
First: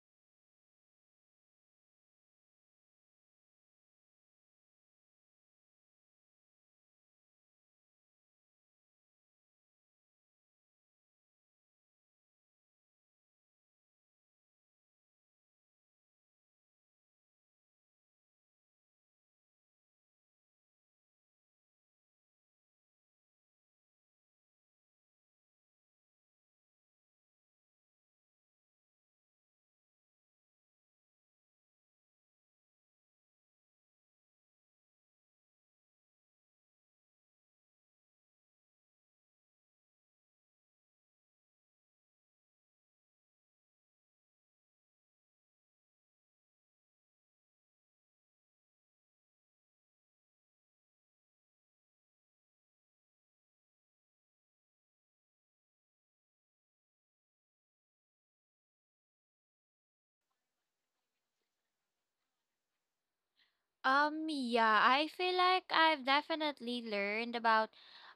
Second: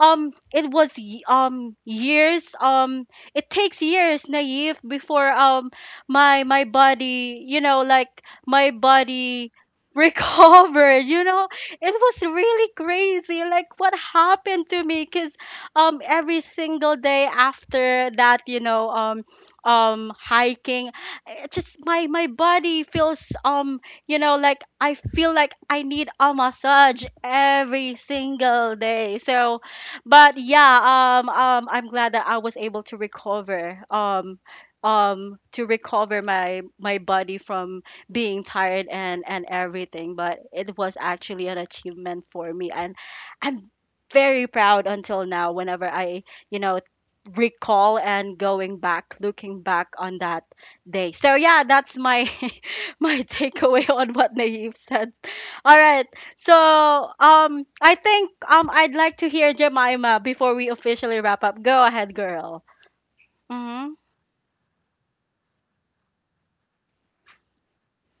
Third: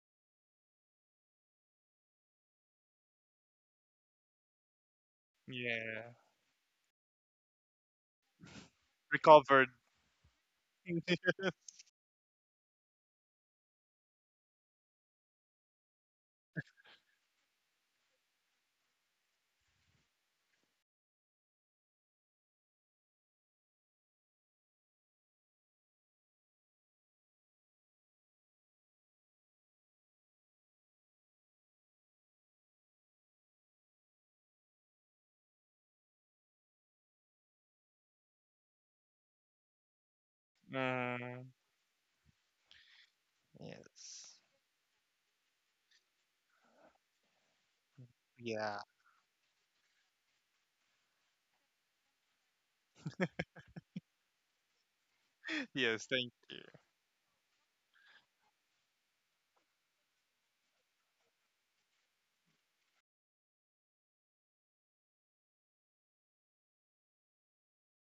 it was years. It takes years, Naive, before Yeah. my body, you know, like my body Recovered. recovered, you know. It was really crazy, like what happened to me, because every single day after that, you know, hiking, it just my body feels you know, like I feel like I need a massage every single day. So but yeah, I'm glad that I was able to recover my body from being tired and everything. But it was Mm-hmm. actually an achievement for me, and I'm Yes. very proud until now whenever I, you know, recall and going Yeah. back, looking back on that day. So yeah, that's my my takeaway on what Naive said. All right, Yes. Thank. so I think I'd like to hear Jemima before we officially wrap up. Go ahead, girl. Mm-hmm. Yeah, I feel like I've definitely learned about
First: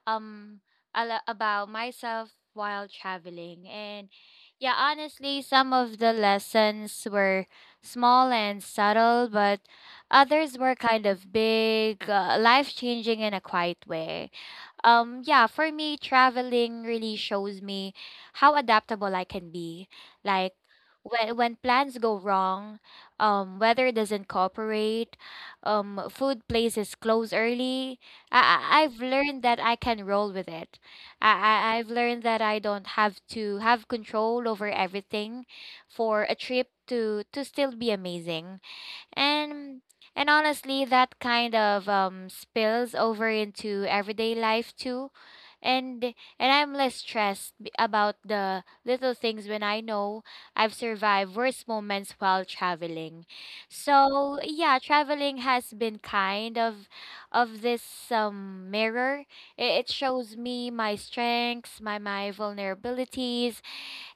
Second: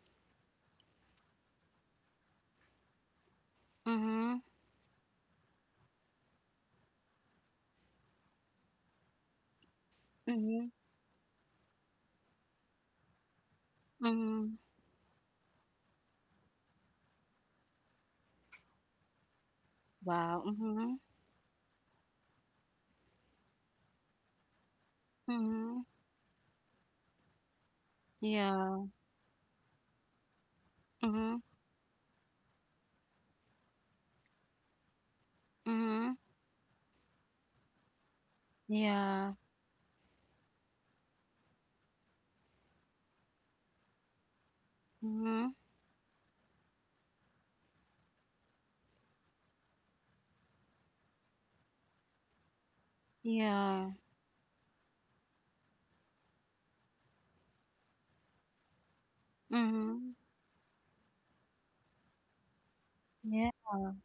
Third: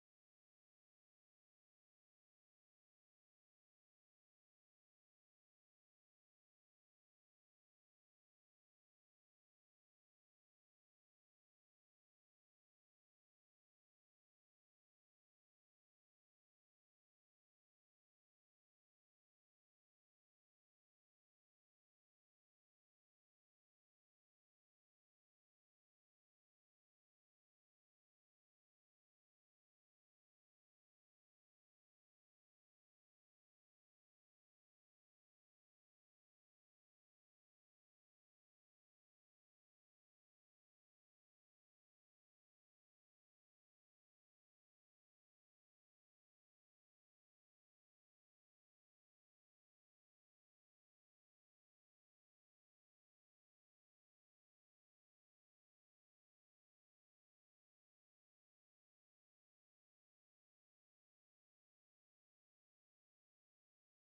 um about myself while traveling. And Mm-hmm. yeah, honestly, some of the lessons were small and subtle, but others Mm-hmm. were kind of big, life-changing in a quiet way. Mm-hmm. Yeah, for me, traveling really shows me how adaptable I can be. Wow. Like Mm-hmm. when plans go wrong, weather doesn't cooperate, Mm-hmm. Food places close early. I, I Yeah. I've learned that I can roll with it. I, Mhm. I I've learned that I don't have to have control over everything Mhm. for a trip to still be amazing. Yeah. And and honestly, that kind of spills over into everyday life too. Mhm. And and I'm less stressed about the little things when I know I've survived worse moments while traveling. Yeah. So, yeah, traveling has been kind of this mirror. It Mhm. shows me my strengths, my Yeah. vulnerabilities,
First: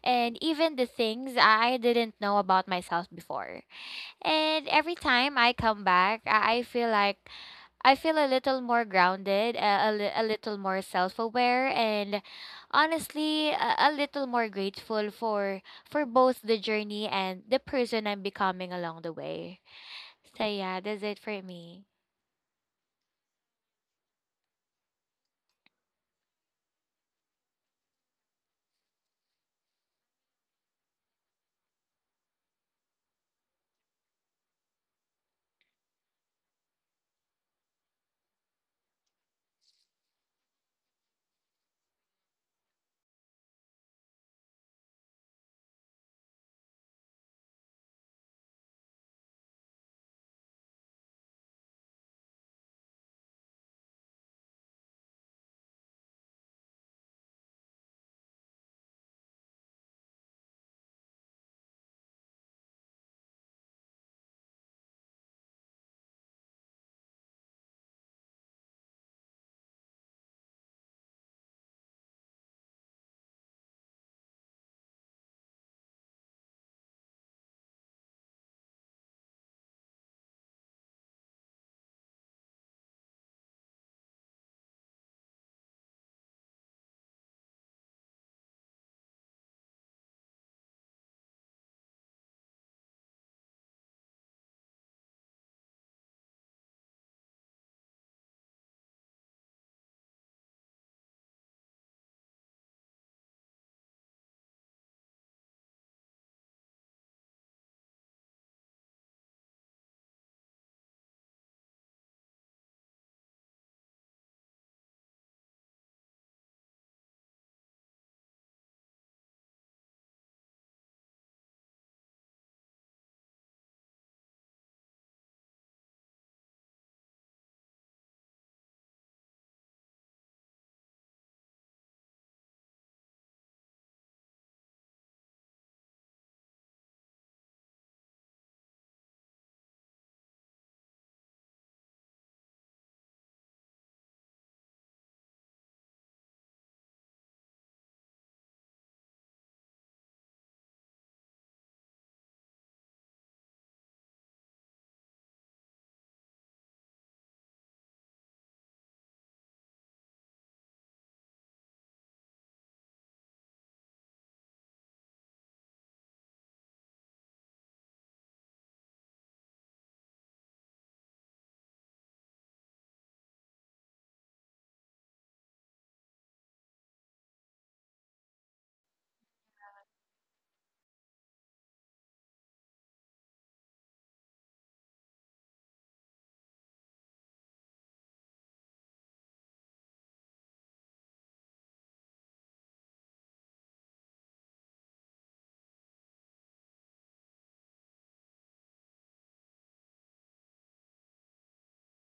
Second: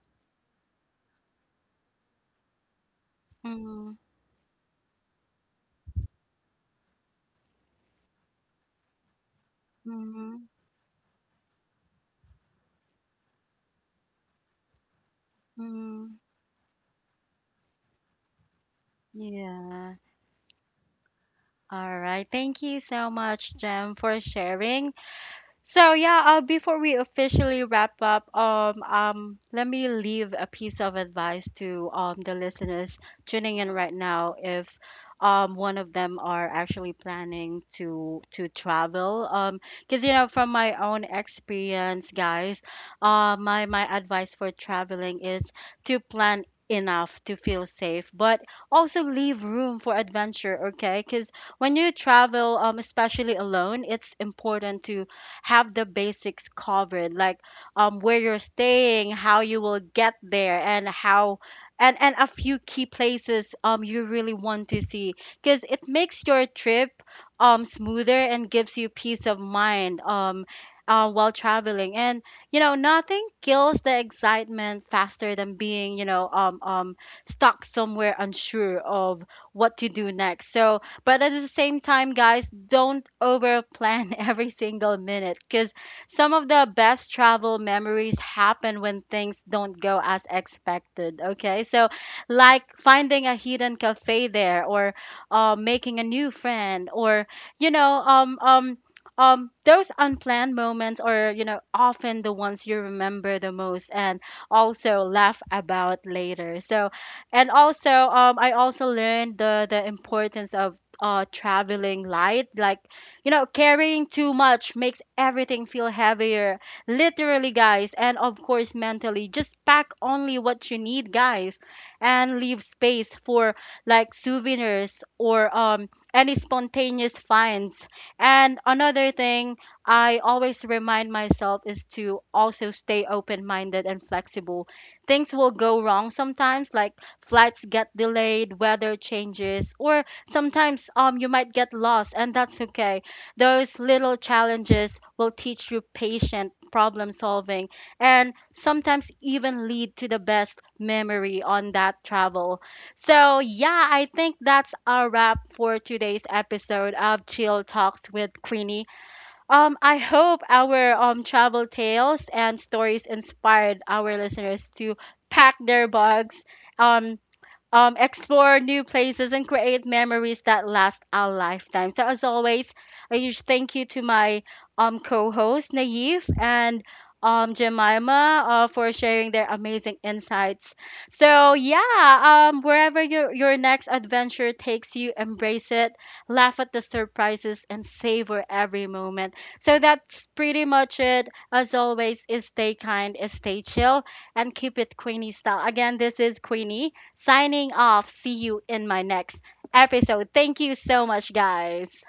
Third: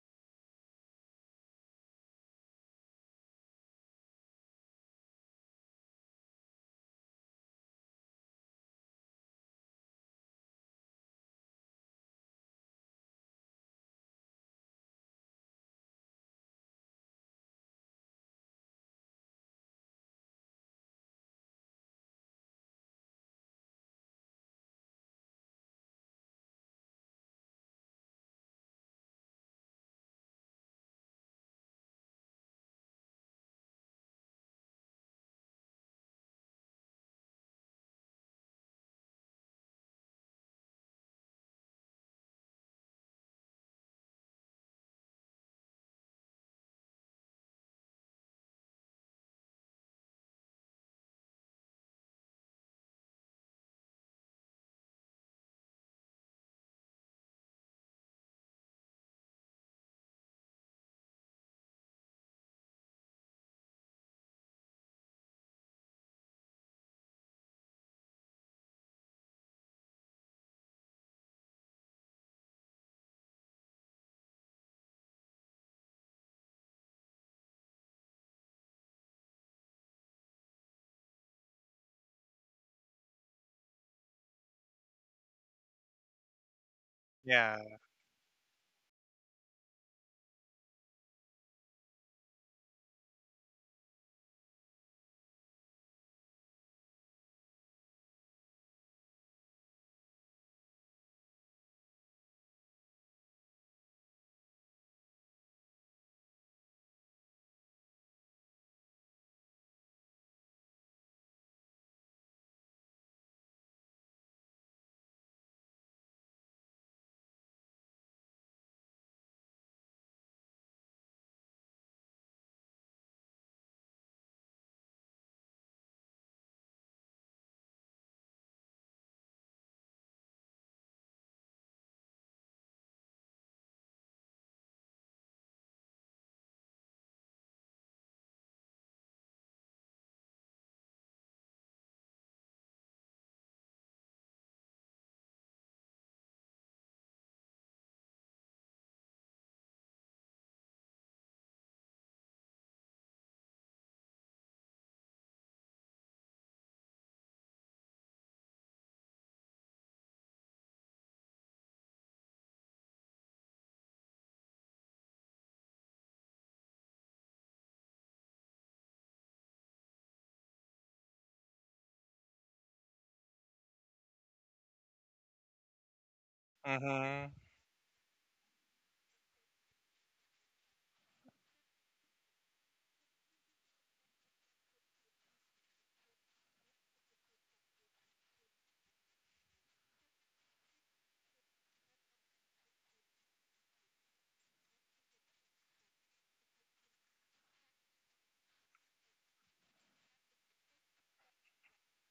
and even the things I didn't know about myself before. Mhm. And every time I come back, I feel like I feel a little more grounded, a Mhm. little more self aware, and honestly, a little more grateful for Mhm. both the journey and the person I'm becoming along the way. Yeah. So yeah, that's it for me. All right. Thank you so much, Jem, for sharing. So yeah, before we officially wrap up, let me leave a piece of advice to the listeners tuning in right now. If one of them are actually planning to travel, because you know, from my own experience, guys, my advice for traveling is to plan enough to feel safe, but also leave room for adventure. Okay, because when you travel, especially alone, it's important to have the basics covered, like where you're staying, how you will get there, and how and a few key places you really want to see, because it makes your trip smoother and gives you peace of mind, while traveling. And you know, nothing kills the excitement faster than being, you know, stuck somewhere unsure of what to do next. So but at the same time, guys, don't overplan every single minute, because some of the best travel Yeah. memories happen when things don't go as expected. Okay, so like finding a hidden cafe there, or making a new friend, or you know, those unplanned moments are, you know, often the ones you remember the most and also laugh about later. So and also, I also learned the importance of traveling light. Like, you know, carrying too much makes everything feel heavier, literally, guys, and of course mentally. Just pack only what you need, guys, and leave space for like souvenirs, or any spontaneous finds. And another thing I always remind myself is to also stay open minded and flexible. Things will go wrong sometimes, like flights get delayed, weather changes, or sometimes you might get lost, and that's okay. Those little challenges will teach you patient problem solving, and sometimes even lead to the best memory on that travel. So yeah, I think that's a wrap for today's episode of Chill Talks with Queenie. I hope our travel tales and stories inspired our listeners to pack their bags, um explore new places, and create memories that last a lifetime. So, as always, a huge thank you to my co host, Naif, and Mm-hmm. Jemima, for sharing their amazing insights. So yeah, wherever your next adventure takes you, embrace it, laugh at the surprises, and savor every moment. So, that's pretty much it. As always, is stay kind, is stay chill, and keep it Queenie style. Again, this is Queenie signing off. See you in my next episode. Thank you so much, guys.